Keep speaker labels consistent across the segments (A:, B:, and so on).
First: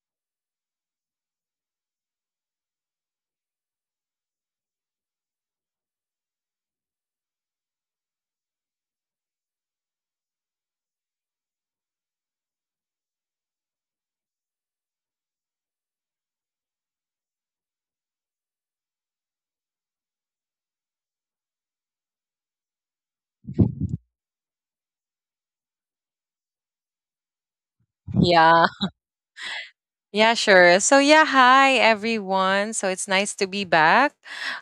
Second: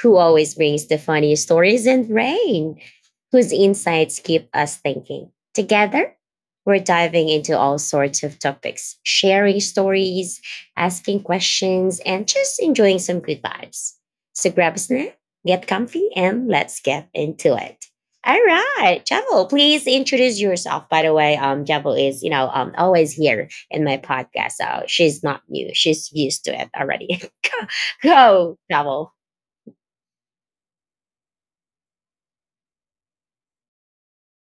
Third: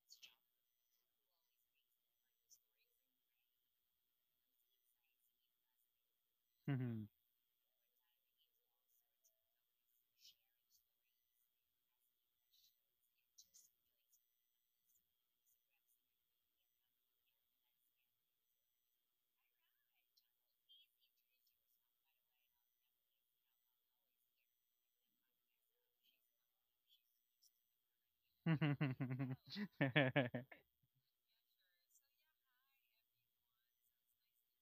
A: who always brings the funny stories, and Rain, whose insights keep us thinking. Together, we're
B: Mhm.
A: diving into all sorts of topics, sharing stories, asking questions, and just enjoying some good vibes. So grab a snack, get comfy, and let's get into it. All right, Javel, please introduce yourself. By the way, Javel is always here in my podcast, so she's not new; she's used to it already. Go,
C: Yeah.
A: Javel.
C: Yeah, sure. So yeah, hi everyone. So it's nice to be back.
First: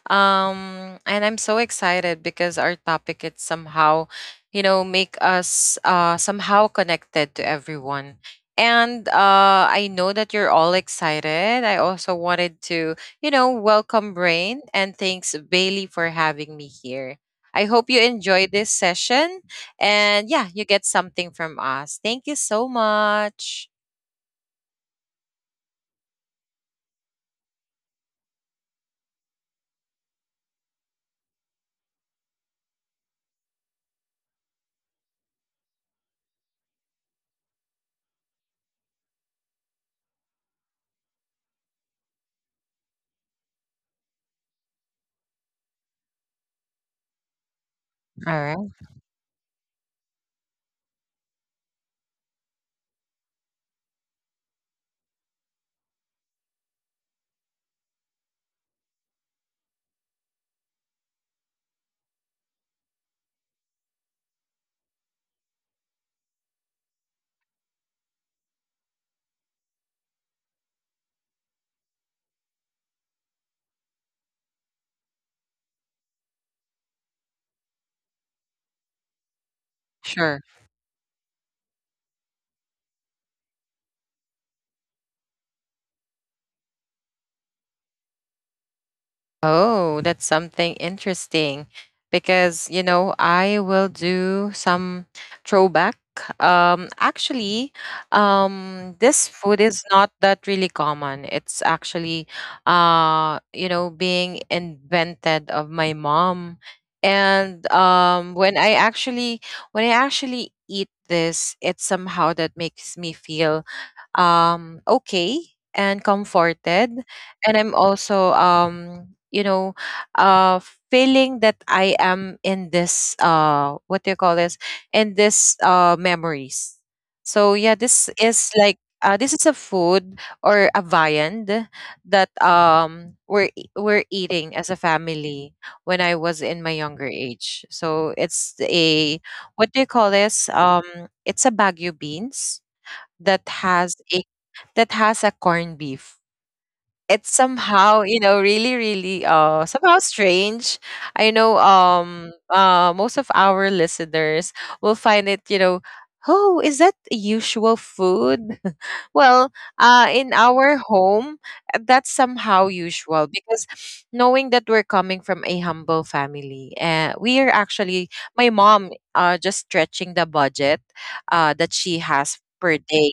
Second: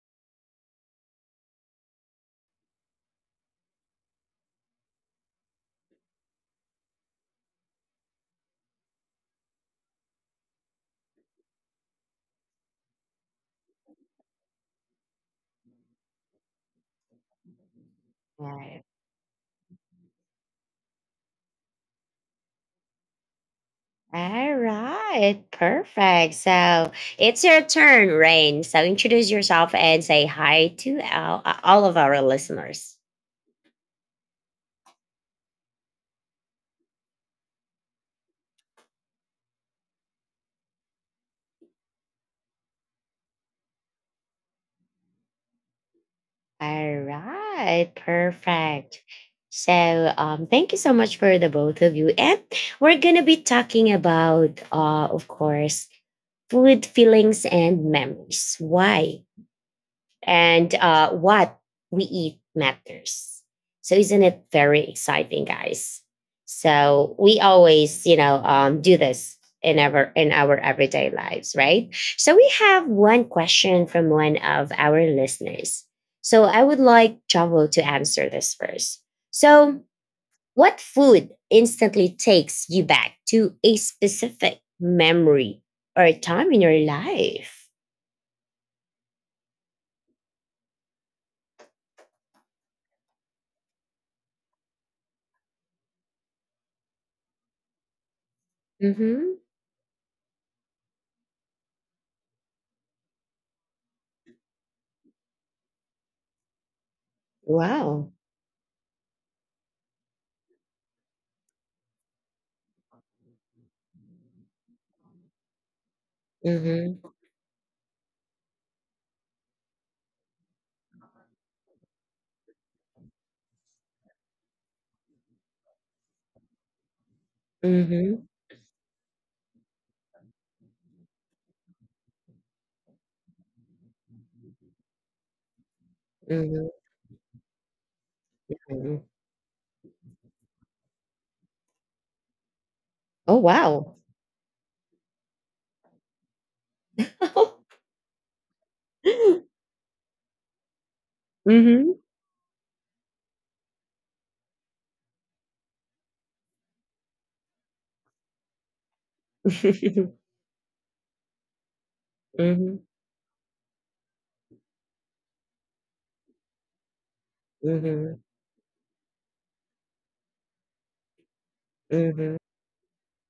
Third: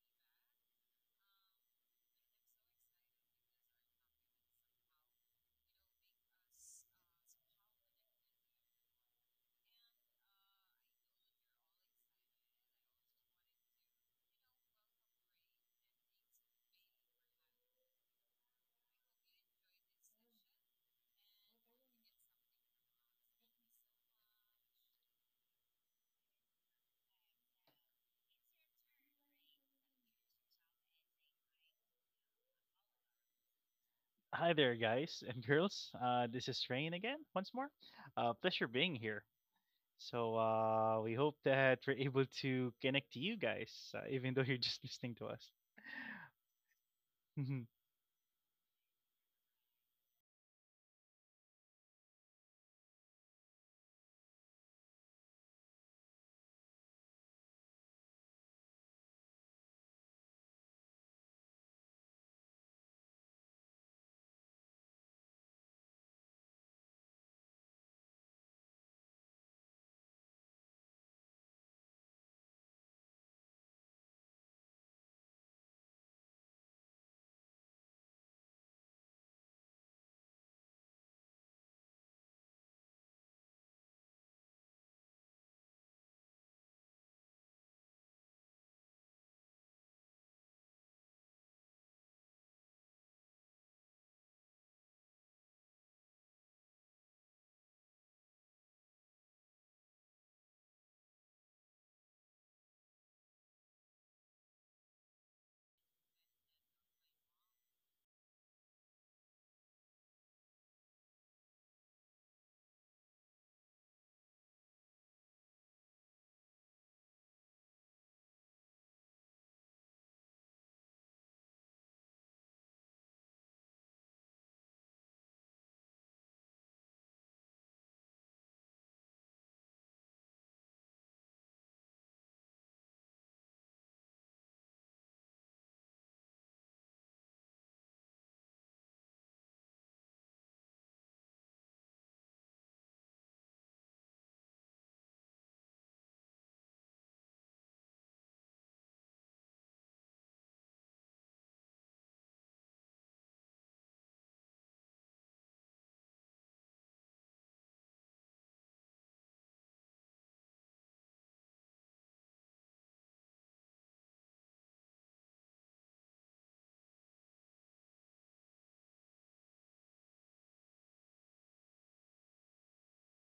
C: And I'm so excited because our topic it's somehow, make us somehow connected to everyone. And I know that you're all excited. I also wanted to, welcome Brain, and thanks Bailey for having me here. I hope you enjoy
A: Right.
C: this session, and yeah, you get something from us. Thank you so much.
A: All right, perfect. So it's your turn, Rain. So introduce yourself and say hi to all of our listeners.
B: Hi there, guys and girls. This is Rain again, once more. Pleasure being here. So, we hope that we're able to connect to you guys, even though you're just listening to us.
A: All
B: Mhm.
A: right,
C: All right.
A: perfect. So thank you so much for the both of you, and we're gonna be talking about, of course, food, feelings, and memories. Why and what we eat matters. So, isn't it very exciting, guys? So we always, do this in our everyday lives, right? So we have one question from one of our listeners. So I would like Chavo to answer this first. So
C: Sure.
A: what food instantly takes you back to a specific memory or a time in your life?
C: Oh, that's something interesting because, I will do some throwback. Actually,
A: Mm-hmm.
C: this food is not that really common. It's actually, being invented of my mom. And
A: Wow.
C: um, when I actually eat this, it's somehow that makes me feel okay and comforted,
A: Mm-hmm.
C: and I'm also uh feeling that I am in this, what do you call this, in this, memories. So yeah,
A: Mm-hmm.
C: this is like, this is a food or a viand that we're eating as a family when I was
A: Mm-hmm.
C: in my younger age. So it's a, what do you call this? It's a bagu beans
A: Oh,
C: that
A: wow.
C: has a corned beef. It's somehow, really, really
A: Mm-hmm.
C: somehow strange. I know, most of our listeners will find it, oh, is that a usual food? Well, in our home, that's
A: mm-hmm. Mm-hmm.
C: somehow usual, because knowing that we're coming from a humble family, we are
A: Mm-hmm.
C: actually my mom just stretching the budget that she
A: Mm-hmm.
C: has per day.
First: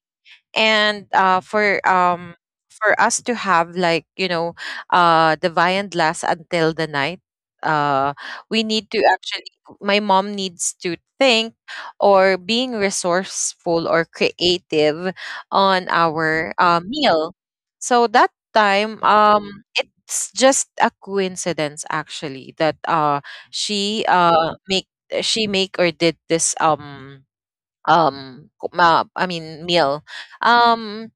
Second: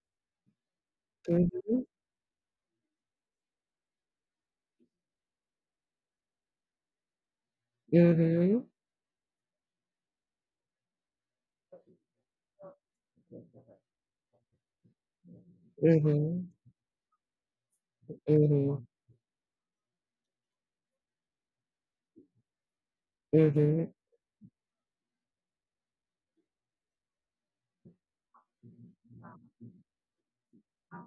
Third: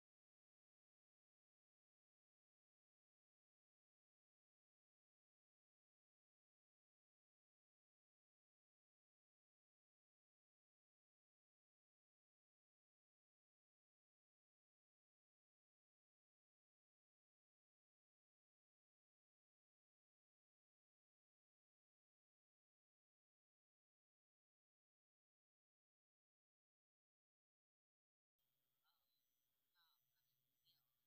C: And for us to have, like, the viand last until the night. uh we
A: Mm-hmm.
C: need to actually My mom needs to think, or being resourceful or creative on
A: Mm-hmm. Mm-hmm.
C: our, meal. So that
A: Mm-hmm. Mm-hmm.
C: time, it's just a coincidence, actually, that
A: Mm-hmm.
C: she uh make she make or did this, I mean, meal. Um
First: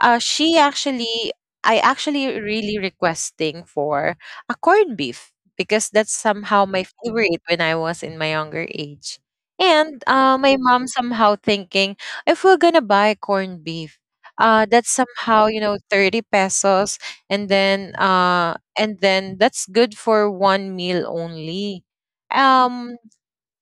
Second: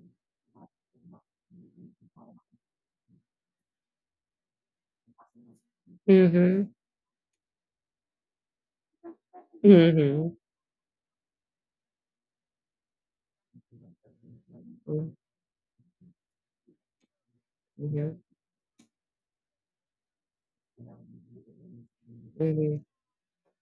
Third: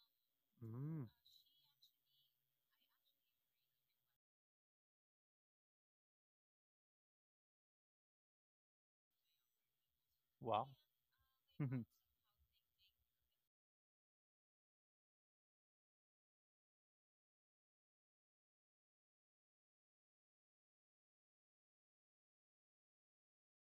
C: she
B: Mm.
C: actually I actually really requesting for a corned beef because that's somehow my favorite when I was in my younger age. And my
B: Wow.
C: mom somehow
B: Mhm.
C: thinking, if we're gonna buy corned beef, that's somehow, 30 pesos, and then that's good for one meal only.
A: Mm-hmm.
C: um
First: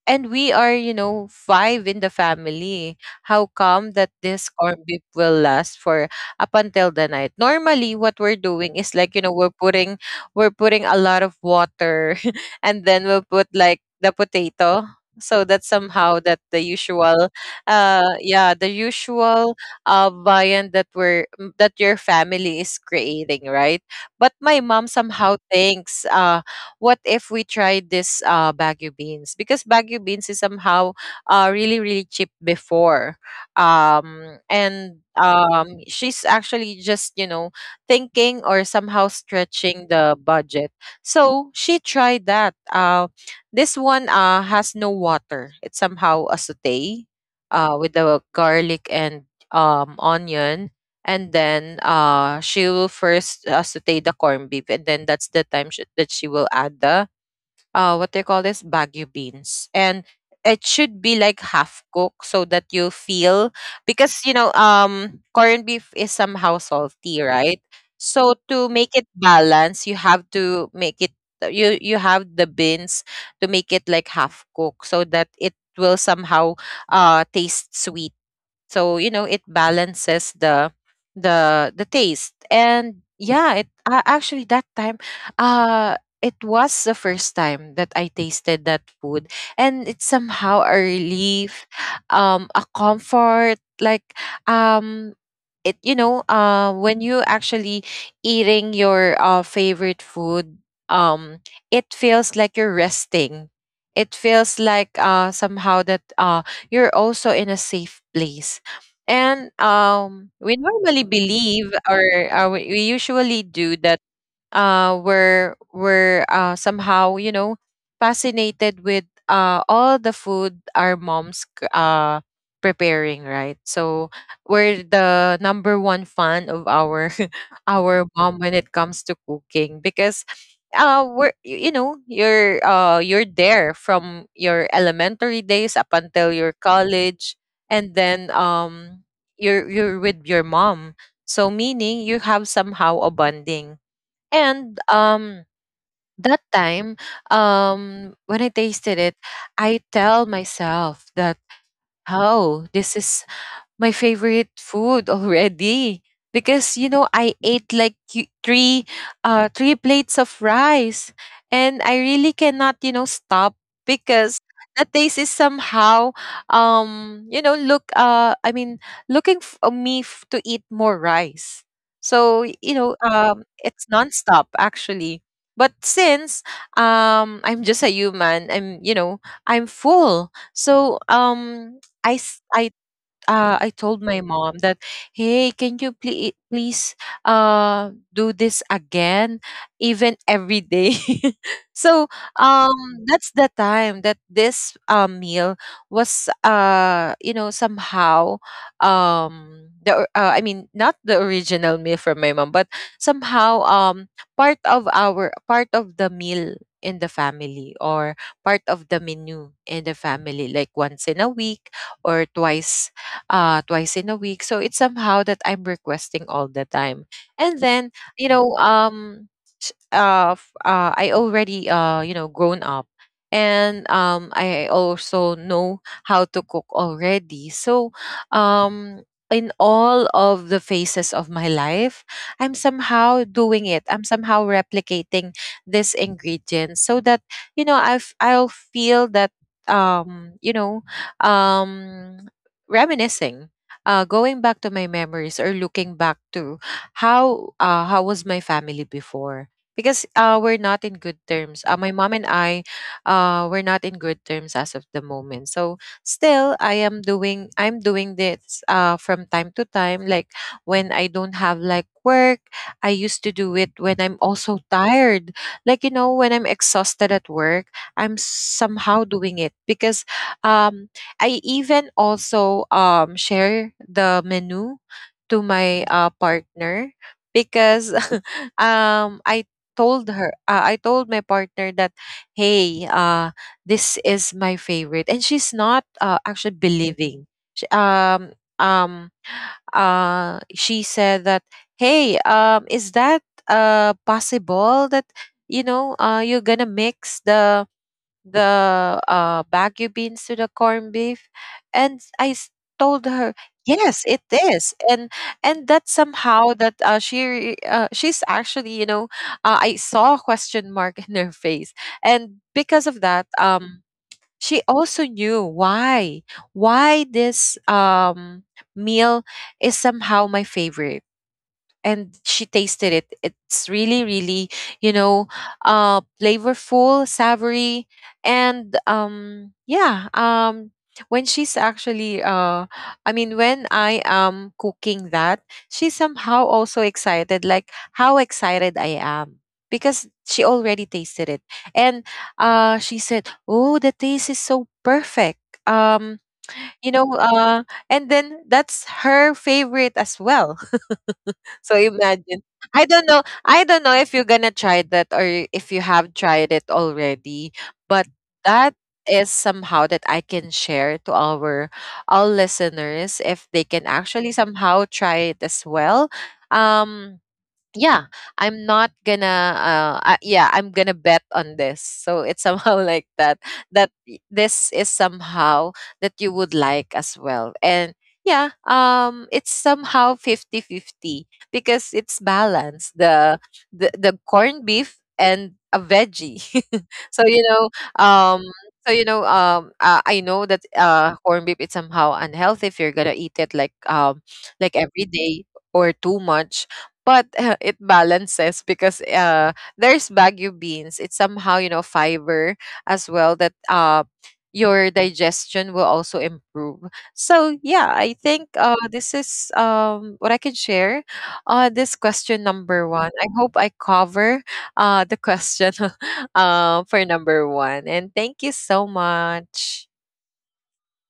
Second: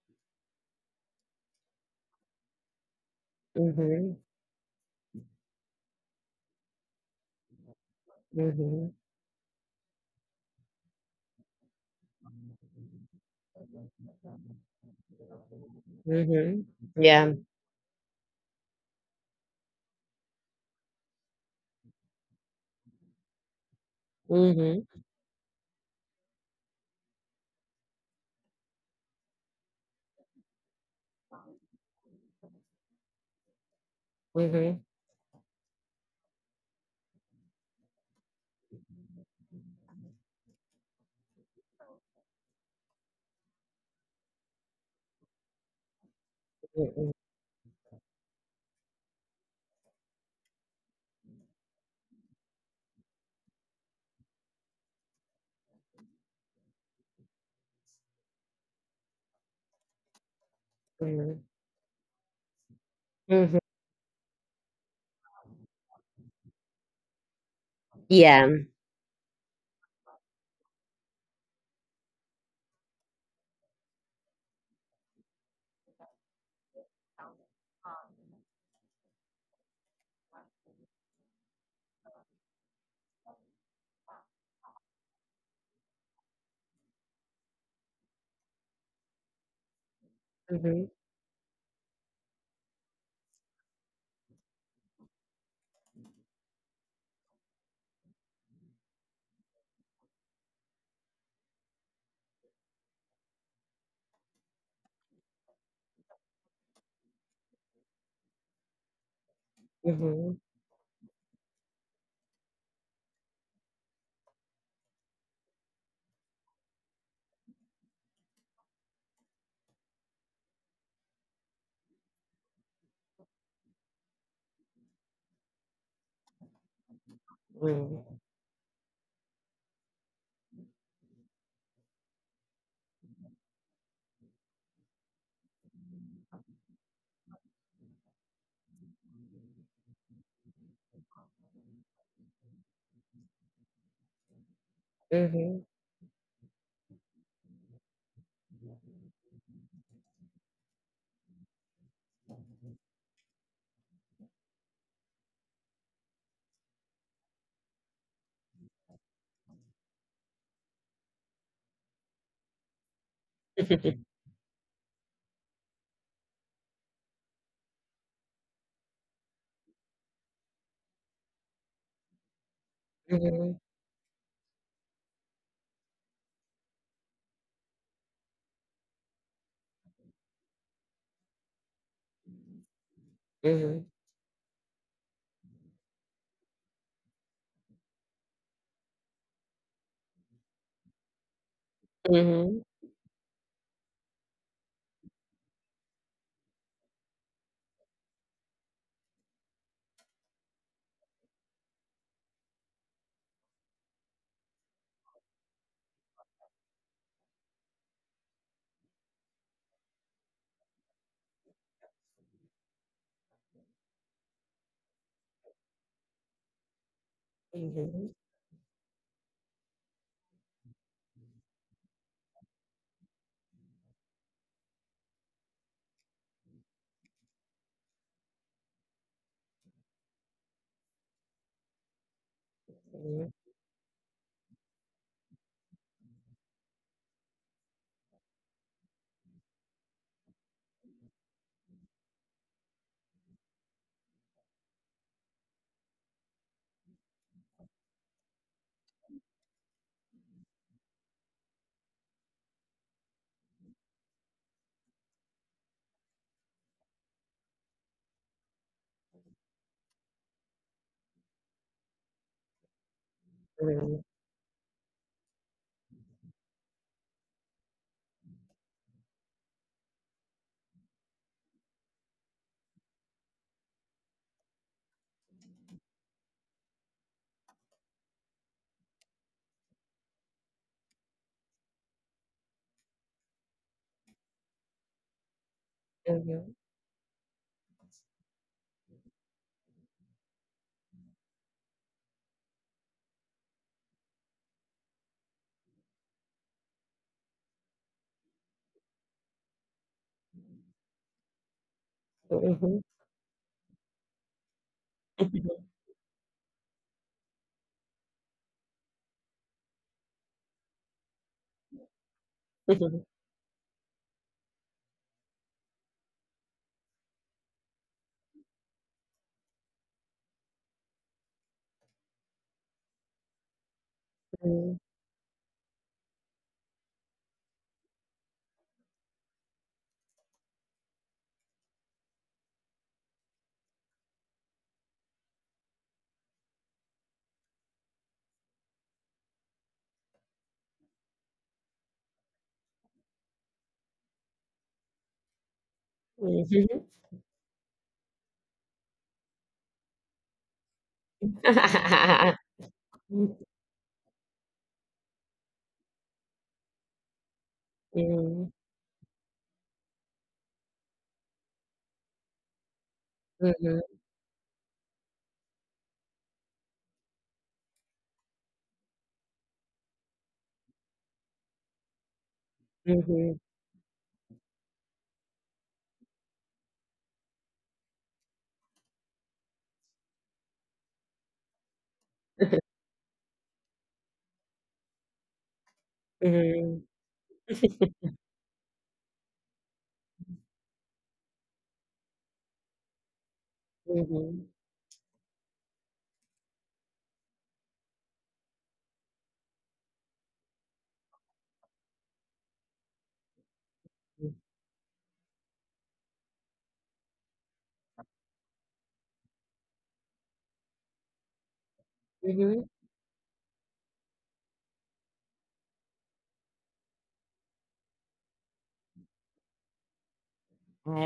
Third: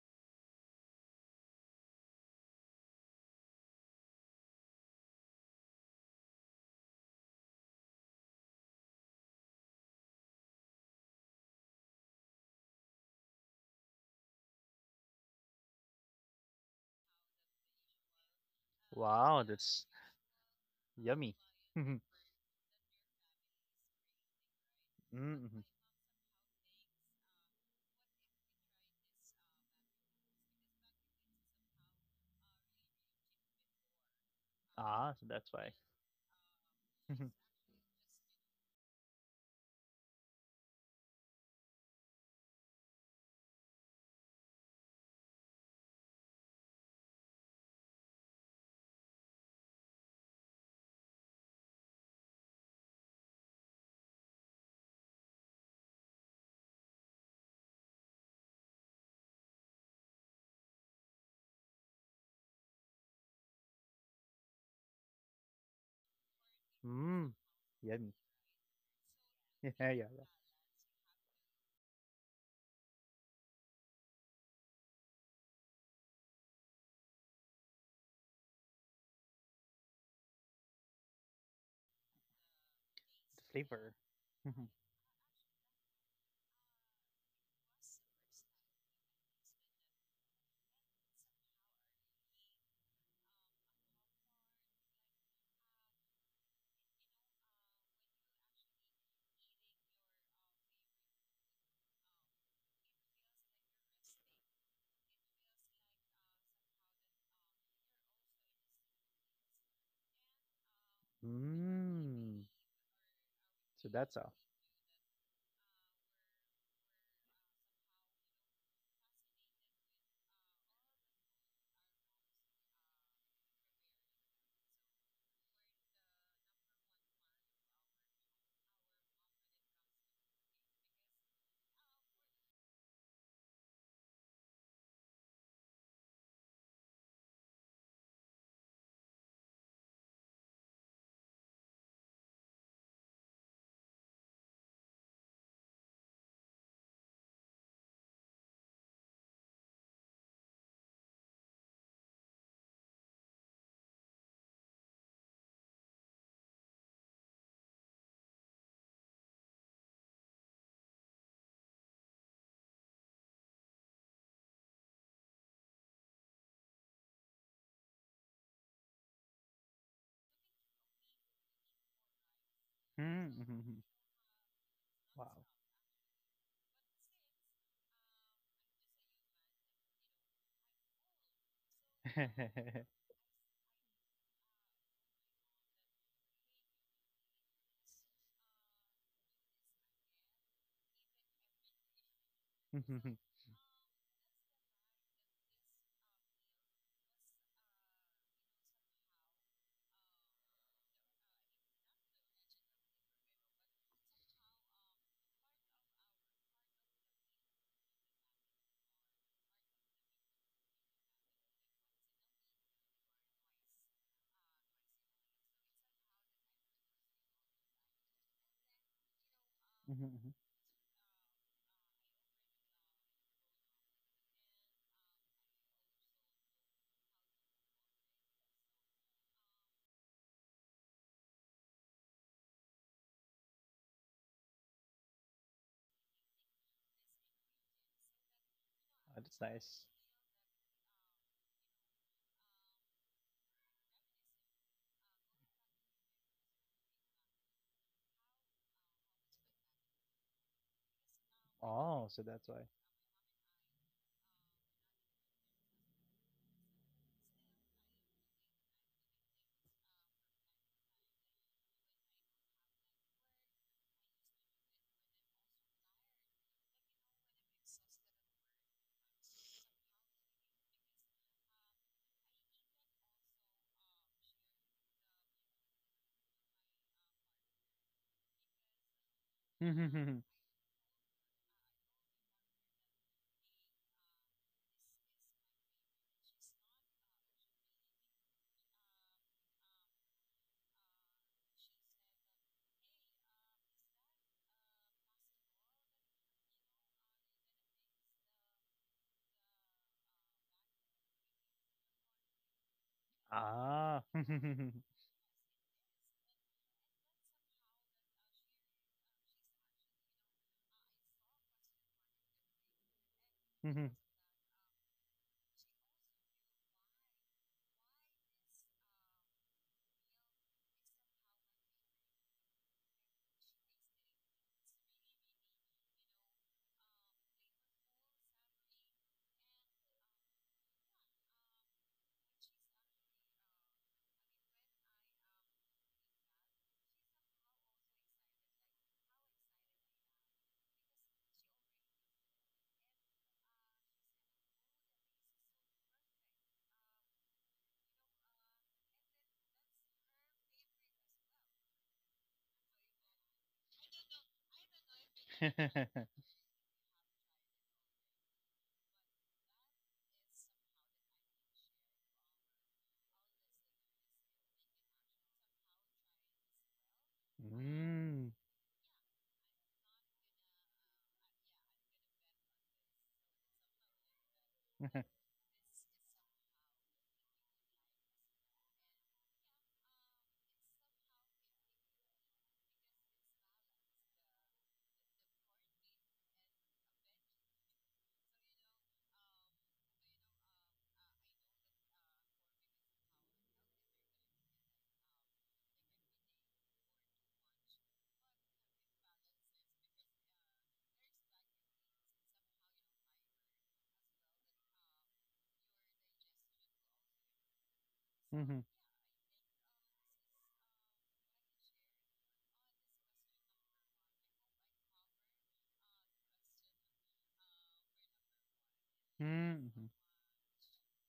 C: and we are, five in the family. How come
A: Mm-hmm.
C: that this corned beef will last for up until the night? Normally, what we're doing is like, we're putting a lot of water, and then we'll put like the potato. So that's somehow that
A: Mm-hmm.
C: the usual,
A: Mm-hmm.
C: yeah, the
B: Wow,
C: usual
B: that's
C: viand that
B: yummy.
C: that
B: Mm-hmm.
C: your family is creating, right? But my
A: Yeah.
C: mom somehow
B: Mm-hmm.
C: thinks, what if we try this, Baguio beans? Because Baguio beans is somehow, really, really cheap before. Um,
A: Mhm,
C: and
B: Ah, so that's why.
C: um, she's actually just,
B: Mhm.
C: thinking or somehow stretching the budget. So she tried that. This one, has no water. It's somehow a saute,
A: mm,
C: with the garlic and, onion, and then she will first, saute the corned beef, and then that's the time that she will add the, what they call this, bagu beans, and it should be like
A: mm,
C: half cooked so that you feel,
A: mhm.
C: because corned beef is somehow salty,
B: Mm.
C: right?
B: Yummy.
C: So
A: Yeah.
C: to make it balance, you
B: Yeah, yeah,
C: have
B: yeah.
C: to make it, you have the beans, to make it like half cooked so that it will somehow taste sweet, so it balances the taste. And
B: The
C: yeah, it,
B: flavor.
C: actually
B: Mhm.
C: that time, uh it was the first time that I tasted that food, and it's somehow a
A: Mhm,
C: relief, a comfort, like, um it, when you actually eating your favorite food. um it feels like you're resting. It feels like, somehow that you're also in a safe place. And
A: mhm,
C: we normally believe, or,
B: Mm.
C: we usually do
B: So,
C: that,
B: that's all.
C: were somehow, fascinated with, all the food our moms, preparing, right? So we're the number one fan of our our
A: mm,
C: mom when it comes to cooking, because we're, you're, you're there from your elementary days up until your college. And then you're with your mom, so meaning you have somehow a bonding. And
A: mhm.
C: that time, when I tasted it, I tell myself that, oh, this is my favorite food already, because I ate like, three plates of rice, and I really cannot, stop because the taste is somehow, look, I mean, looking for me, to eat more rice. So,
B: Mm, mhm,
A: Mhm,
B: mhm.
C: it's nonstop
B: Wow.
C: actually. But since, I'm just a human, I'm you know I'm full. So, I s- I
A: mhm.
C: told my mom that, hey, can you please please, do this again, even every day? So
A: Mhm.
C: um,
B: Mhm,
C: that's the time that this, meal was, somehow, I mean, not the original meal from my mom, but somehow, part of the meal in the family, or part of the menu in the family, like once in a week or twice in a week. So it's somehow that I'm requesting all the time. And
A: Mhm,
C: then,
A: mhm,
C: you know, um,
B: mhm, mhm.
C: I already, grown up. And I also know how to cook already. So, um, in all of the phases of my life, I'm somehow doing it. I'm somehow replicating this ingredient so that I'll feel
B: Ah, that's
C: that,
B: nice.
C: um you know um reminiscing, going back to my memories, or looking back to how, how was my family before, because, we're not in good terms, my
B: Oh,
C: mom
B: so
C: and
B: that's why.
C: I, we're not in good terms as of the moment. So still, I'm doing this, from time to time, like when I don't have like work. I used to do it
A: mhm,
C: when I'm also tired, like, when I'm exhausted at work. I'm somehow doing it because, um I even also, share the menu to my, partner, because um I
B: Mhm,
C: I told my partner that, hey, this is my favorite, and she's not, actually
A: mhm,
C: believing. she, um um she said that, hey, is that, possible that, you're gonna mix the, bagu beans to the corned beef, and
A: mhm.
C: told her,
B: ah.
C: "Yes, it
B: Mhm,
C: is," and
A: Mhm,
C: and that somehow that, she's actually, I saw a question mark in her face, and
A: mhm.
C: because of that,
B: mhm.
C: she also knew why, this, meal is somehow my favorite. And she tasted it. It's really, really,
A: Mm,
C: you know, flavorful, savory, and, yeah. When she's actually, I mean, when I am cooking that, she's somehow also excited, like how excited I am because she already tasted it, and, she said, "Oh, the taste is so perfect." Um, you know, uh, and then that's her favorite as well, so imagine. I don't know. I don't know if you're gonna try that, or if you have tried it already, but
A: mhm,
C: that is somehow that I can share to our all listeners, if they can actually somehow try it as well. Um yeah,
B: Mm.
C: I'm not gonna I, yeah, I'm gonna bet on this, so it's somehow like
A: mhm,
C: that, that, this is somehow that you would like as well. And yeah, it's somehow 50 fifty, because it's
A: mhm,
C: balanced the the corned beef and a veggie. So um I know that, corned beef is somehow unhealthy if you're gonna eat it like,
A: mhm,
C: every day or too much. But, it balances because, there's bagu beans. It's somehow, fiber as well, that,
A: mhm,
C: your digestion will also improve. So yeah, I think,
B: Mhm,
C: this is, what I can share. This question
A: mhm.
C: number one, I hope I cover, the question, for number one, and thank you so much.
B: mhm.
A: All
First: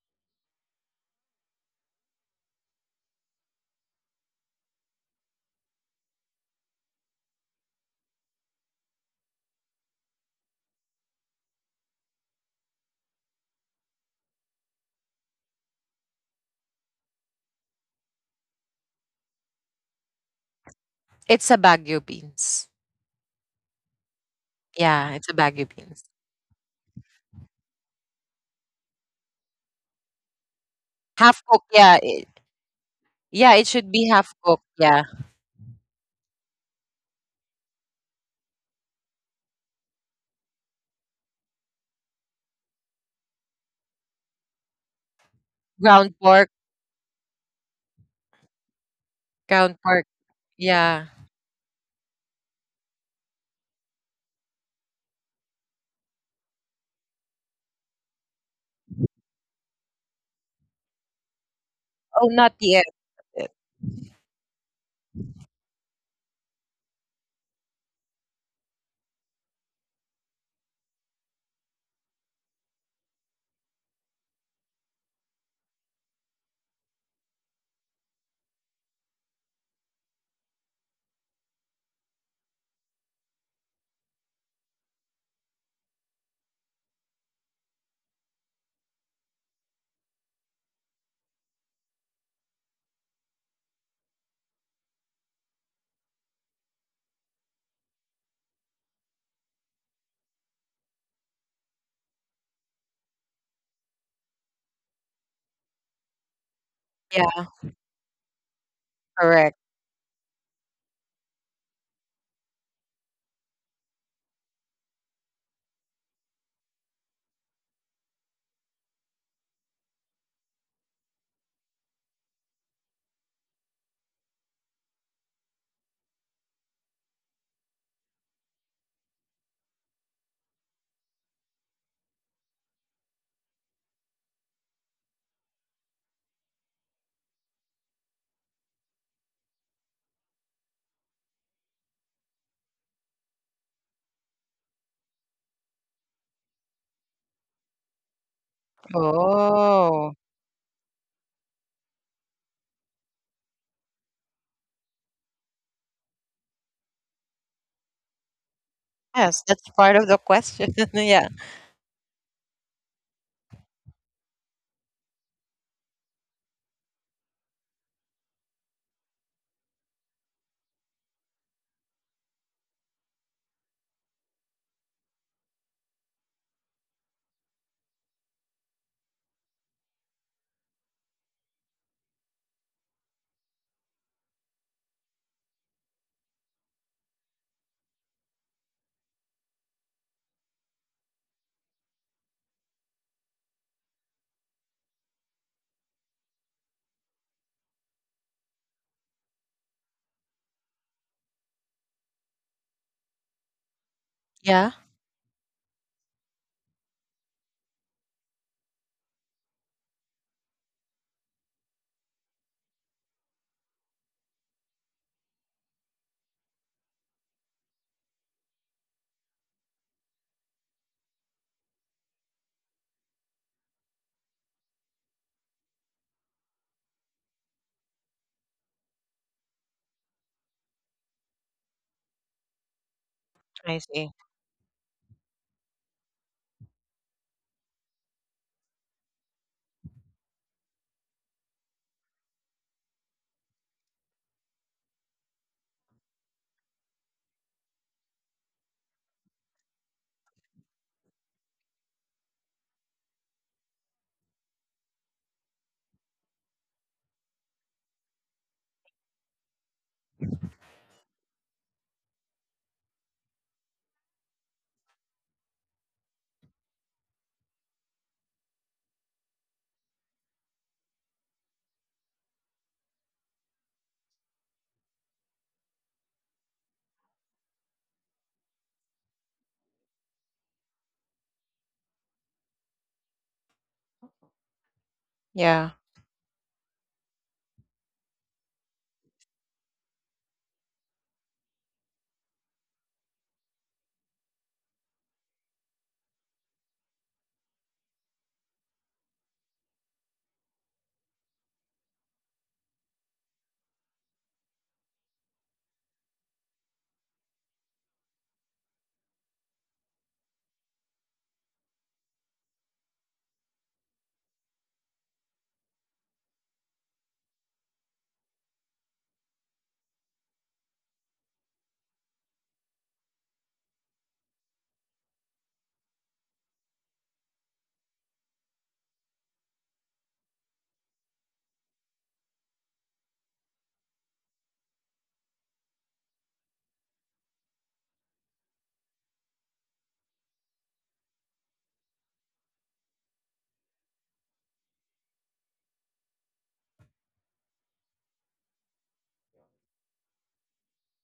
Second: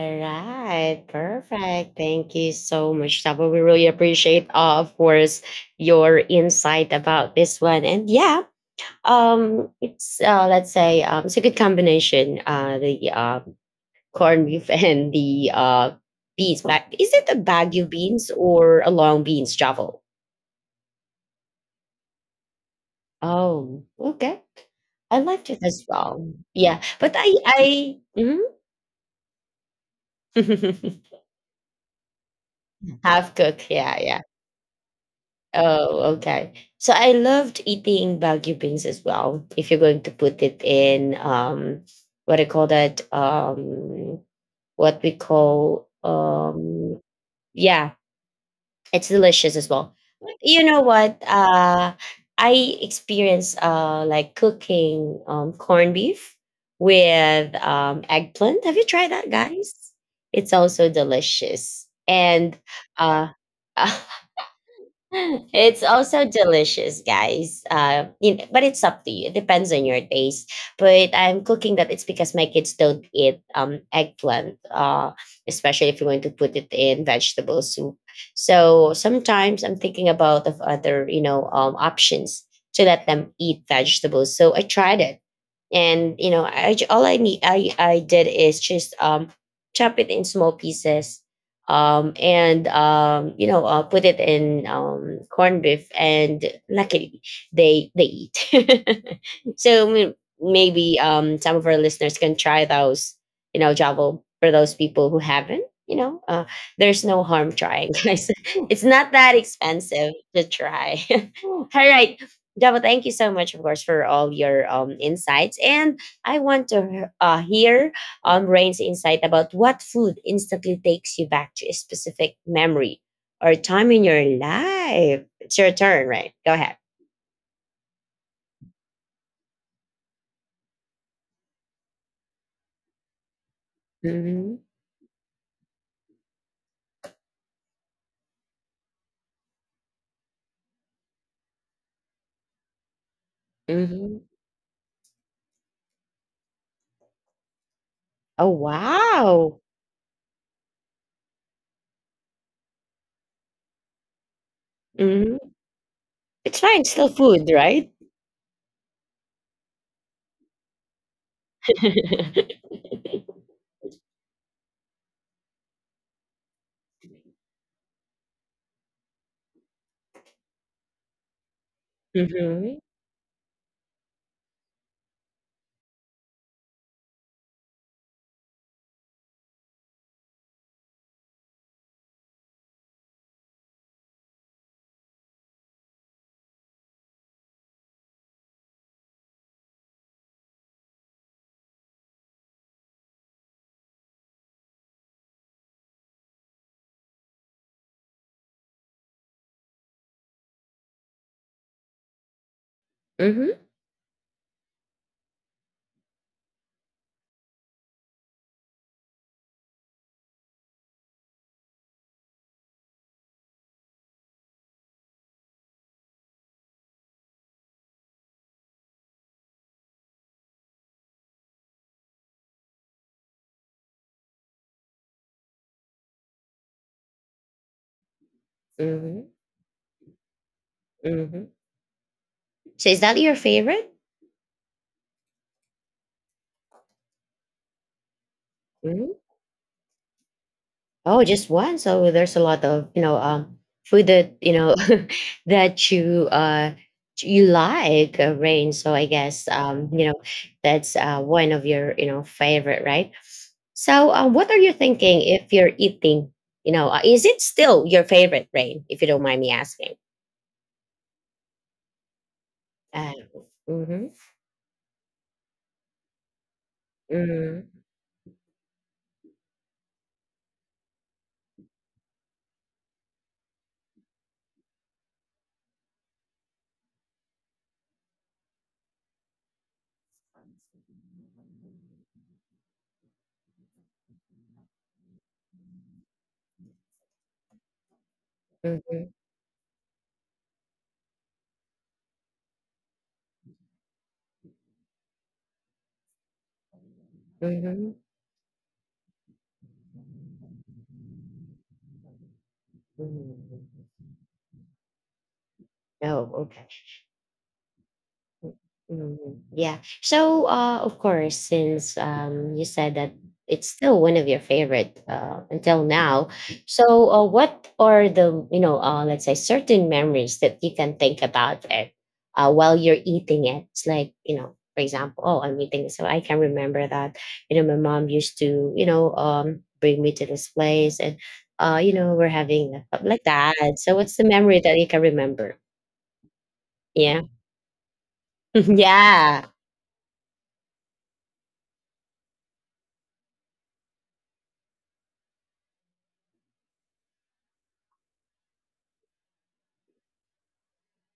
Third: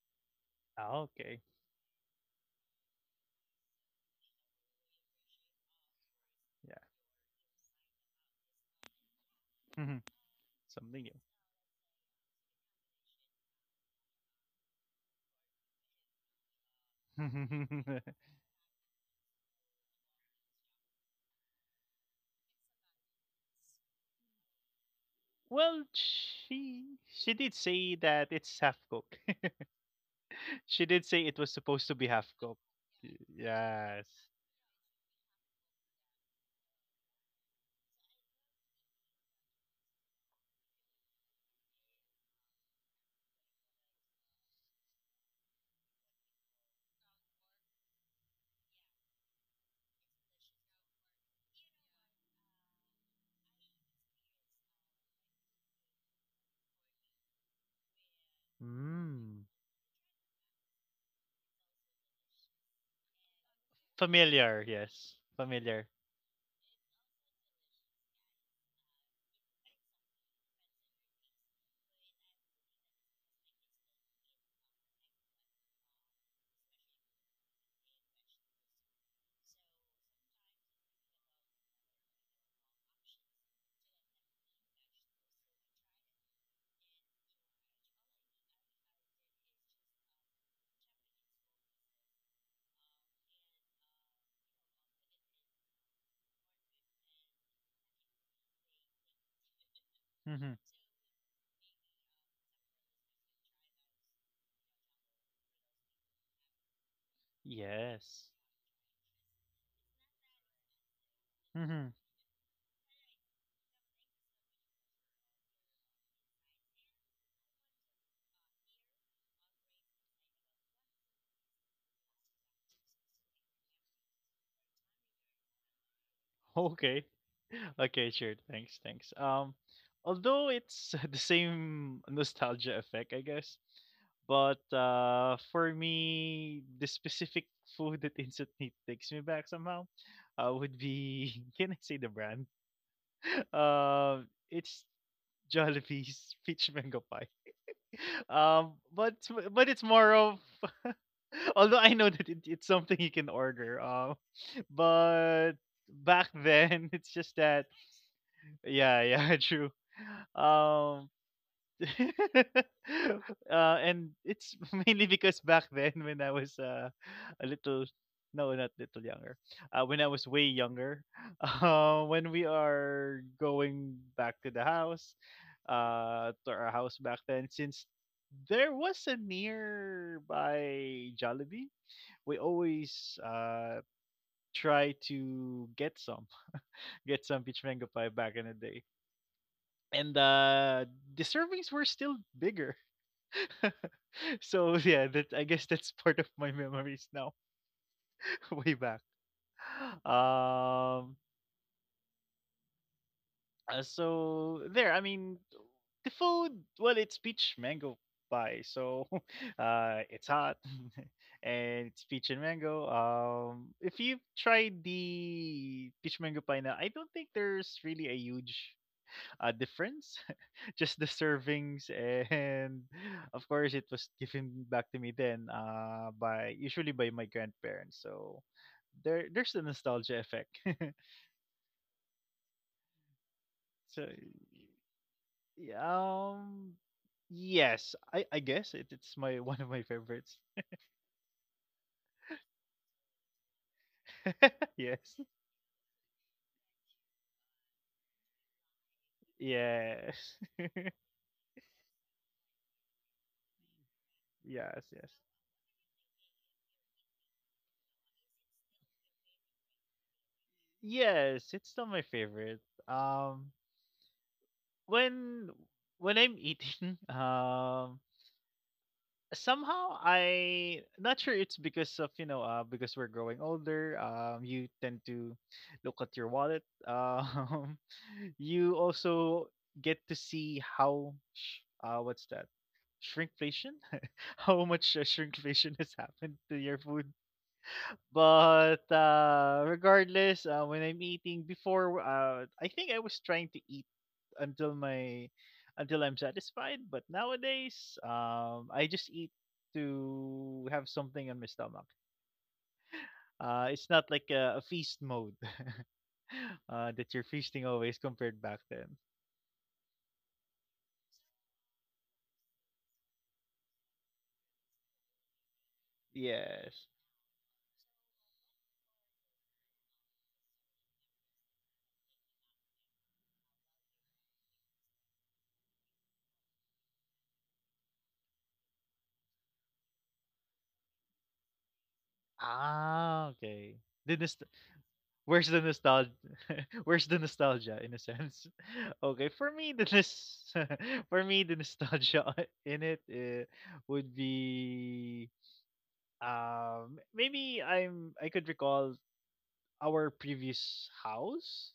B: Ah,
A: right,
B: okay.
A: perfect. Thank you so much, Tabo. We really appreciate, of course, your
B: Yeah.
A: insight about this one. And yeah,
B: Mhm.
A: it's, let's
B: Something
A: say,
B: new.
A: it's a good combination. The corn beef and the beans. But is it a bagu beans or a long beans, Javo?
C: It's a bagu beans.
A: Oh, okay. I
C: Yeah, it's a
A: liked it
C: bagu
B: Well,
A: as
C: beans.
A: well. Yeah,
B: she
A: but I
B: did say
A: I
B: that
A: mhm.
B: it's half cooked. She did say it was
C: Half cooked,
B: supposed to be
C: yeah.
B: half cooked.
A: Half
C: Yeah,
A: cook.
C: it
A: Yeah,
C: should
B: Yes.
C: be
A: yeah.
C: half cooked, yeah.
A: Oh, okay. So I loved eating Baguio beans as well. If you're going to put it in, what I call that, what we call,
C: Ground pork,
A: yeah, it's delicious as
C: ground
A: well.
C: pork,
A: You know
C: yeah.
A: what? I experienced, like, cooking corned beef with eggplant. Have you tried that,
B: Mm.
A: guys? It's also delicious.
C: Oh, not
A: And
C: yet.
A: uh,
C: eh,
B: Familiar. Yes.
A: It's
B: Familiar.
A: also delicious, guys. But it's up to you. It depends on your taste. But I'm cooking that. It's because my kids don't eat eggplant, especially if you want to put it in vegetable soup. So sometimes I'm thinking about of other, options to let them eat vegetables. So I tried it, and you know I, j- all I need I did is just chop it in small pieces, and put it in corned beef, and luckily they eat. So
B: Mhm.
A: maybe some of our listeners can try those, Javo, for those people who haven't, there's no
C: Yeah,
A: harm trying,
B: Yes.
A: guys. It's not that
C: correct.
A: expensive to try. All
B: Mhm.
A: right, yeah, thank you so much, of course, for all your insights. And I want to hear Rain's insight about what food instantly takes you back to a specific memory or time in your life. It's your turn, Rain. Go ahead.
B: Okay. Okay, sure. Thanks, thanks. Although it's the same nostalgia effect, I guess,
A: Hmm.
B: but for me, the specific food that instantly takes me back somehow, would be can I say the brand?
A: Hmm.
B: It's Jollibee's peach mango pie.
A: Oh,
B: Um, but
A: wow.
B: but it's
C: Oh,
B: more of although I know that it, it's something you can order.
A: Hmm.
B: But back
A: It's fine. It's
B: then
A: still
B: it's just
A: food,
B: that.
A: right?
B: Yeah, yeah,
C: yes, that's
B: true.
C: part of the question.
B: Um,
C: yeah,
B: and it's mainly because back then when I was a little, no, not little younger, when I was way younger, when we
A: Hmm.
B: are going back to the house, to our house back then, since there was a nearby Jollibee, we always try to get some, get some peach mango pie back in the day, and the servings were still bigger. So yeah, that I guess that's part of my memories now. Way back. um
A: Hmm.
B: so there I mean,
C: yeah,
B: the food, well, it's peach mango pie, so it's hot and it's peach and mango. If you've tried the peach mango pie now, I don't think there's really a huge difference, just the servings. And of course it was given back to me then by usually by my grandparents, so there's the
A: Hmm.
B: nostalgia effect.
A: Hmm. So, is that your
B: So
A: favorite?
C: I see.
B: y- um yes, I guess it's my one of my favorites.
A: Oh, just one. So there's a lot of, food that
B: Yes.
A: that you like, Rain. So I guess,
B: Yes.
A: that's, one of your, favorite, right? So,
B: Yes.
A: what are
B: Yes.
A: you thinking if you're eating? Is it still your favorite, Rain? If you don't mind me asking.
B: Yes, it's still my favorite. um
A: Uh, mm-hmm,
B: when when I'm eating,
A: mm-hmm,
B: somehow I not sure it's because of because we're growing older. You tend to look at your wallet. um you also get to see how what's that, shrinkflation. How much shrinkflation has
C: Yeah,
B: happened to your food. But
A: mm-hmm,
B: regardless, when I'm eating before, I think I was trying to eat until my, until I'm satisfied. But
A: mm-hmm.
B: nowadays, I just eat to have something on my stomach. It's
A: Mm-hmm.
B: not like a feast mode.
A: Oh, okay.
B: That you're feasting always compared back then.
A: Mhm. Yeah. So, of course, since you said that it's still one of your favorite until now,
B: Yes.
A: so what are the, let's say, certain memories that you can think about it while you're eating it? It's like, for example, oh, I'm eating, so I can remember that, my mom used to, bring me to this place, and we're
B: Ah,
A: having like
B: okay.
A: that.
B: The nost-
A: So, what's the memory that you
B: Where's
A: can
B: the
A: remember?
B: nostalgia? Where's the
A: Yeah.
B: nostalgia in a sense? Okay, for me the
A: Yeah.
B: for me the nostalgia in it, would be maybe I could recall our previous house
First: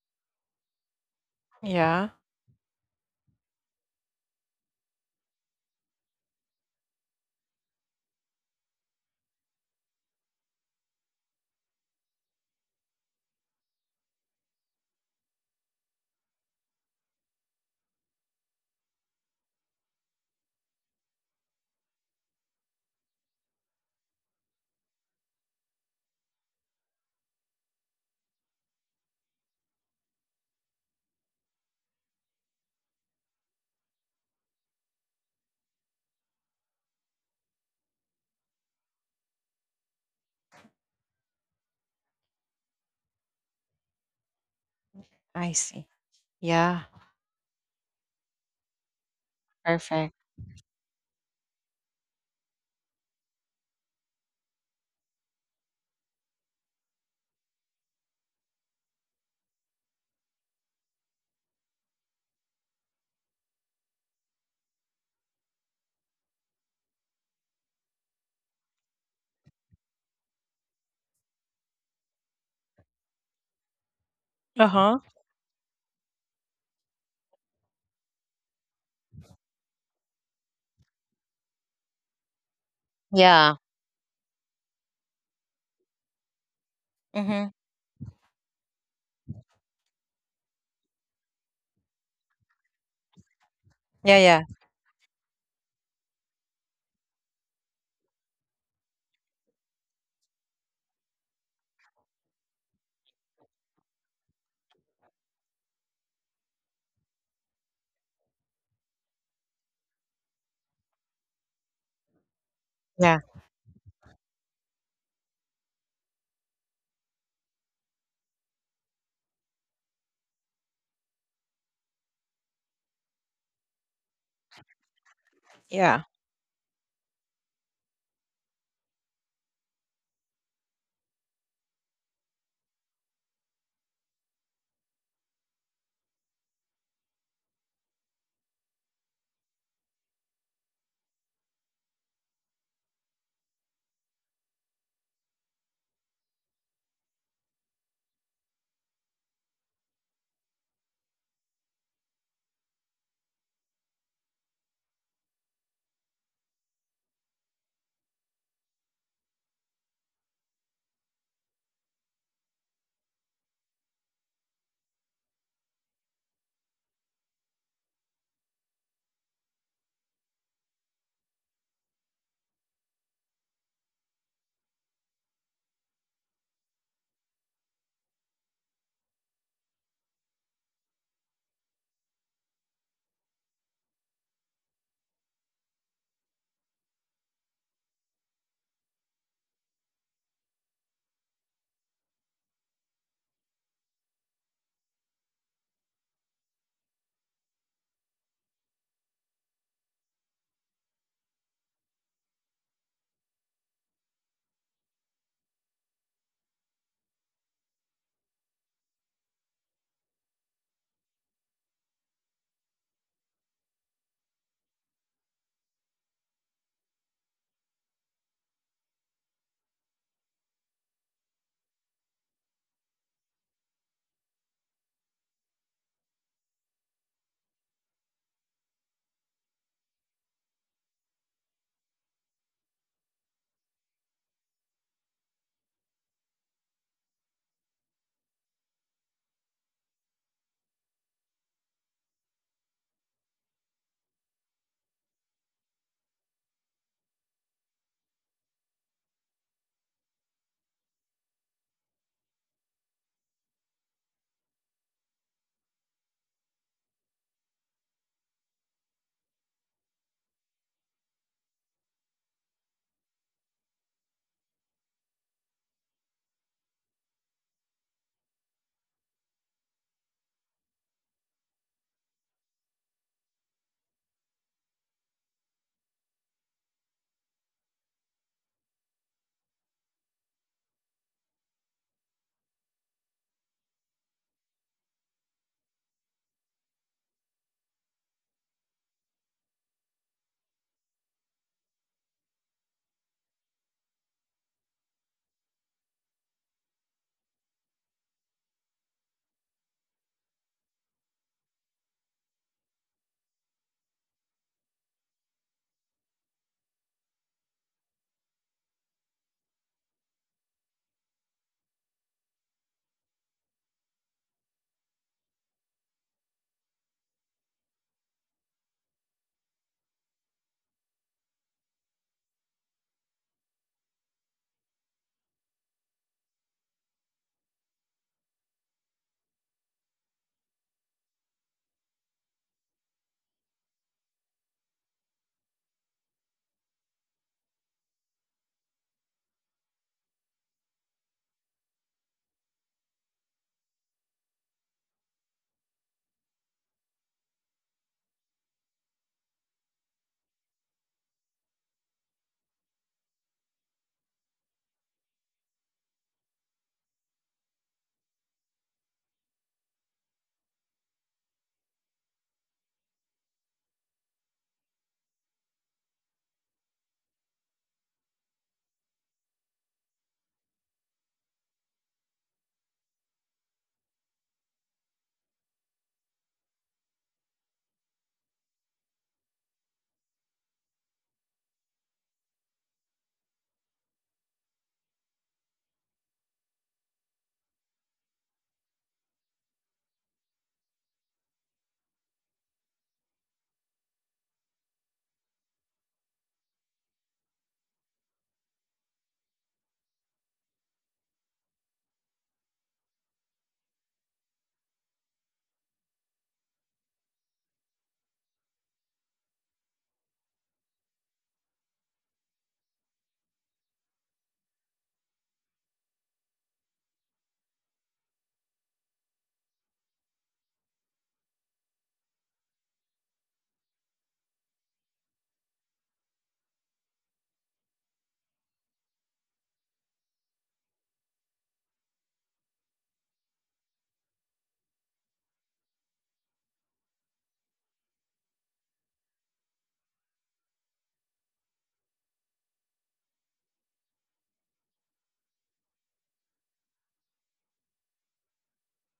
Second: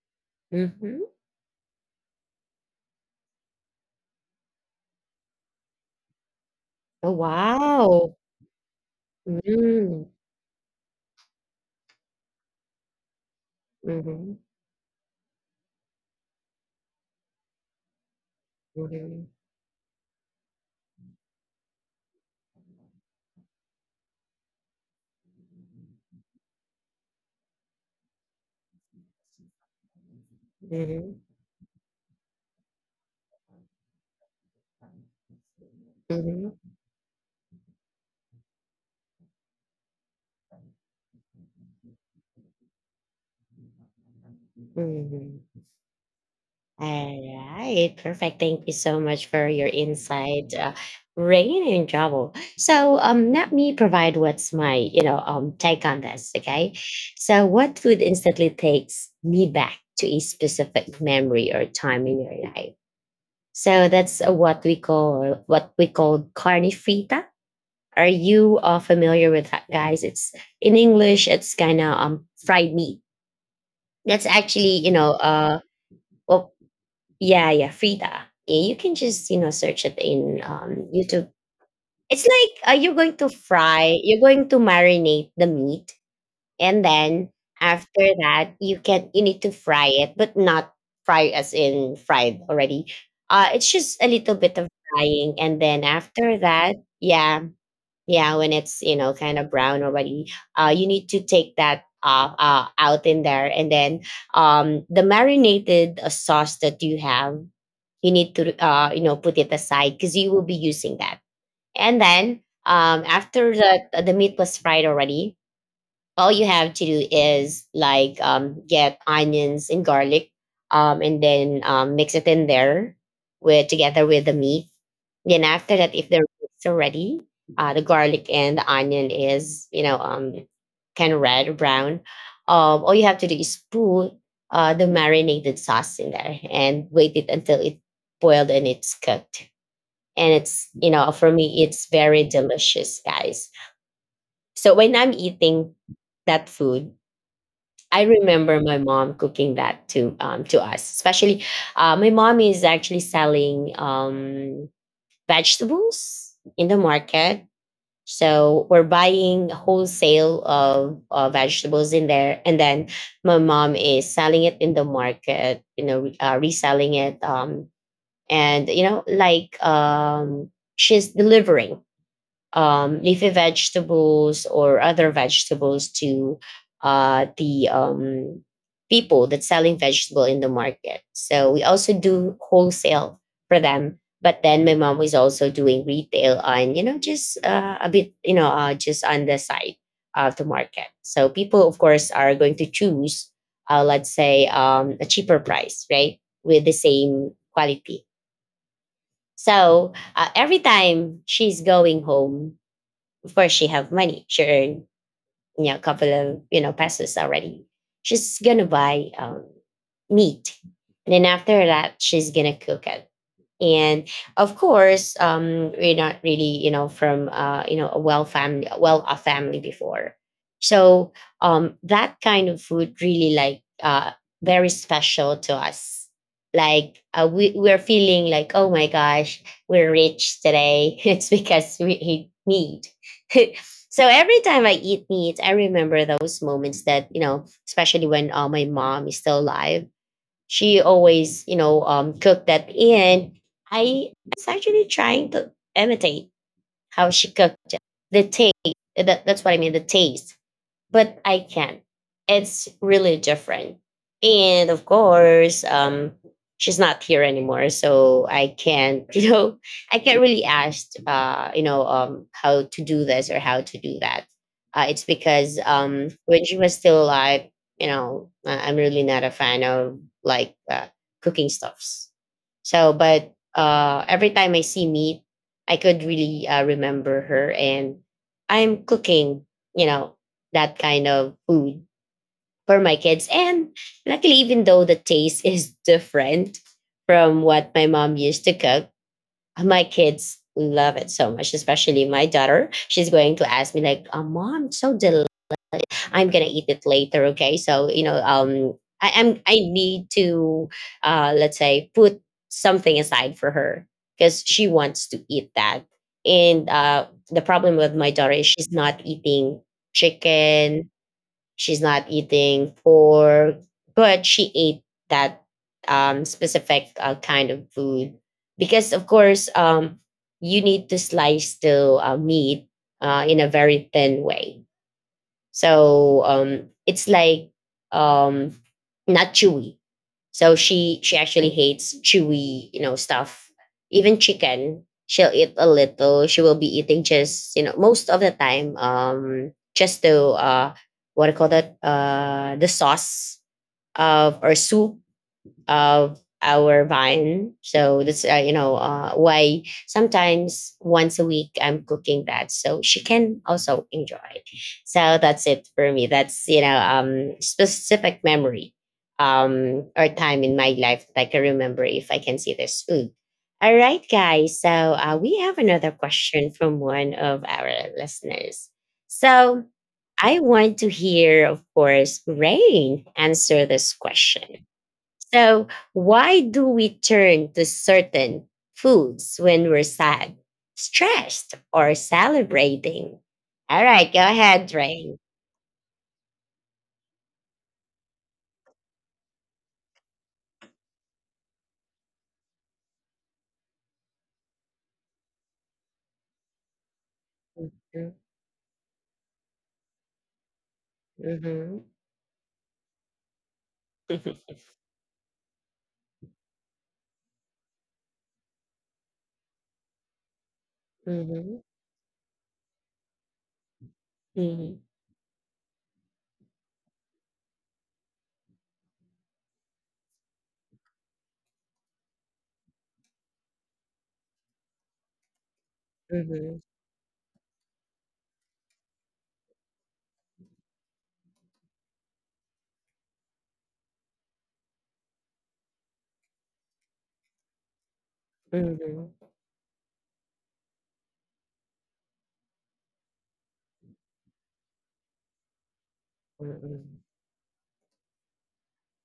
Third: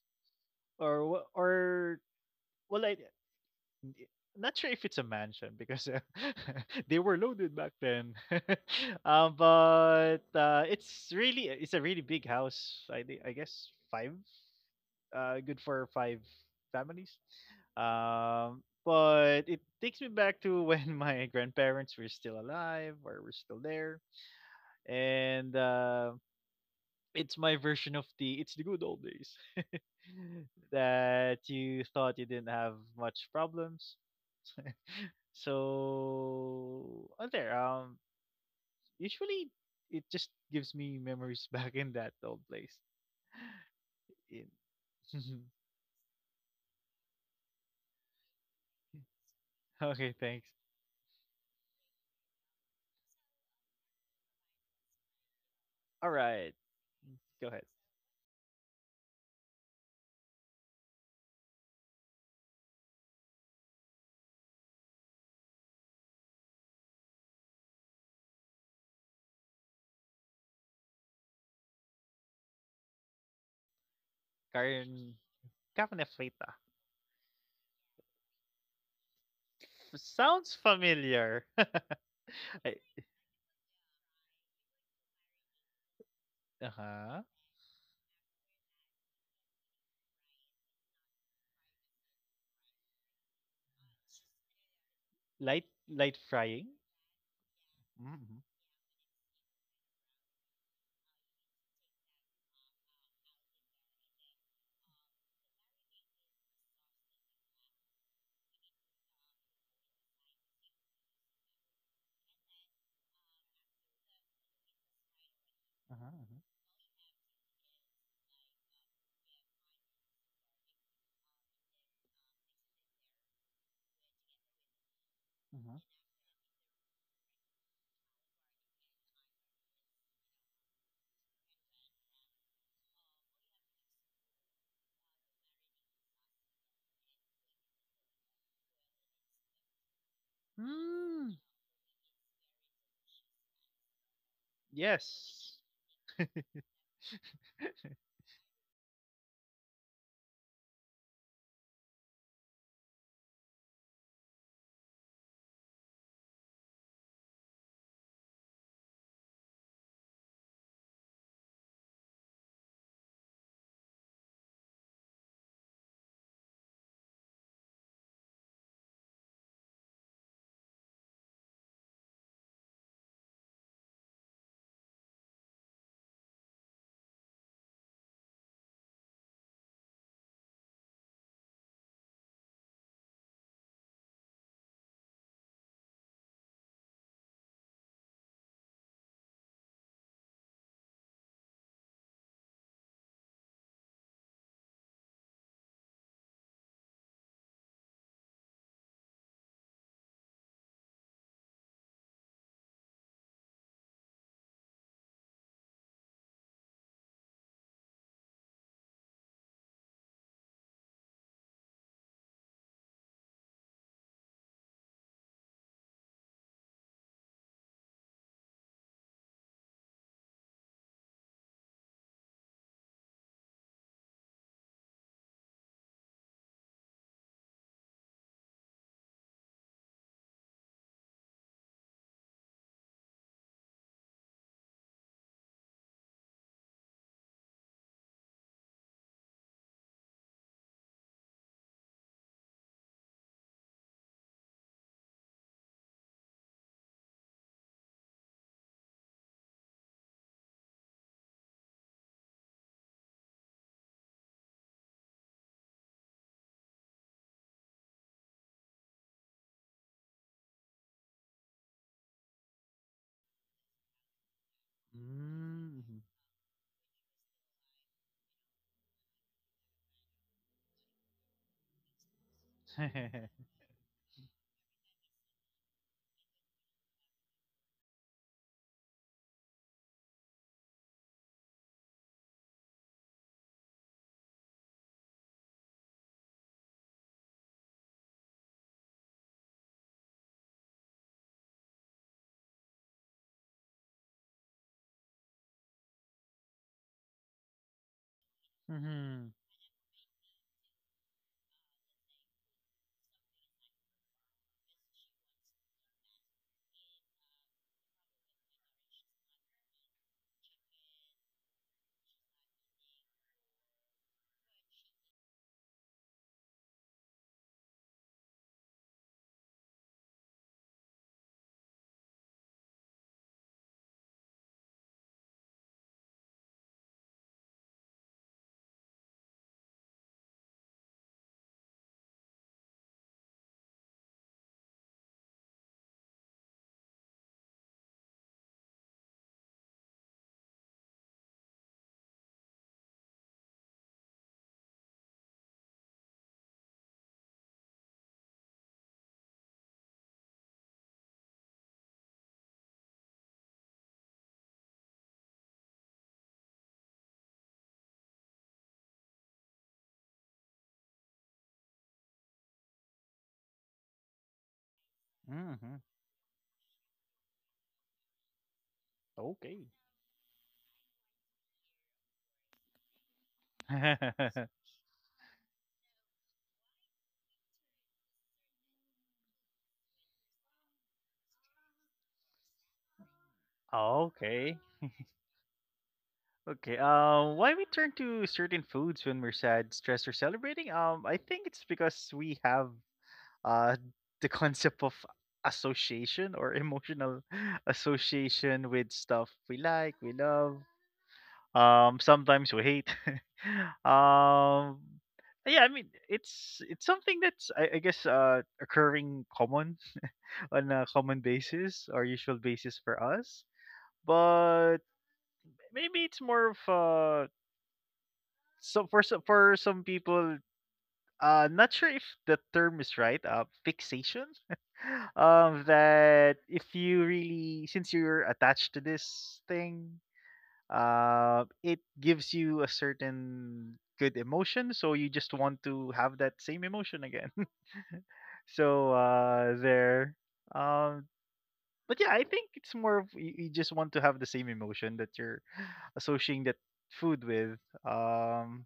A: Mhm.
B: or
C: yeah,
B: I not sure if it's a mansion because they
A: Oh,
B: were loaded back then.
A: wow. Mm.
B: But it's really, it's a really big house. I guess five,
A: Mhm,
B: good for five families.
A: mhm,
B: But it takes me back to when my grandparents were still alive or were still there, and it's my version of the, it's the good old days.
A: mhm,
B: That you thought you didn't have much problems.
A: mhm,
B: So oh, there. Usually it just gives me memories back in that old place. In
C: I
A: mhm.
C: see. Yeah,
A: Alright, perfect. Thank you so much for your
C: perfect.
B: okay,
A: insight,
B: thanks.
A: Rain and Travel. So, let me provide what's my, take on this.
B: All
A: Okay,
B: right,
A: so what
B: go ahead.
A: food instantly takes me back to a specific memory or time in your life? So that's, what we call carne frita. Are you familiar with that, guys? It's in English. It's kind of fried meat. That's
C: Uh
A: actually,
C: huh.
B: Carne, carne
A: well,
B: frita.
A: yeah, yeah, frita. Yeah, you can just, search it in
B: Sounds
A: YouTube.
B: familiar.
A: It's like, you're
B: I,
A: going to
C: Yeah.
A: fry. You're going to marinate the meat, and then
C: Mm-hmm.
B: uh-huh.
A: after that you need to fry it, but not fry as in fried already. It's just a
C: Yeah,
A: little
C: yeah,
A: bit of frying, and then
B: Light,
A: after
B: light
A: that,
B: frying.
A: yeah, yeah, when
B: Mm-hmm.
A: it's, kind of brown already, you need to take that out in there, and then the marinated, sauce that you have, you need to, put it aside, because you will be using that. And then,
C: yeah,
A: after the meat was fried already, all
B: Uh-huh,
A: you
B: uh-huh,
A: have to do is, like, get onions and garlic, and then, mix it in there with, together with the meat. Then, after that,
C: yeah,
A: if the meat's already, the garlic and the onion is, kind of red or brown, all you have to do is put the marinated sauce in there and wait it until it boiled and it's cooked. And it's,
B: uh-huh.
A: for me,
B: Mm,
A: it's very delicious, guys. So when I'm eating
B: yes.
A: that food, I remember my mom cooking that to us, especially my mom is actually selling vegetables in the market. So we're buying wholesale of vegetables in there, and then my mom is selling it in the market. You know, reselling it, and, like, she's delivering leafy vegetables or other vegetables to, the, people that's selling vegetable in the market. So we also do wholesale for them. But then my mom was also doing retail on, just, a bit, just on the side of the market. So people, of course, are going to choose, let's say, a cheaper price, right, with the same quality. So every time she's going home, of course, she have money. She earned, a couple of, pesos already. She's gonna buy meat, and then after that, she's gonna cook it. And of course, we're not really, from, a family before. So that kind of food really, like, very special to us. Like, we're feeling like, oh my gosh, we're rich today. It's because we eat meat. So every time I eat meat, I remember those moments, that, especially when my mom is still alive, she always, cooked that in. I was actually trying to imitate how she cooked it. The taste. That's what I mean, the taste, but I can. It's really different. And of course, she's not here anymore, so I can't, I can't really ask, how to do this or how to do that. It's because
B: Mm-hmm.
A: when she was still alive, I'm really not a fan of like, cooking stuffs. So, but every time I see meat, I could really, remember her, and I'm cooking, you know, that kind of food for my kids. And luckily, even though the taste is different from what my mom used to cook, my kids love it so much, especially my daughter. She's going to ask me, like, oh, Mom, it's so delicious. I'm gonna eat it later. Okay. So, I
B: Mhm.
A: need to, let's say, put something aside for her because she wants to eat that. And the problem with my daughter is she's not eating chicken. She's not eating pork, but she ate that specific kind of food because, of course, you need to slice the meat in a very thin way, so it's like, um, not chewy. So she actually hates chewy, stuff. Even chicken, she'll eat a little. She will be eating just most of the time, just to what I call that the sauce of or soup of our vine. So that's why sometimes once a week I'm cooking that, so she can also enjoy. So that's it for me. That's specific memory or time in my life that I can remember if I can see this food. All right, guys. So we have another
B: Hmm.
A: question from one of our listeners. So
B: Okay.
A: I want to hear, of course, Rain answer this question. So, why do we turn to certain foods when we're sad, stressed, or celebrating? All right, go ahead,
B: Okay.
A: Rain.
B: Okay. Why we turn to certain foods when we're sad, stressed, or celebrating? I think it's because we have uh the concept of association or emotional
A: Mhm,
B: association with stuff we like, we love.
A: mhm,
B: Sometimes we hate. um, yeah. I mean, it's something that's, I guess occurring common on a common
A: mhm,
B: basis or usual basis for us.
A: mhm,
B: But maybe it's more of some for some for some people, not sure if the term is right, fixation.
A: mhm,
B: That if you really, since you're attached to this thing, it gives you a certain good emotion, so you just want to have that same emotion again.
A: mhm,
B: So there. Um but yeah, I think it's more of you, you just want to have the same emotion that you're associating that food with. Um,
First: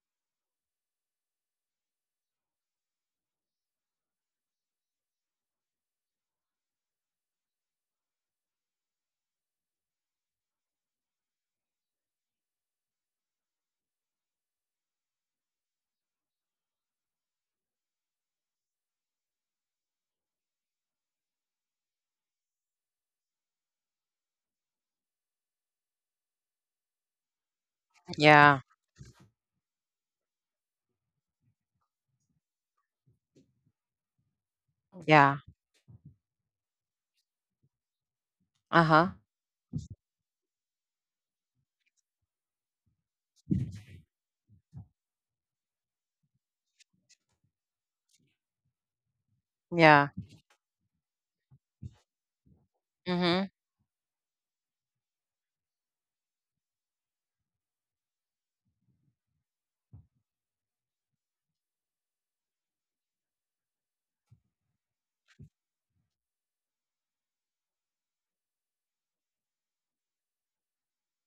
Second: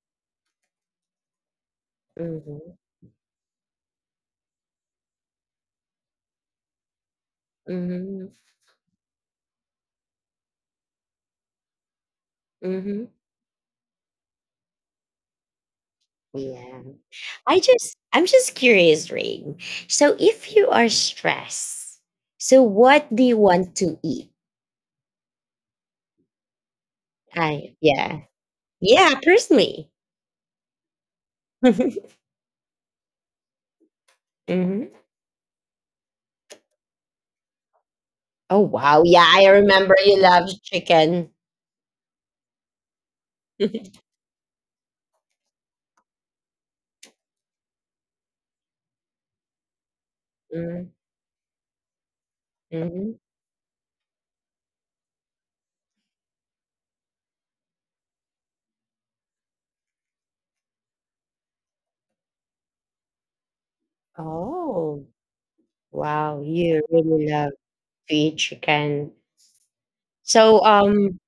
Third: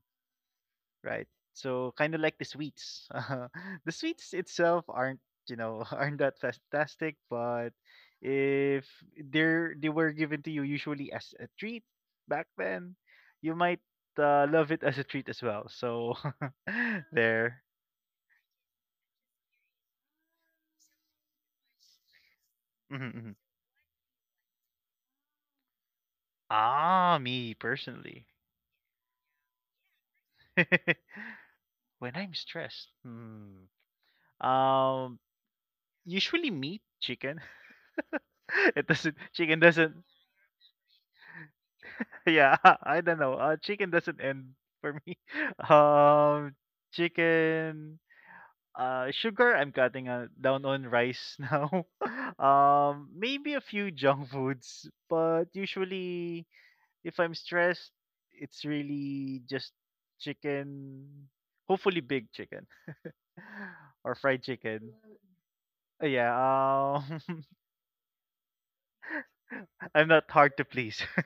B: right. So kind of like
A: mhm,
B: the
A: mhm,
B: sweets. The sweets itself aren't, aren't that fantastic, but
A: mhm,
B: if they were given to you usually as a treat back then,
A: mhm.
B: you might love it as a treat as well. So
A: Yeah.
B: there.
A: I'm just curious, Rain. So, if you are stressed, so
B: Mhm,
A: what do you
B: mhm.
A: want to eat?
B: Ah, me
A: I, yeah,
B: personally.
C: yeah,
A: yeah, personally.
B: When I'm stressed. Hmm.
A: hmm
B: Um,
C: yeah.
B: Usually meat, chicken.
A: Oh
C: Uh
B: It
A: wow!
C: huh.
B: doesn't
A: Yeah, I
B: chicken
A: remember
B: doesn't
A: you love chicken.
B: yeah, I don't know. Chicken doesn't end for me. Um, Chicken, sugar, I'm
C: Yeah.
B: cutting down on rice now.
A: Mm-hmm.
C: Mm-hmm.
B: Maybe a few junk foods, but usually if I'm stressed, it's really just chicken, hopefully big chicken or fried chicken.
A: Oh wow! You
B: Yeah,
A: really love to eat chicken.
B: I'm not hard
A: So
B: to please.
A: um,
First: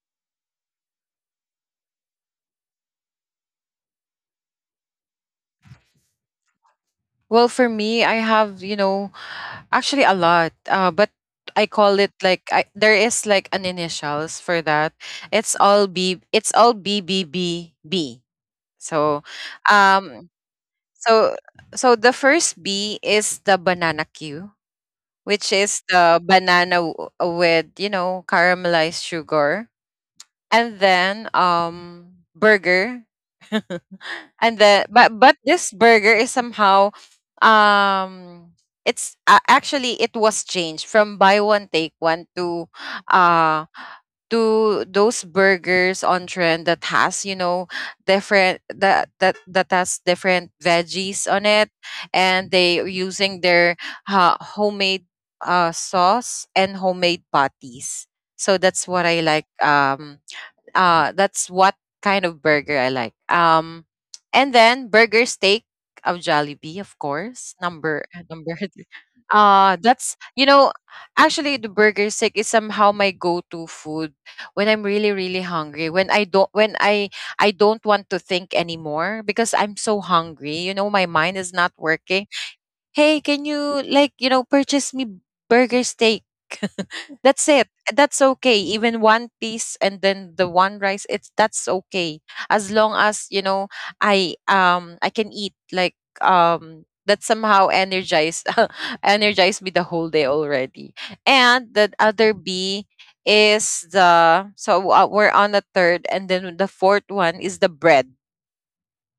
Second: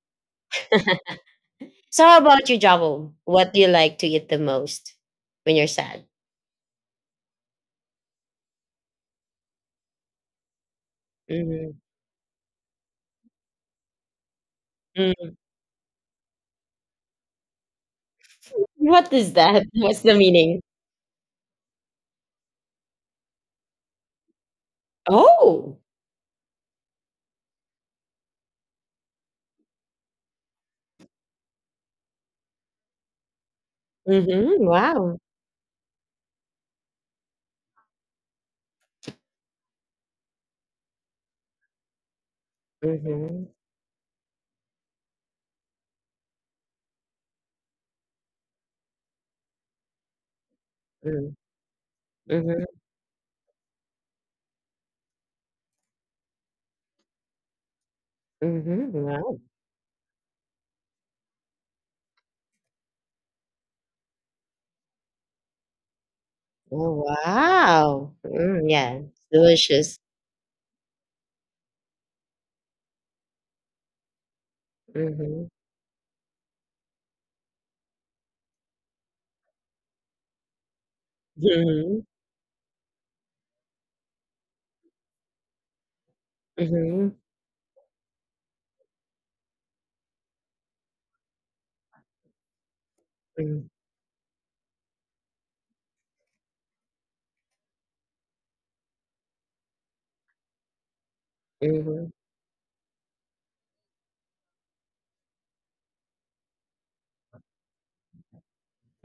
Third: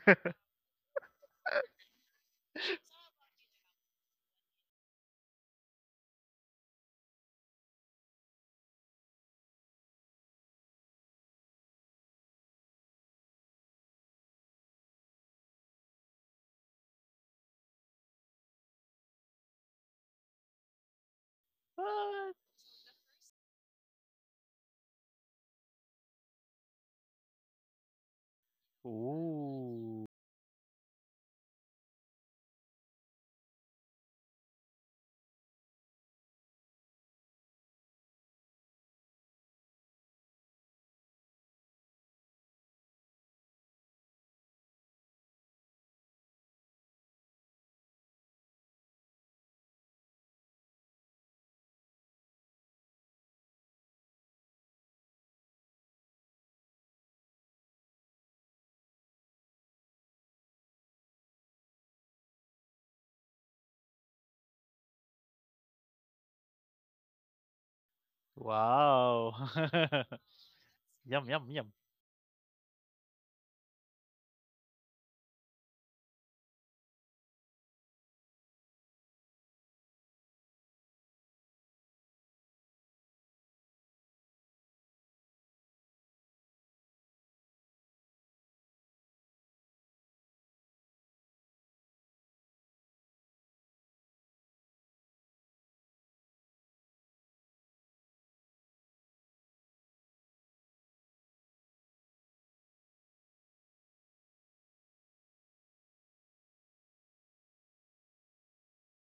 A: so how about you, Javel? What do you like to eat the most when you're sad?
C: Well, for me, I have, actually a lot. But I
A: Mm-hmm.
C: call it like, there is like an initials for that.
A: Mm.
C: It's all B. It's all BBBB.
A: What
C: So,
A: is that? What's the
C: um,
A: meaning?
C: so so the
B: What?
C: first B is the banana Q, which is
A: Oh.
C: the banana with caramelized sugar,
B: Ooh.
C: and then burger. And
A: Mm-hmm.
C: the
A: Wow.
C: but this burger is somehow, um it's actually it was changed from buy one take one uh
A: Mm-hmm.
C: to those burgers on trend that has, different that has different veggies on
A: Mm.
C: it, and they
A: Mm-hmm.
C: are using their homemade sauce and homemade patties. So that's
A: Mm-hmm.
C: what I
A: Wow.
C: like. That's what kind of burger I like. And then burger steak of Jollibee, of
A: Oh,
C: course. Number
A: wow.
C: number.
A: Mm,
C: Three.
A: yeah.
B: Wow.
A: Delicious.
C: That's, you know,
B: Yum, yum,
C: actually the
B: yum.
C: burger steak is somehow my go-to food when I'm really really
A: Mm-hmm.
C: hungry. When I don't want to think anymore because I'm so hungry. You know, my mind is not working. Hey, can you like purchase me burger steak?
A: Mhm,
C: That's it. That's okay. Even one piece and then the one rice, it's that's okay. As long as, you know,
A: mm,
C: I can eat like that somehow energize energize me the whole day already. And the
A: mhm,
C: other B is the, we're on the third, and then the fourth one is the bread.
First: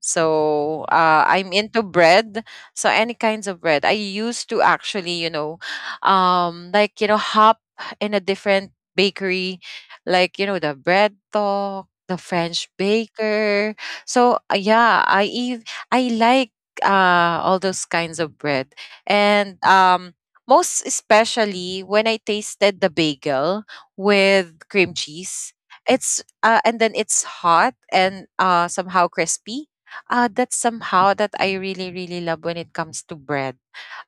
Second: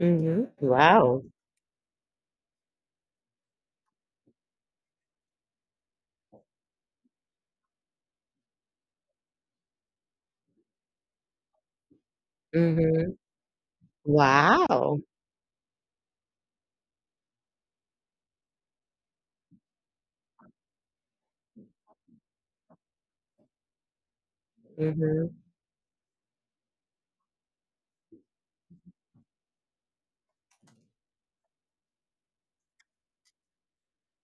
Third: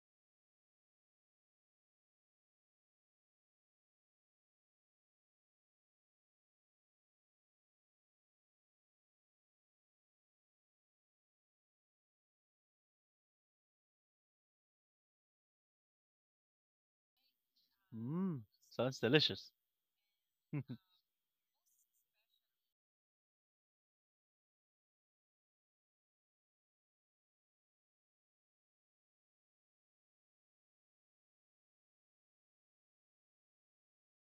A: mhm, wow,
C: I'm into bread. So any kinds of bread. I used to actually, you know, like you know, hop in a different bakery, like you know, the bread talk, the French
A: mhm,
C: baker. So
A: wow,
C: yeah, ev- I like all those kinds of
B: Mmm.
C: bread,
B: Sounds delicious.
C: and most especially when I tasted the bagel with cream
A: mhm,
C: cheese. It's and then it's hot and somehow crispy. That's somehow that I really, really love when it comes to bread.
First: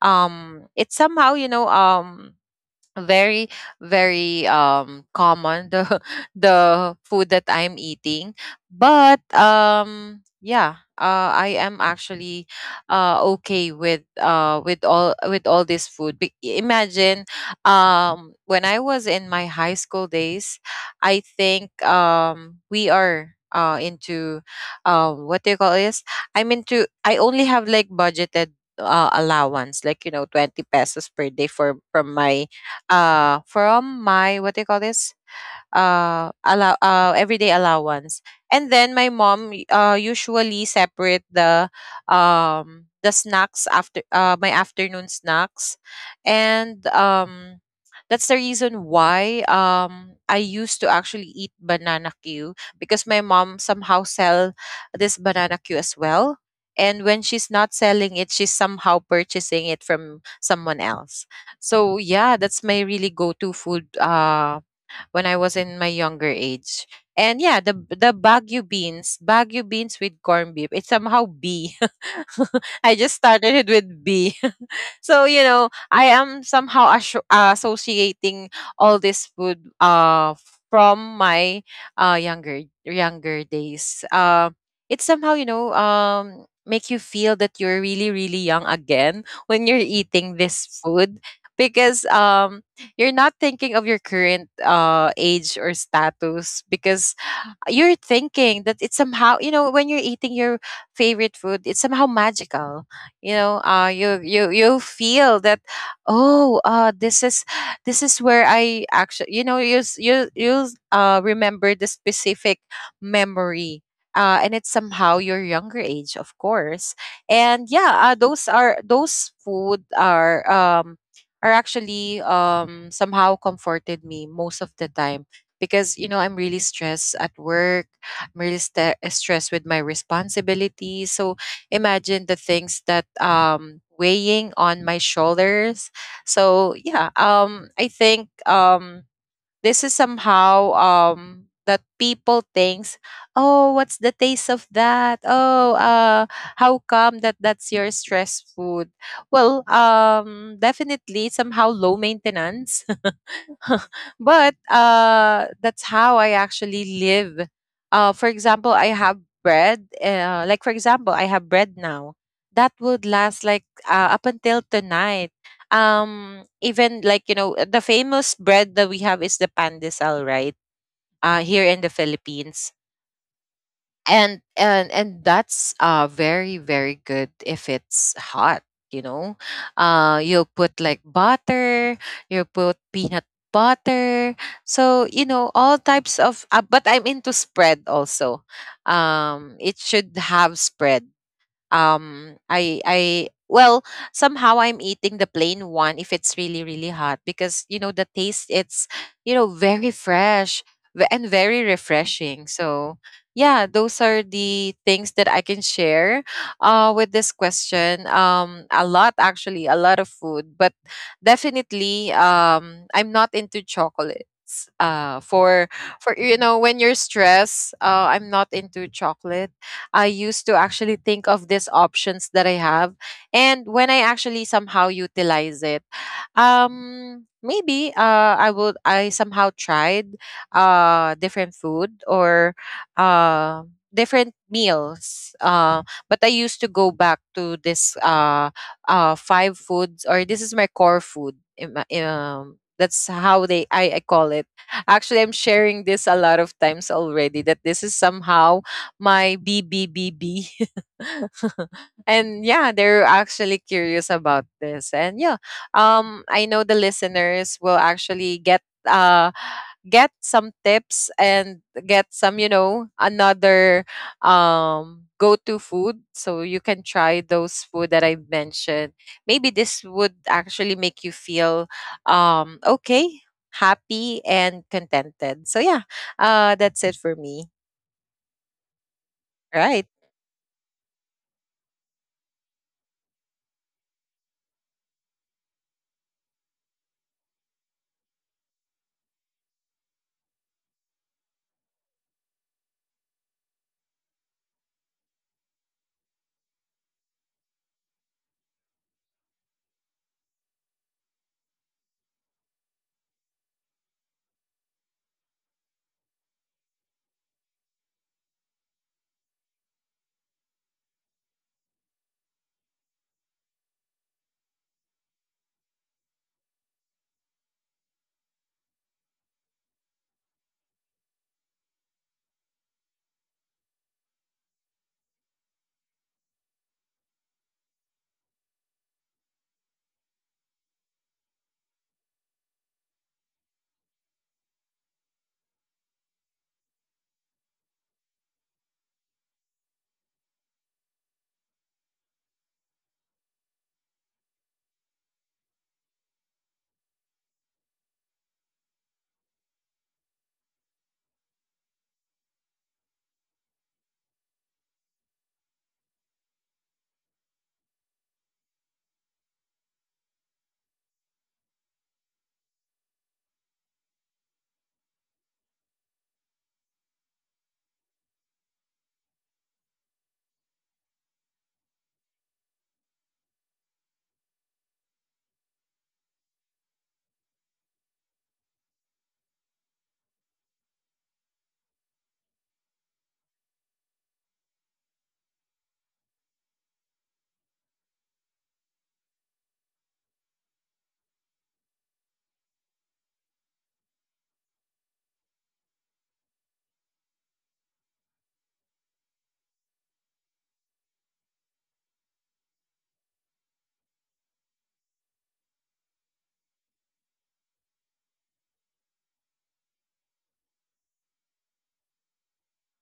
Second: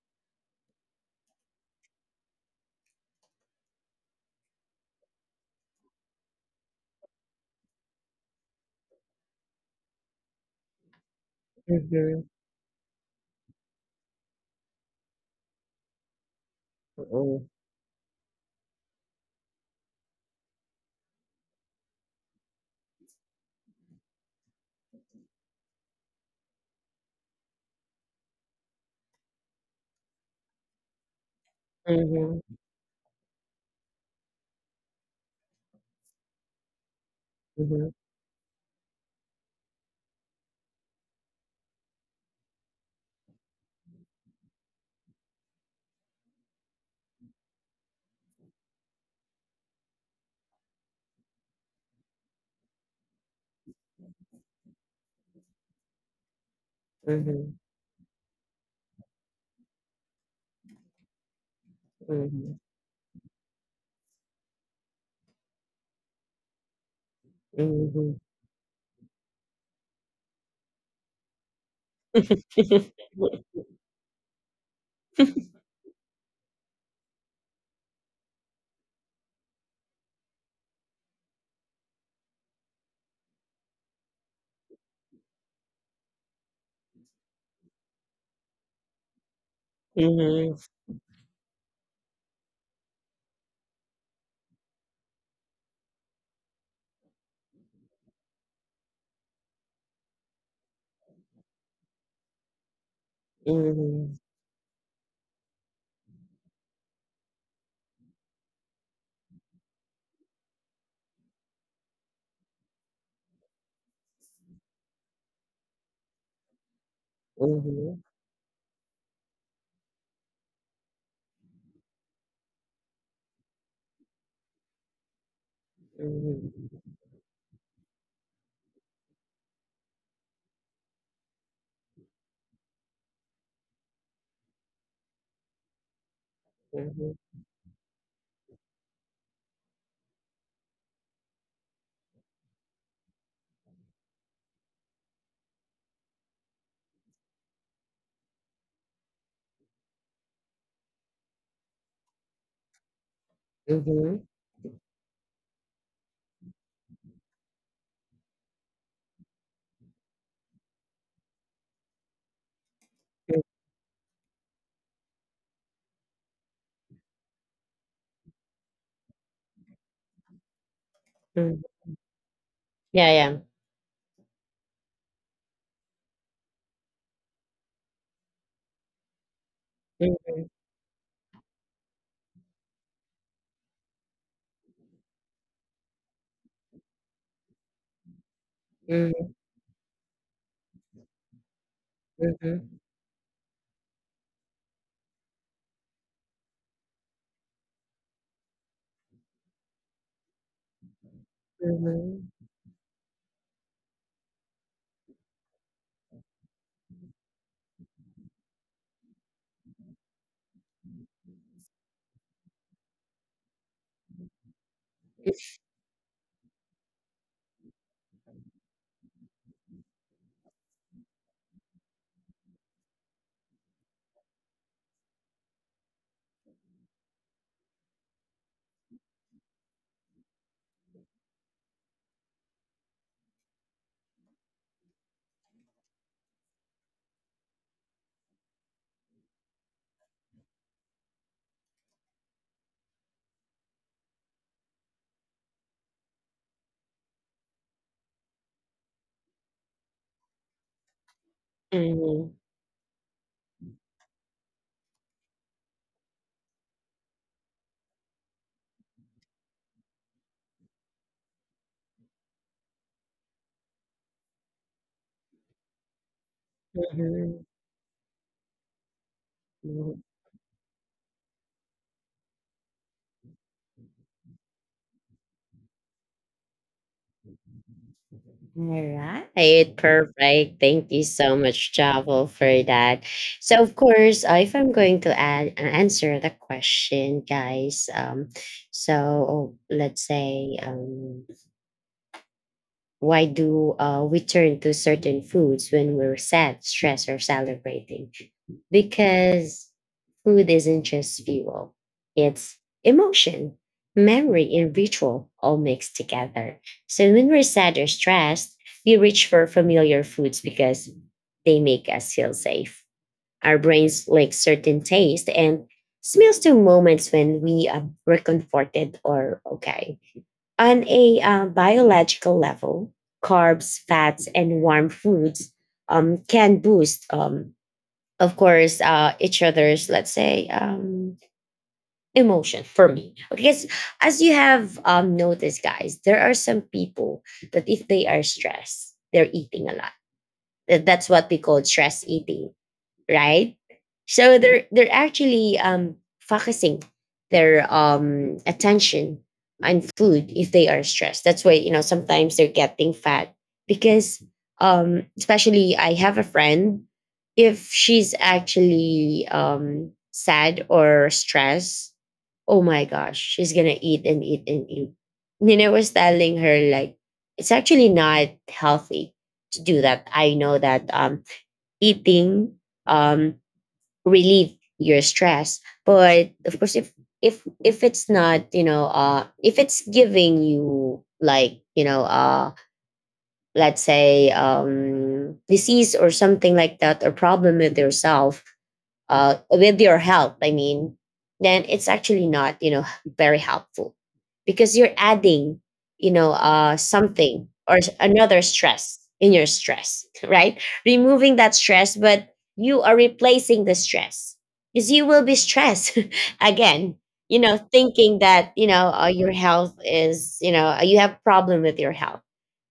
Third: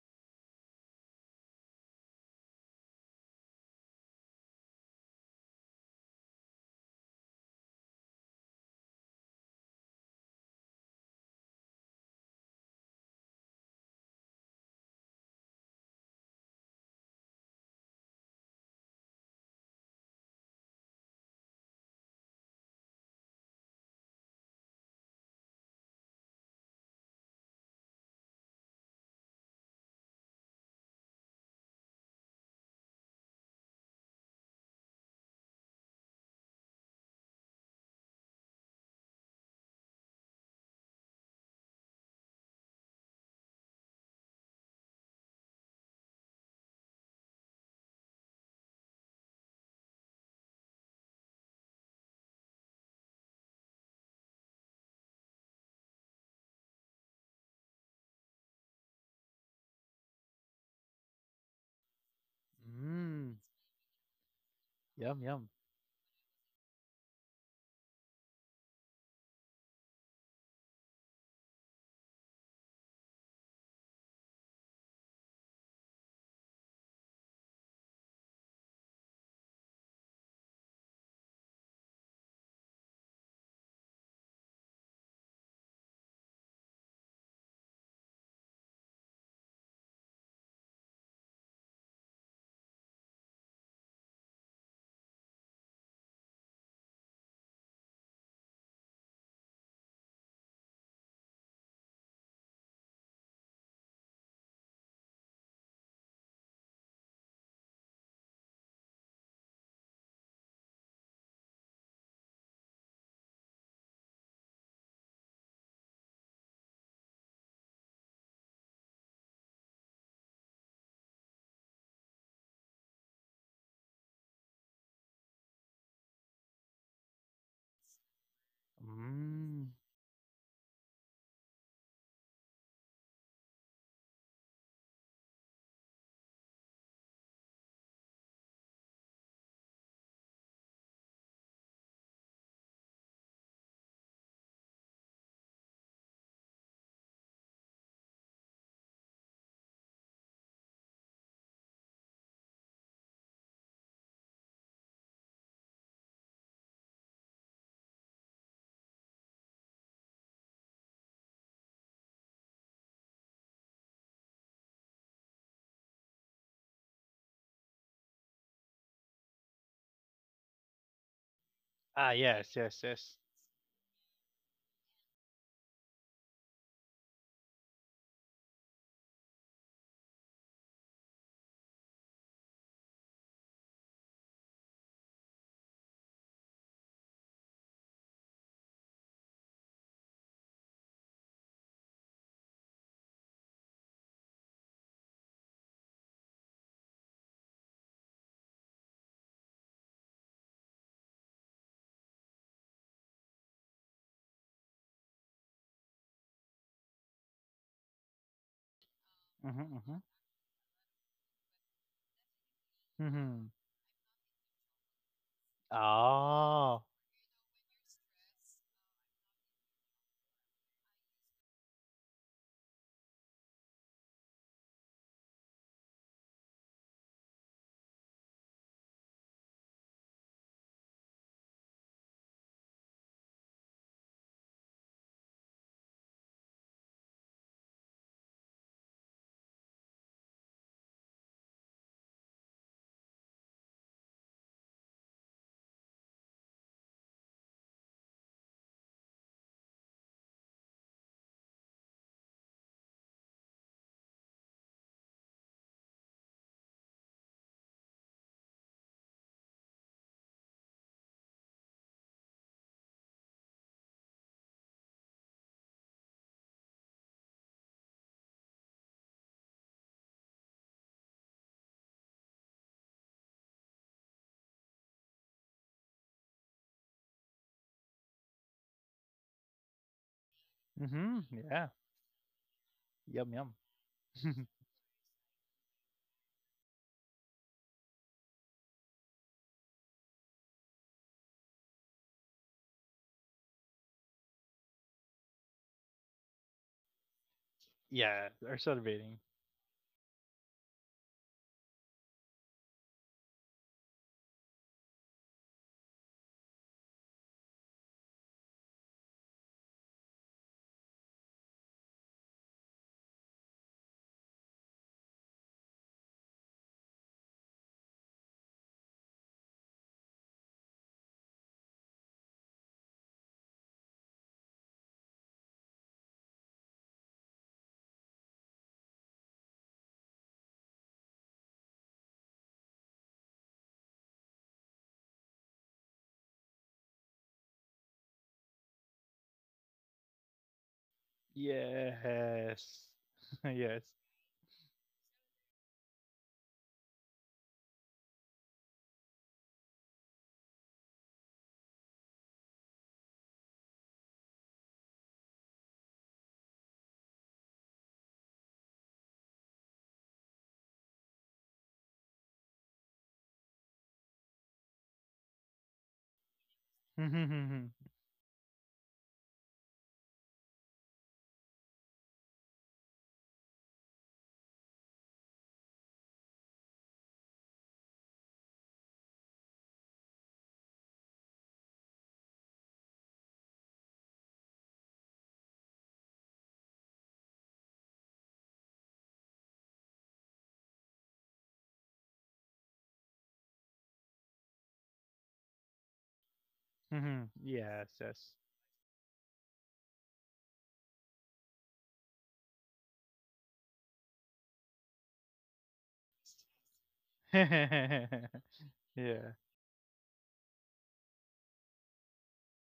C: It's somehow, you know, very very common the the food that I'm eating. But yeah, I am
A: mhm,
C: actually okay with all this food. Imagine
A: mm,
C: when I was in my high school days, I think we are into, what do you call this, I only have like budgeted allowance, like you know, 20 pesos per day for from my
A: mhm,
C: from my, what do you call this, allow everyday
A: mhm,
C: allowance. And then my mom usually separate the snacks after my afternoon snacks. And that's the reason why I used to actually eat banana Q, because my mom somehow sell this banana Q as well. And when she's
A: mhm,
C: not selling it, she's somehow purchasing it from someone else. So yeah,
A: mhm,
C: that's my really
B: Mmm.
C: go-to food
B: Yum,
C: when I
B: yum.
C: was in my younger age. And yeah, the
A: mhm.
C: Baguio beans with corned beef. It's somehow B. I just started it with B. So you know, I am somehow associating all this food from my younger days. It's somehow, you know, make you feel that you're really really young again when you're eating
A: Mhm,
C: this food, because you're not thinking of your current age or status, because you're thinking that it's somehow, you know, when you're eating your favorite food, it's somehow magical. You know, you
A: mhm,
C: you feel that, oh, this is, this is where I actually, you know, you you remember the specific memory, and it's somehow your younger age, of course. And yeah,
A: mhm,
C: those are, those food are actually, somehow comforted me most of the time, because, you know, I'm really
A: mhm,
C: stressed at work, I'm really stressed with my
B: Mmm.
C: responsibilities. So imagine the things that, weighing on my shoulders. So yeah,
A: mhm,
C: I think, this is somehow, that people thinks, oh, what's the taste of that? Oh, how come that that's your stress food? Well, definitely somehow low maintenance,
A: mhm,
C: but that's how I actually live. For example, I have bread. Like for example, I have bread now that would last like up until tonight. Even like you know the famous bread that we have is the pandesal, right? Here
A: mhm.
C: in the
B: Ah,
C: Philippines.
B: yes, yes,
A: Yeah,
B: yes.
A: yeah.
C: And that's very very good if it's hot, you know, you'll
A: Mhm,
C: put like butter, you'll put peanut butter. So you know, all types of but I'm into spread also.
A: mhm,
C: Um, it should have spread. um i
A: mhm,
C: i well, somehow I'm eating the plain one if it's really really hot, because you know the taste, it's, you know, very fresh, and very
A: mhm,
C: refreshing. So yeah, those are the things that I can share with this question. Um, a lot,
B: Mm-hmm,
C: actually a
B: mm-hmm.
C: lot of food, but definitely, I'm not
B: Mm-hmm.
C: into chocolates, uh for for, you know, when
B: Oh.
C: you're stressed, I'm not into chocolate. I used to actually think of these options that I have, and when I actually somehow utilize it. Um, maybe I would, I somehow tried different food, or uh different meals, but I used to go back to this five foods, or this is my core food, that's how they, I call it. Actually, I'm sharing this a lot of times already, that this is somehow my B B B B, and
A: mhm,
C: yeah, they're actually curious about this. And yeah, I know the listeners will actually uh get some tips, and get some, you know, another go-to food, so you can try
A: mhm,
C: those food that I mentioned. Maybe this would
A: mhm.
C: actually make you feel okay, happy and contented. So yeah, that's it for me.
A: All
C: Right.
A: right, perfect. Thank you
B: Mm-hmm.
A: so
B: Yeah.
A: much, Javel, for that.
B: Yum, yum.
A: So, of course, if I'm going to add answer the question, guys, so let's say, why do we turn to certain foods when we're sad, stressed, or celebrating?
B: Yeah, they're celebrating.
A: Because food isn't just fuel, it's emotion, memory, and ritual all mixed together. So when we're sad or stressed, we reach for familiar foods because they make us feel safe. Our brains like certain taste and smells to moments when we were comforted or okay. On a biological level, carbs, fats, and warm foods can boost, of course, each other's, let's say, emotion for me. Because as you have noticed, guys, there are some people that if they are stressed, they're eating a lot. That's what we call stress eating,
B: Yes.
A: right?
B: Yes.
A: So they're actually focusing their attention on food if they are stressed. That's why you know sometimes they're getting fat because, especially I have a friend if she's actually sad or stressed. Oh my gosh, she's gonna eat and eat and eat. Nina was telling her like it's actually not healthy to do that. I know that eating um, relieve your stress, but of course, if if it's not you know if it's giving you like you know let's say disease or something like that or problem with yourself, with your help, I mean, then it's actually not, you know, very helpful because you're adding, you know,
B: Mm-hmm.
A: something or
B: Yes, yes.
A: another stress in your stress, right? Removing that stress, but you are replacing the stress because you will be stressed again, you know, thinking that, you know, your
B: Yeah.
A: health is, you know, you have problem with your health,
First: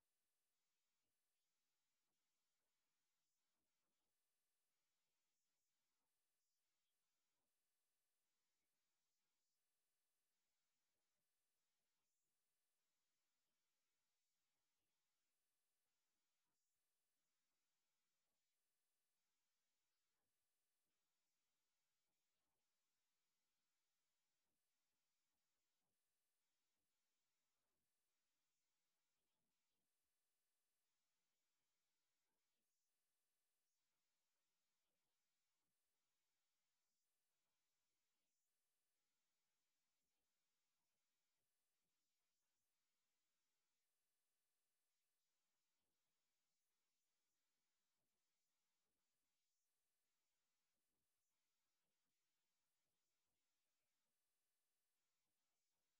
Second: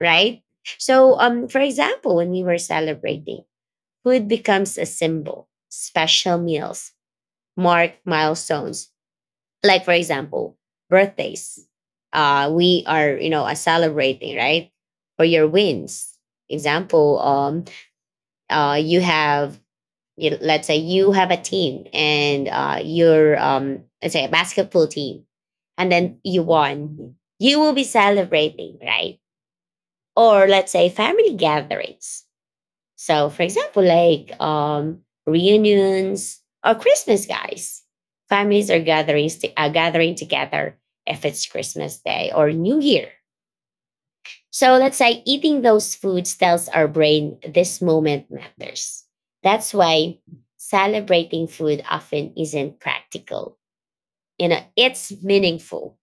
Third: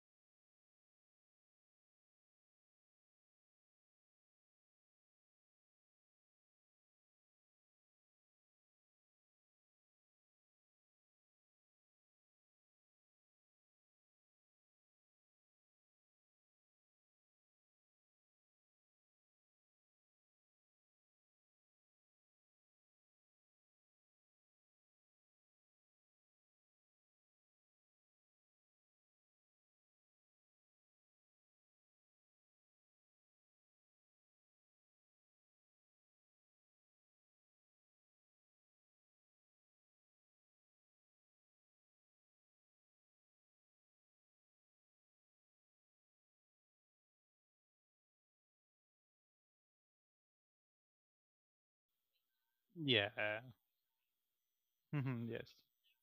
A: right? So, for example, when we were celebrating, food becomes a symbol, special meals mark milestones. Like, for example, birthdays. We are, you know, celebrating, right? For your wins. Example, you have, you, let's say you have a team and you're, let's say, a basketball team, and then you won. You will be celebrating, right? Or let's say family gatherings, so, for example, like reunions or Christmas, guys. Families are gathering together if it's Christmas Day or New Year. So, let's say eating those foods tells our brain this moment matters. That's why celebrating food often isn't
B: Yeah.
A: practical. You know, it's
B: Mhm. Yes.
A: meaningful,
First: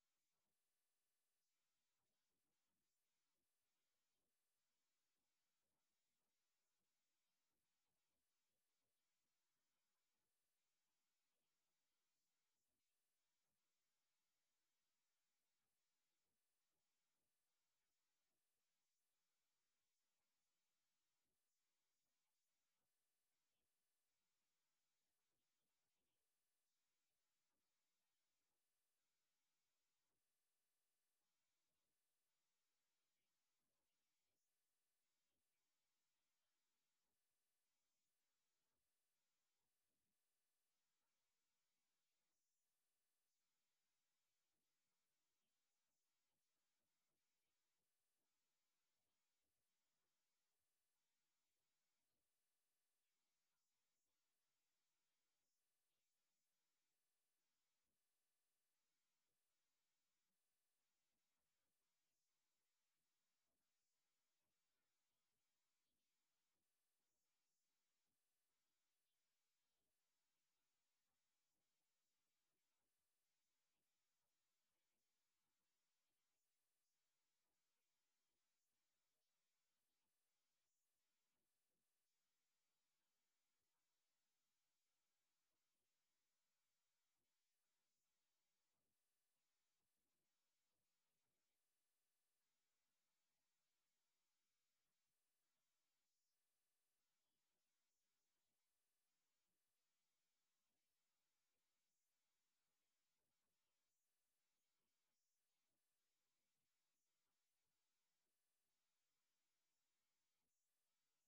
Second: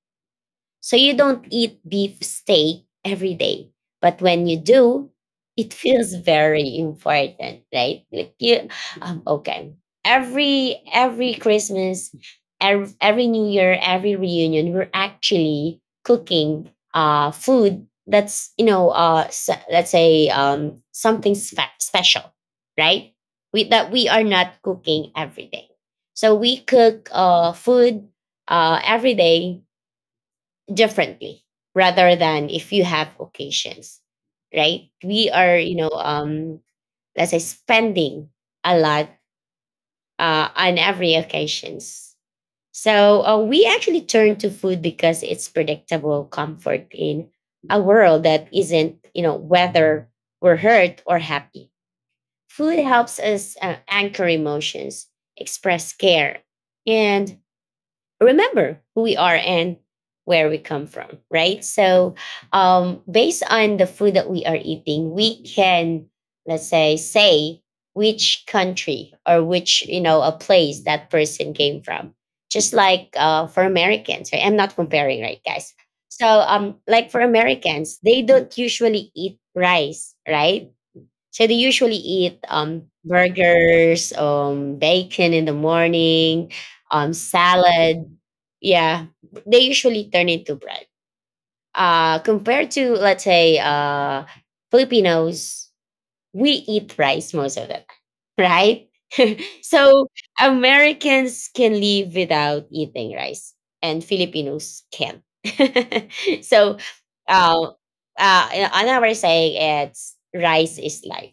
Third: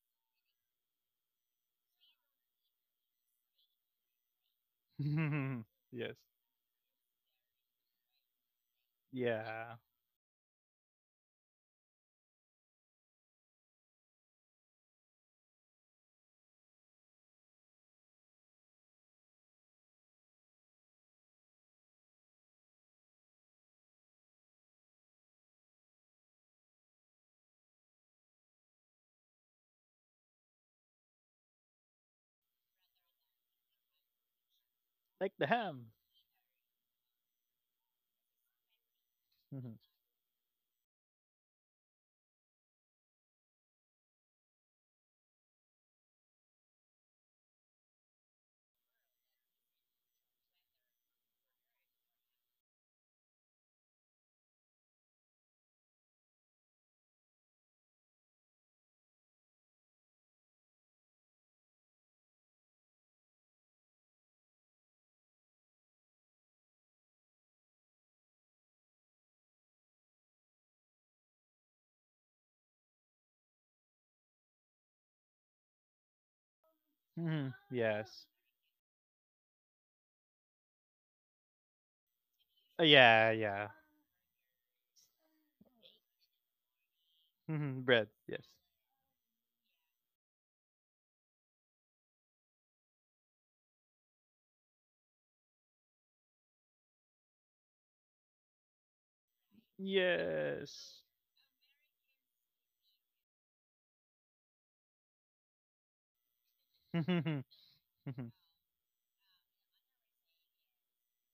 A: so you don't eat beef steak every day. But when you do, it feels
B: Yes.
A: very important, right? Like you, okay.
B: Yeah.
A: Every Christmas, every New Year, every reunion, we're actually cooking food that's you know let's say something special, right? We that we are not cooking every day. So we cook food every day differently rather than if you have occasions, right? We
B: Like the
A: are you know
B: ham.
A: let's say spending a lot
B: Mhm.
A: on every occasions. So we actually turn to food because it's predictable comfort in a world that isn't, you know, whether we're hurt or happy, food helps us anchor emotions, express care, and remember who we are and where we come from, right? So, based on the food that we are eating, we can, let's say, say which country or which, you know, a place that person came from. Just like for Americans, right? I'm not comparing, right, guys? So, like for
B: Mhm.
A: Americans, they
B: Yes.
A: don't usually eat rice, right? So they usually eat
B: Yeah, yeah.
A: burgers, bacon in the morning,
B: Mhm.
A: salad.
B: Bread. Yes.
A: Yeah, they usually turn into bread. Compared to let's say Filipinos, we eat rice most of the time, right? so
B: Yes.
A: Americans can live without eating rice, and Filipinos can. so,
B: Mhm.
A: uh,
B: Mhm.
A: another way saying it's rice is life,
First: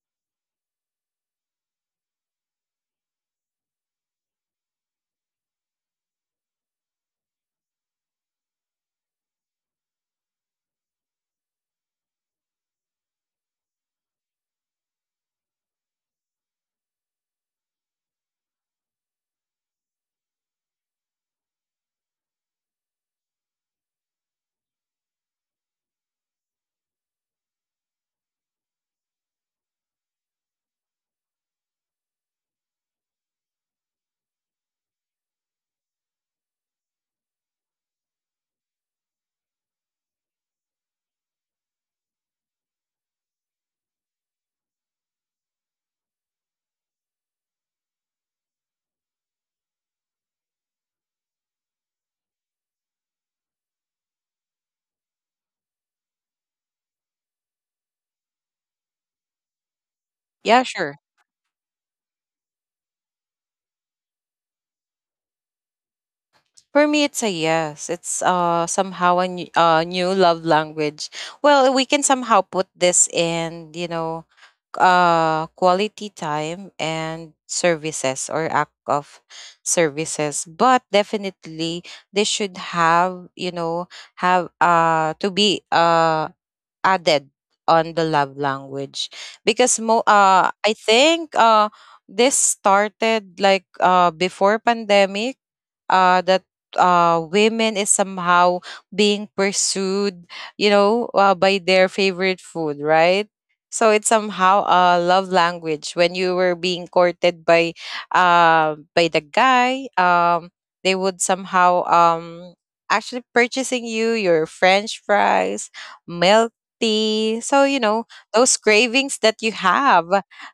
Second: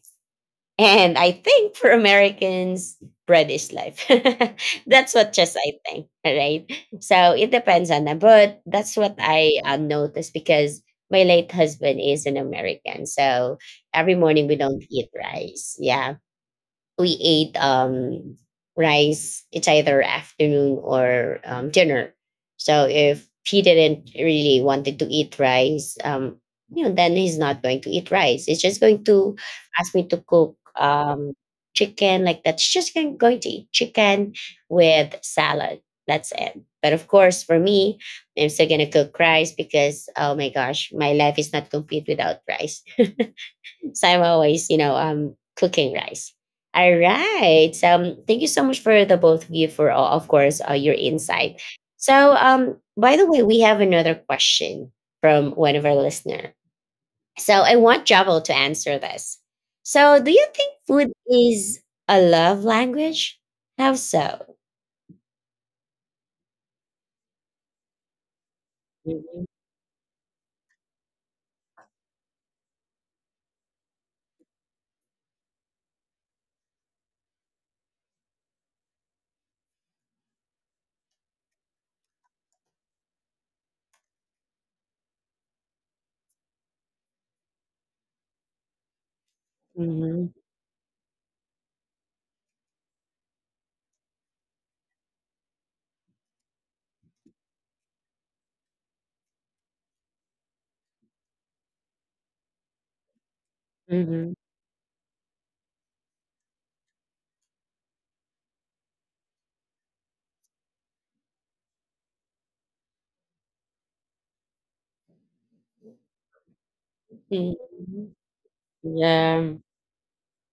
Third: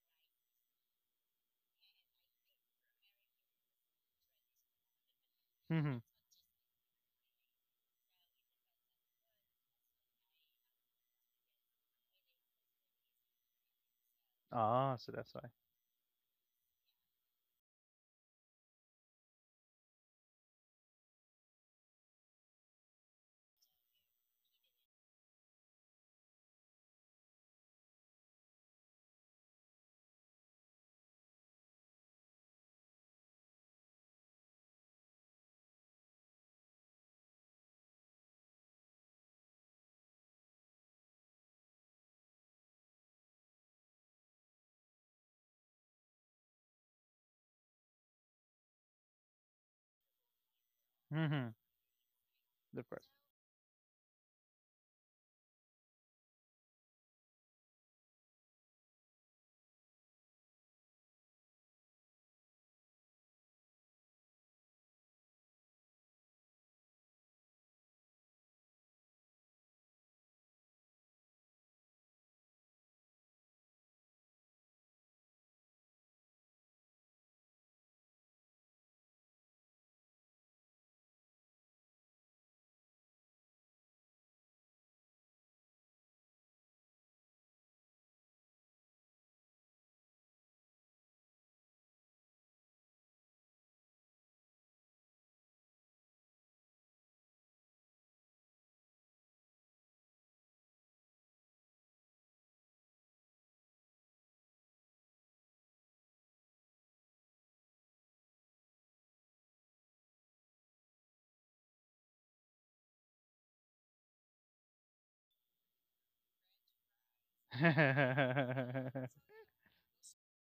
A: and I think for Americans, bread is life. that's what just I
B: Mhm.
A: think, right? So it depends on them. But that's what I noticed because my late husband is an American. So every morning we don't
B: Ah,
A: eat
B: so that's why.
A: rice. Yeah, we ate rice. It's either afternoon or dinner. So if he didn't really wanted to eat rice, you know, then he's not going to eat rice. He's just going to ask me to cook chicken like that. She's just going going to eat chicken with salad. That's it. But of course, for me, I'm still gonna cook rice because oh my gosh, my life is not complete without rice. So I'm always, you know, cooking rice. All right. So thank you so much for the both of you for, all, of course, your
B: Mhm.
A: insight. So,
B: Of course.
A: by the way, we have another question from one of our listener. So I want Javel to answer this. So, do you
C: Yeah,
A: think
C: sure.
A: food is a love language? How so?
C: For me, it's a yes. It's somehow a
A: Mhm,
C: new, new love language. Well, we can somehow put this in, you know, quality time and services, or act of services. But definitely, they should have, you know, have to be added on the love language, because mo
A: mhm,
C: I think this started like before pandemic, that women is somehow being pursued, you know, by their favorite food, right? So it's
A: mhm,
C: somehow a love language. When you were being courted by the guy, they would somehow actually purchasing you your French fries, milk tea. So you know
A: mhm.
C: those cravings that you
A: Yeah.
C: have.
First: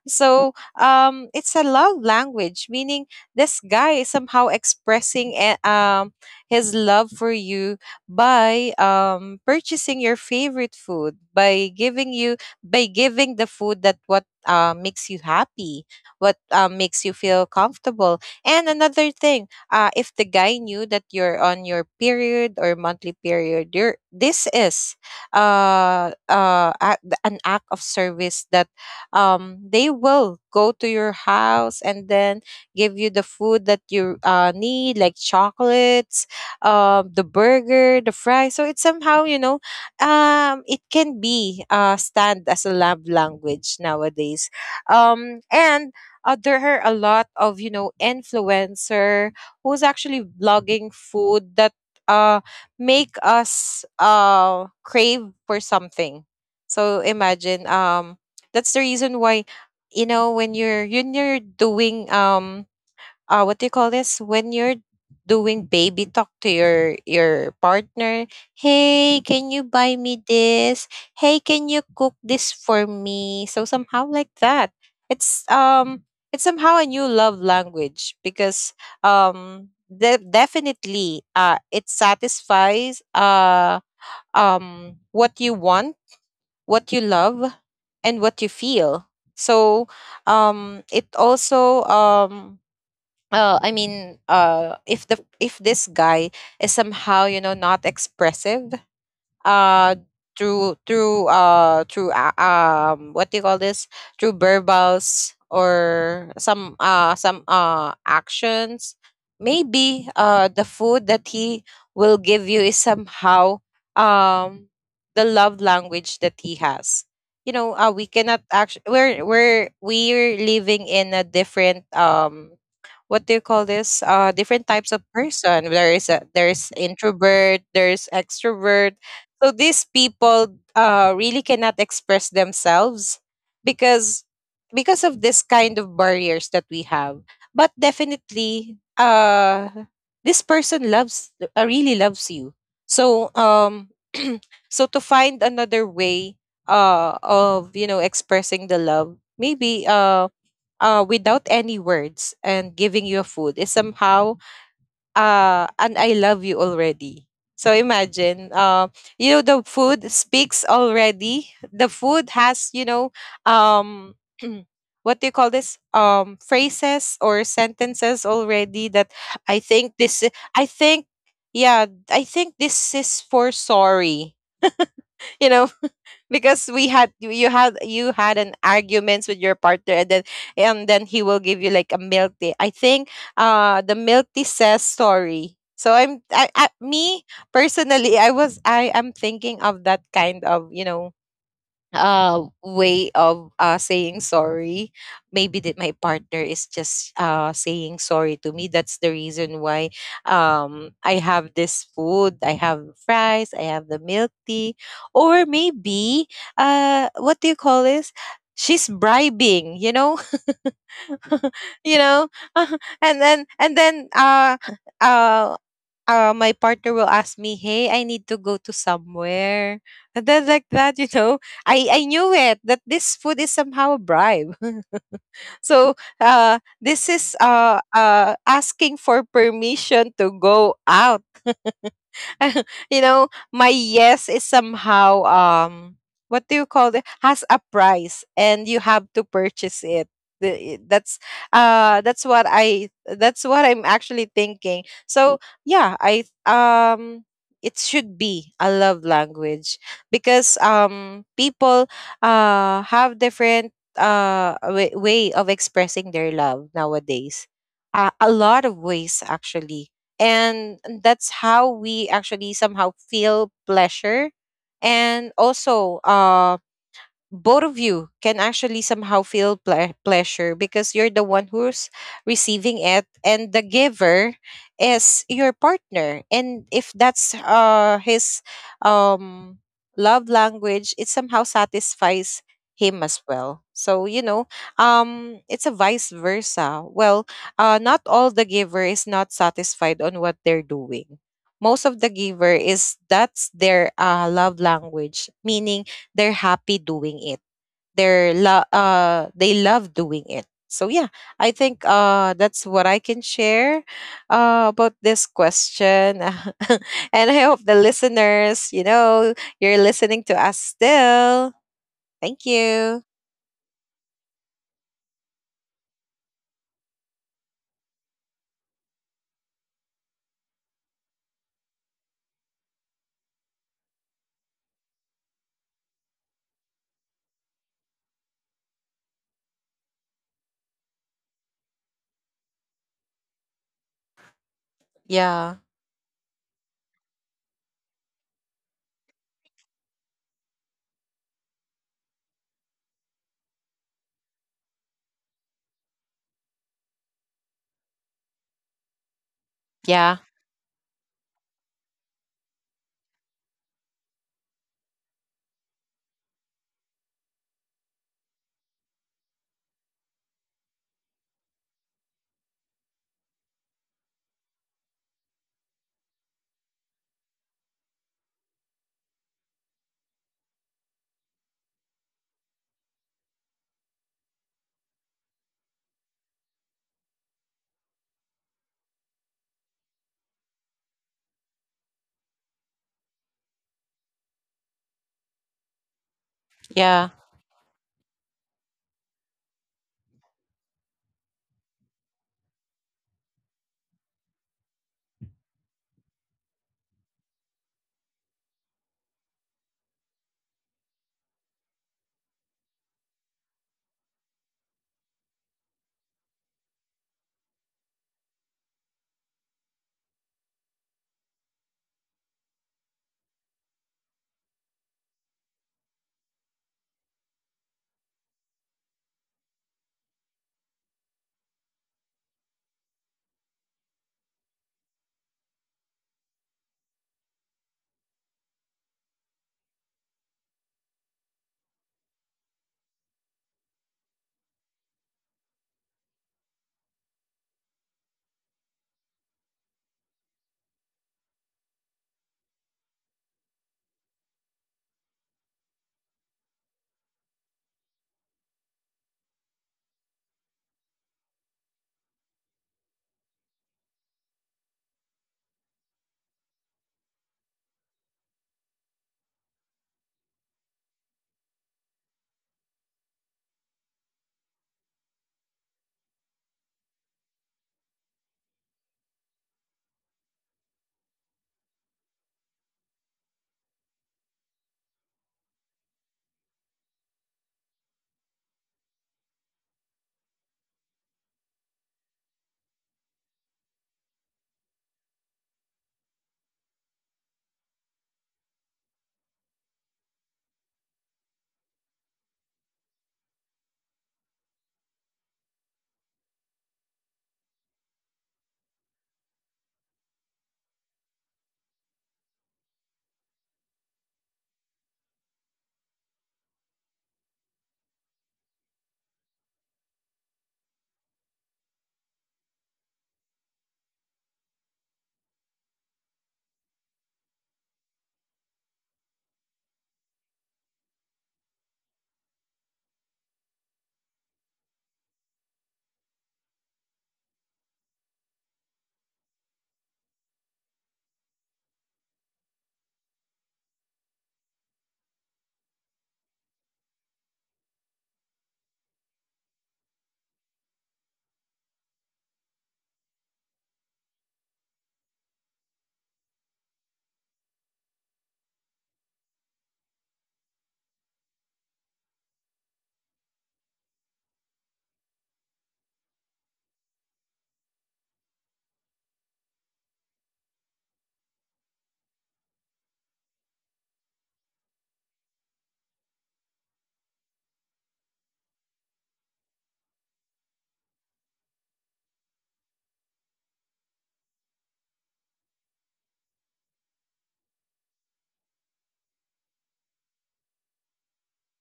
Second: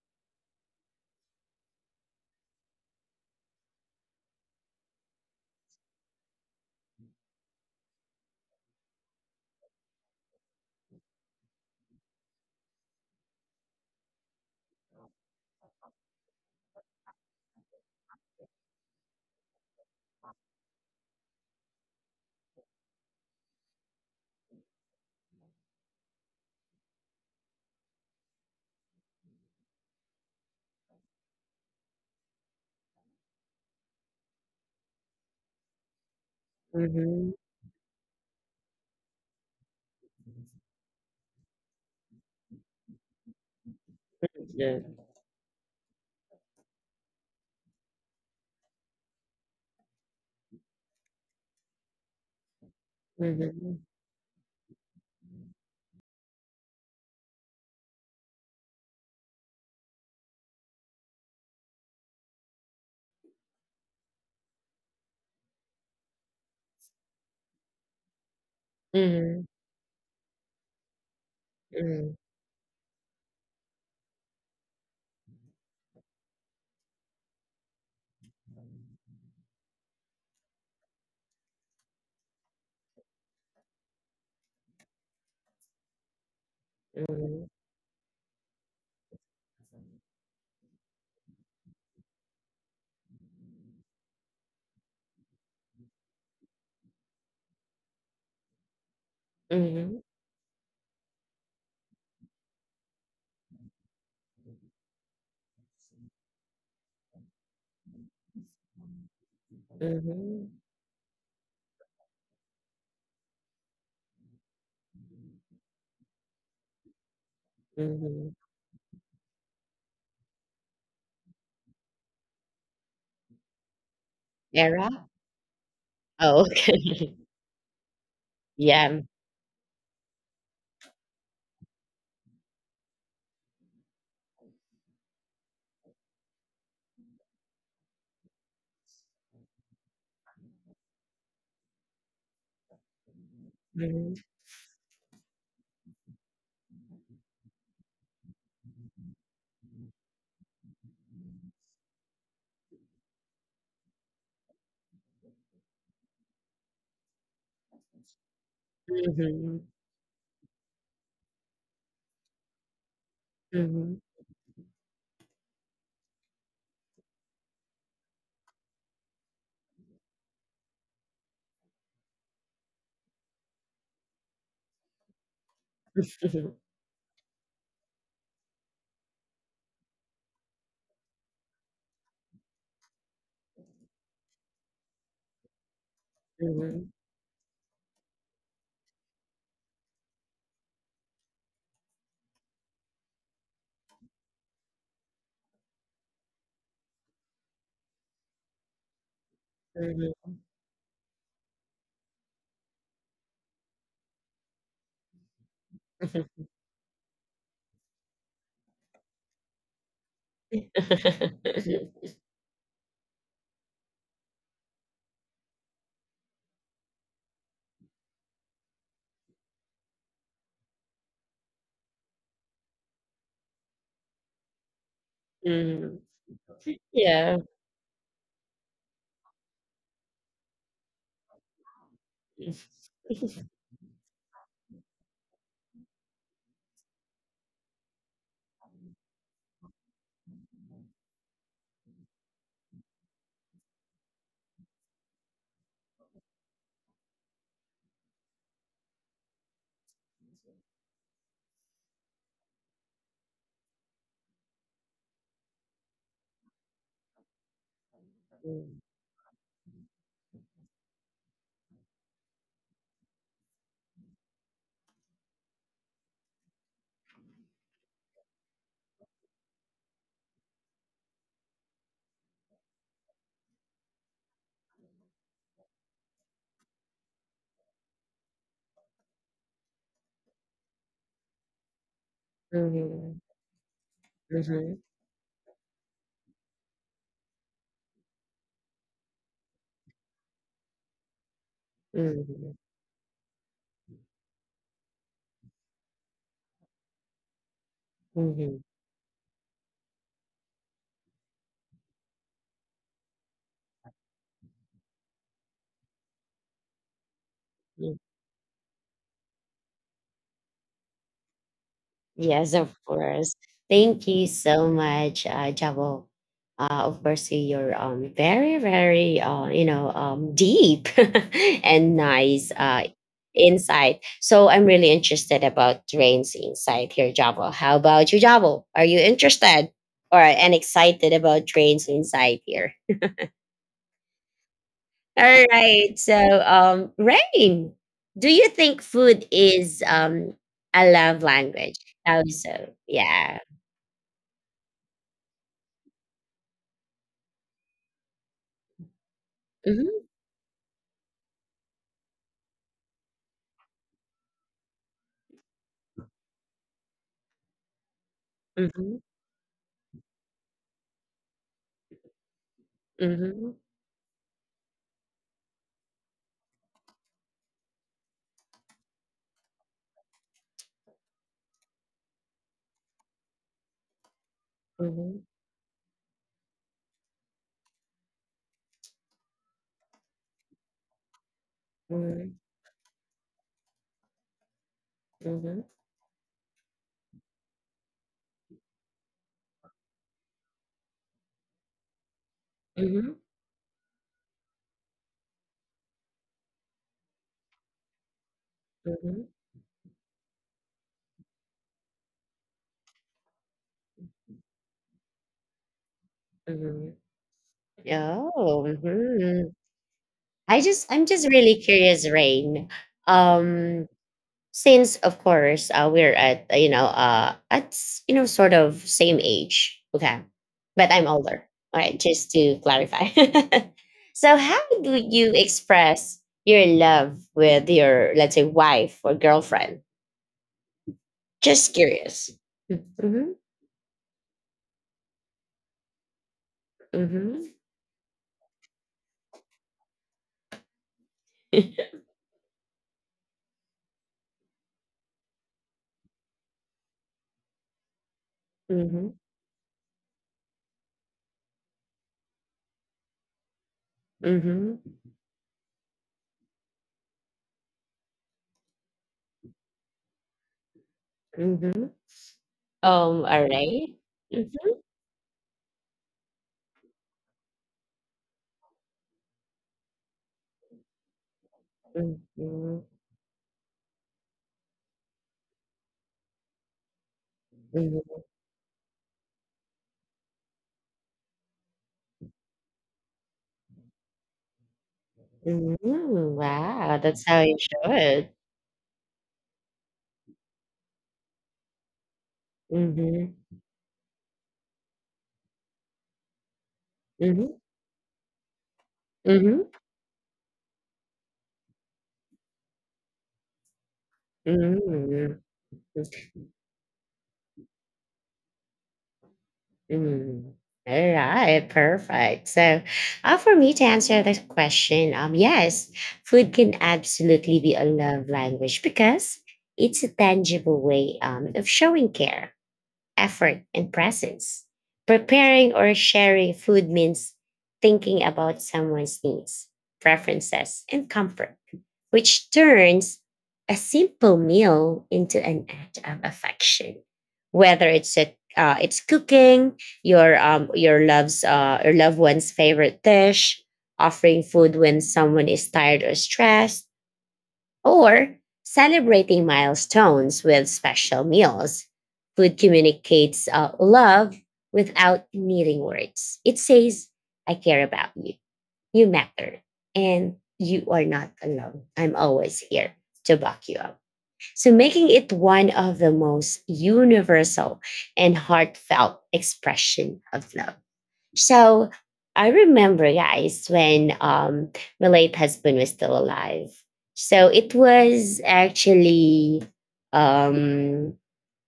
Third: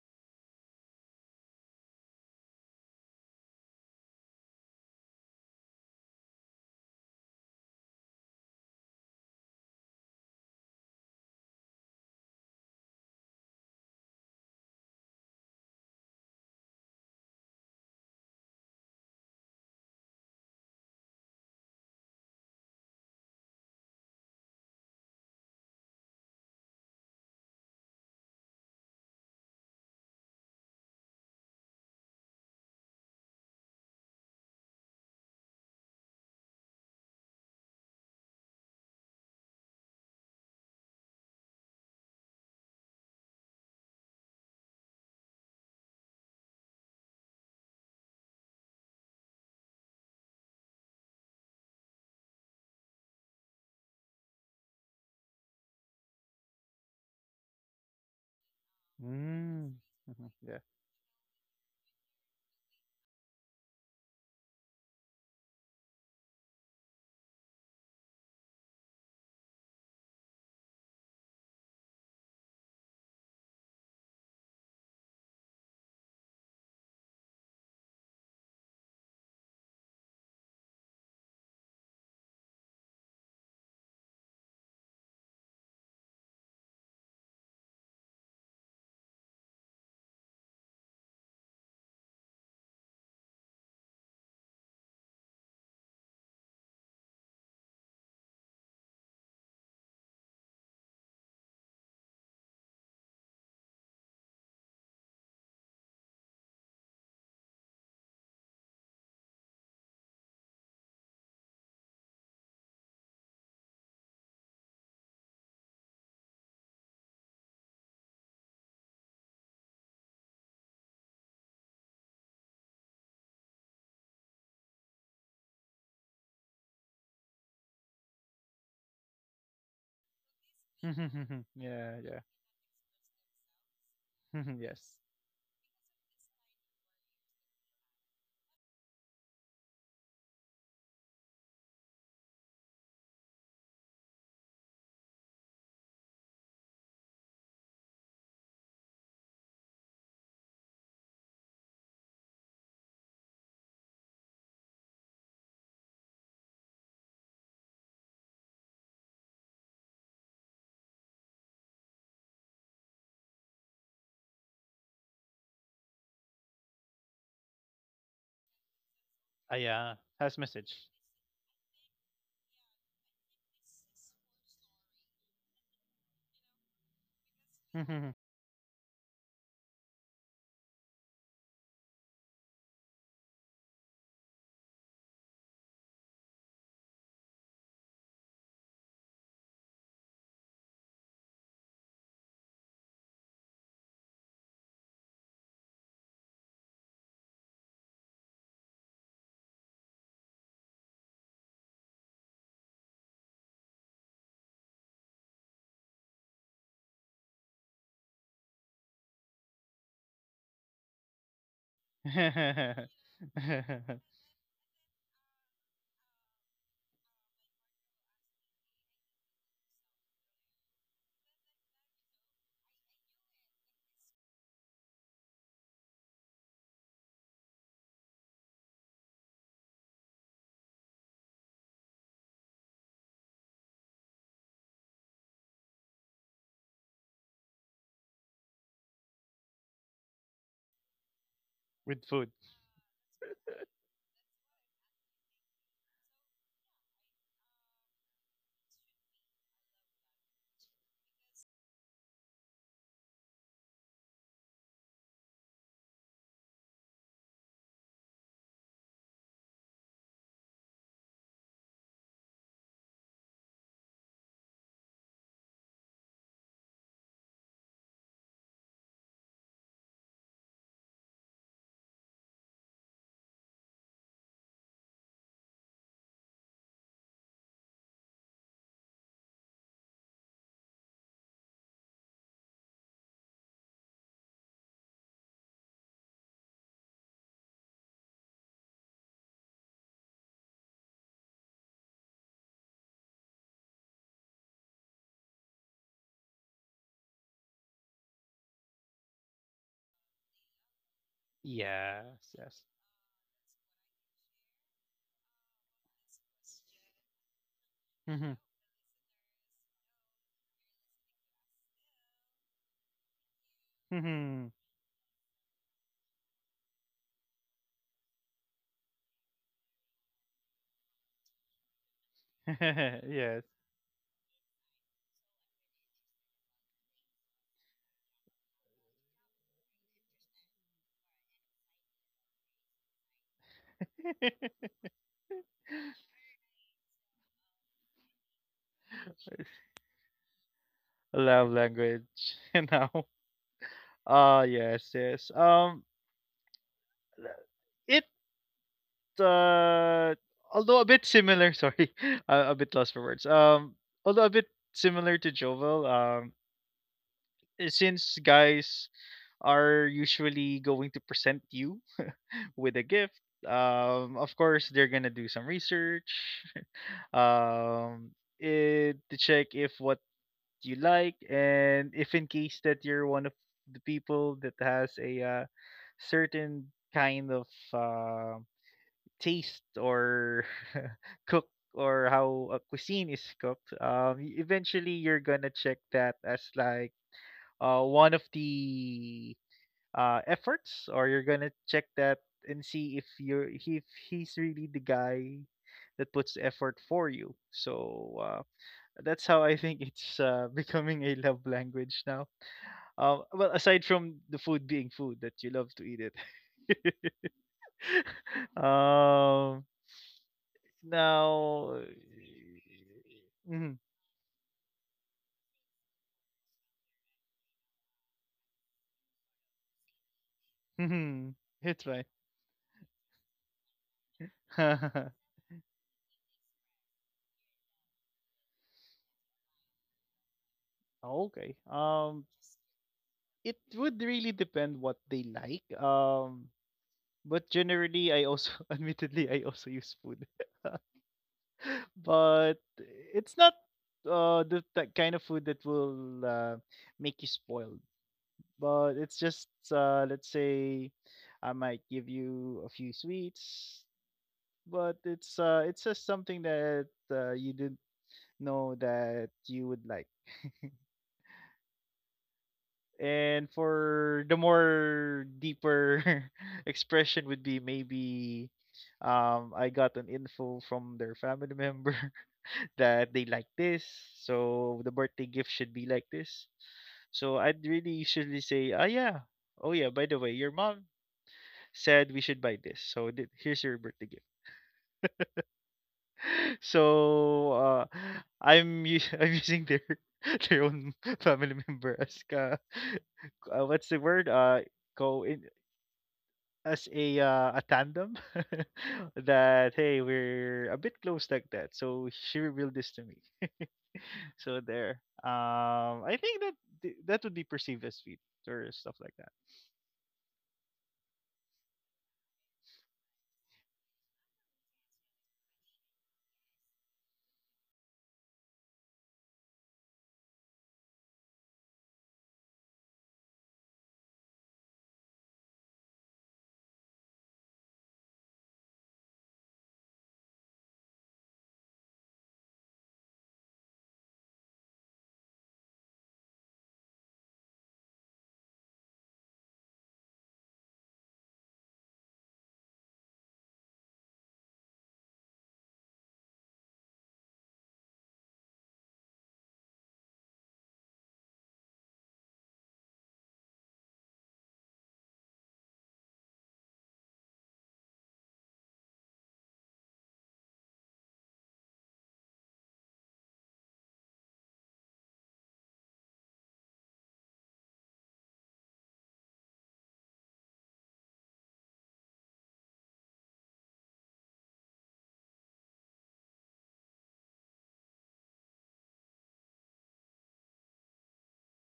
C: So it's a love language, meaning this guy is somehow expressing his love for you by purchasing your favorite food, by giving you, by giving the food that what makes you happy, what makes you feel comfortable. And another thing, if the guy knew that you're on your period or monthly period, you're, this is an act of service, that they will go to your house and then give you the food that you need, like chocolates, the
A: mhm,
C: burger, the fries. So it's somehow, you know, it can be stand as a love language nowadays.
A: Yeah.
C: And there are a lot of, you know, influencer who's actually blogging food that uh, make us
A: Mhm,
C: crave for something. So imagine, that's the reason why,
B: Mm.
C: you know,
B: Mhm.
C: when
B: Yeah.
C: you're when you're doing what do you call this, when you're doing baby talk to your partner, hey,
A: mhm,
C: can you buy me this, hey, can you
A: mhm,
C: cook this for me, so somehow like that. It's it's somehow a new love language, because definitely it satisfies what you want, what you
A: mhm,
C: love, and what you feel. So it also, I mean, if the, if this guy is somehow, you know, not expressive, uh
A: mhm.
C: through through through what do you call this, through verbals or some actions, maybe
A: Mhm,
C: the food that he will give you is somehow um the love language that he has. You know, we
A: mhm.
C: cannot actually, we're living in a different what do you call this, different types of
A: Era?
C: person. There is a,
A: Oh,
C: there's
A: okay.
C: introvert, there's extrovert.
A: Yeah,
C: So these people really cannot
B: Yeah,
C: express
B: yeah.
C: themselves, because
B: Yes.
C: because of this kind of barriers that we have. But definitely, this person loves, really loves you. So
A: mhm,
C: so to find another way of, you know, expressing the love, maybe, without any words, and giving you food is somehow and I love you already. So imagine, you know,
A: mhm,
C: the food speaks already. The food has, you know,
A: mhm,
C: um, what do you call this? Phrases or sentences already, that
B: Ah,
C: I
B: yeah.
C: think this,
B: Has
C: I
B: message.
C: think, yeah, I think this is for sorry. You know,
A: mhm,
C: because we had you you had an arguments with your partner, and then he will give you like a milk tea, I think. The milk tea says sorry. So
A: mhm,
C: me personally, I am thinking of that kind of, you know, way of saying sorry. Maybe that my partner is just saying sorry to me. That's the reason why
A: mhm.
C: I have this food, I have fries, I have the milk tea. Or maybe
A: Mhm.
C: what do you call this she's bribing, you know. You know, and then uh my partner will ask me, "Hey, I need to go to somewhere," and then like that, you know, I knew it that this food is somehow a bribe. So this is
A: Yeah.
C: asking for permission to go out. You know, my yes is somehow what do you call it? Has a price and you have to purchase it. The- That's
B: With food.
C: that's what I, that's what I'm actually thinking. So yeah, I it should be a love language because people have different way of expressing their love nowadays, a lot
A: Mhm,
C: of ways actually. And that's how we actually somehow feel pleasure. And also, both of you can actually somehow feel pleasure because you're the one who's receiving it, and the giver is your partner. And if that's his um love language, it somehow satisfies him as
A: mhm,
C: well. So you know,
A: mhm,
C: it's a vice versa. Well, not all the giver is not satisfied on what they're doing. Most of the
A: mhm,
C: giver is that's their love language, meaning they're happy doing it. They're they love doing it. So yeah, I think
B: Yes, yes.
C: that's what I can share about this question. And I hope the
A: mhm.
C: listeners, you know, you're listening to us still. Thank
A: Yes, of
C: you.
A: course. Thank you so much, Jabo. Uh, of course, your very very you know deep and nice
B: Yes.
A: insight. So I'm really interested about Rain's insight here, Jabo. How about you, Jabo? Are you interested or and excited about Rain's insight here? All
C: Yeah.
A: right. So Rain, do you think food is a love
B: Love
A: language?
B: language,
A: How
B: you
A: so?
B: know.
A: Yeah.
B: Ah, yes, yes. It uh,
C: Yeah.
B: although a bit similar. Sorry, a bit lost for words. Although a bit similar to Jovel. Eh, since guys
A: Mhm,
B: are usually going to present you with a gift,
A: mhm,
B: of course they're gonna do some research, um, eh, to check if what you like, and if in case that you're one of the people that has a
A: mhm,
B: certain kind of, uh, taste or cook or
A: mhm,
B: how a cuisine is cooked, e eventually you're gonna
A: mhm,
B: check that as like,
C: Yeah.
B: one of the, efforts, or you're gonna check that and see if
A: mhm,
B: you're if he's really the guy that puts effort for you. So, that's
A: mhm,
B: how I think it's, becoming a love language now. Well, aside from the food being food that you love to eat it.
A: mhm. Oh, mhm.
B: Um,
A: I'm just really
B: Now,
A: curious, Rain.
B: mhm,
A: Um, since of course we're at you know you know sort of same age, okay, but I'm
B: mhm,
A: older. All
B: it's
A: right,
B: right.
A: just to clarify. So, how do you express your love with your let's say wife or girlfriend?
B: Okay.
A: Just curious. Mm-hmm,
B: It would really depend what they like.
A: mm-hmm.
B: But generally, I also, admittedly, I also use food, but it's not the that kind of food that will make you spoiled. But
A: Mhm,
B: it's just let's say I might give you a few sweets,
A: mhm,
B: but it's, it's just something that you didn't know that you would like.
A: mhm.
B: And
A: Alright.
B: for the
A: Mhm,
B: more deeper expression would be maybe I got an info from their family member
A: mhm,
B: that they like this, so the birthday gift should be like this. So I'd really
A: mhm,
B: usually say, ah yeah, oh yeah, by the way, your mom said we should buy this, so here's your birthday gift.
A: mhm. Wow, that's how
B: So,
A: you should.
B: I'm us I'm using their their own family member as ka
A: Mhm,
B: what's the word? Go in as
A: mhm,
B: a tandem.
A: mhm,
B: That hey, we're a bit close like that. So she revealed this to me. So there.
A: mhm,
B: I think that that would be perceived as sweet or stuff like that.
A: mhm. Alright, perfect. So, for me to answer this question, yes, food can absolutely be a love language because it's a tangible way of showing care, effort, and presence. Preparing or sharing food means thinking about someone's needs, preferences, and comfort, which turns a simple meal into an act of affection. Whether it's a it's cooking your love's your loved one's favorite dish, offering food when someone is tired or stressed, or celebrating milestones with special meals. Food communicates love without needing words. It says, I care about you, you matter, and you are not alone. I'm always here to back you up. So, making it one of the most universal and heartfelt expression of love. So I remember, guys, when my late husband was still alive. So it was actually, um,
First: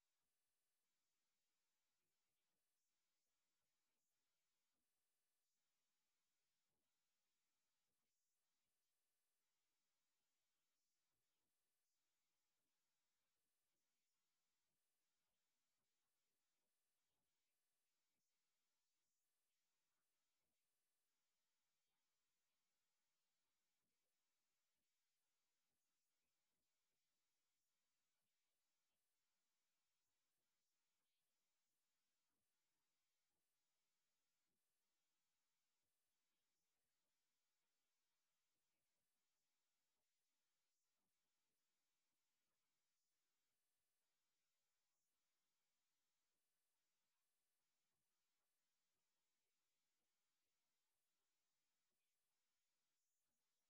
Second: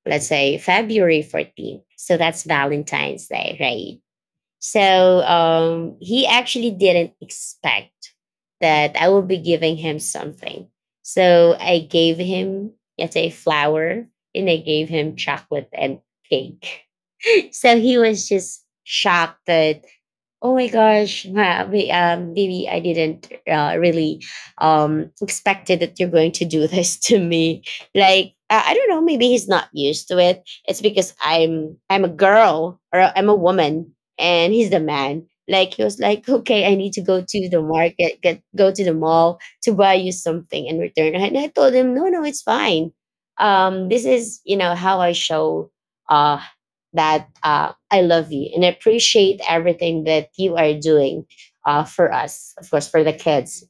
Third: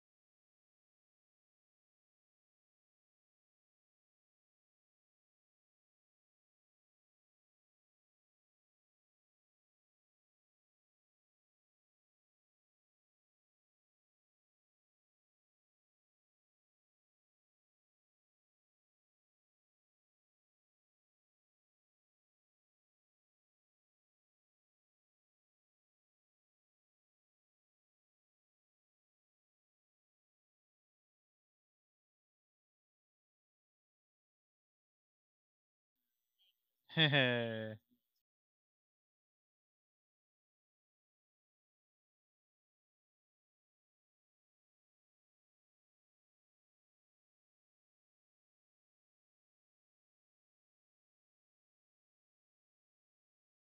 A: let's say, February 14th. So that's Valentine's Day, right? So he actually didn't expect that I will be giving him something. So I gave him, let's say, flower and I gave him chocolate and cake. so he was just shocked that oh my gosh, Bibi, I didn't really expected that you're going to do this to me. Like, I don't know, maybe he's not used to it. It's because I'm a girl or I'm a woman, and he's the man. Like he was like, okay, I need to go to the market, get go to the mall to buy you something in return. And I told him, no, no, it's fine. This is how I show uh, that I love you and appreciate everything that you are doing, for us, of course, for the kids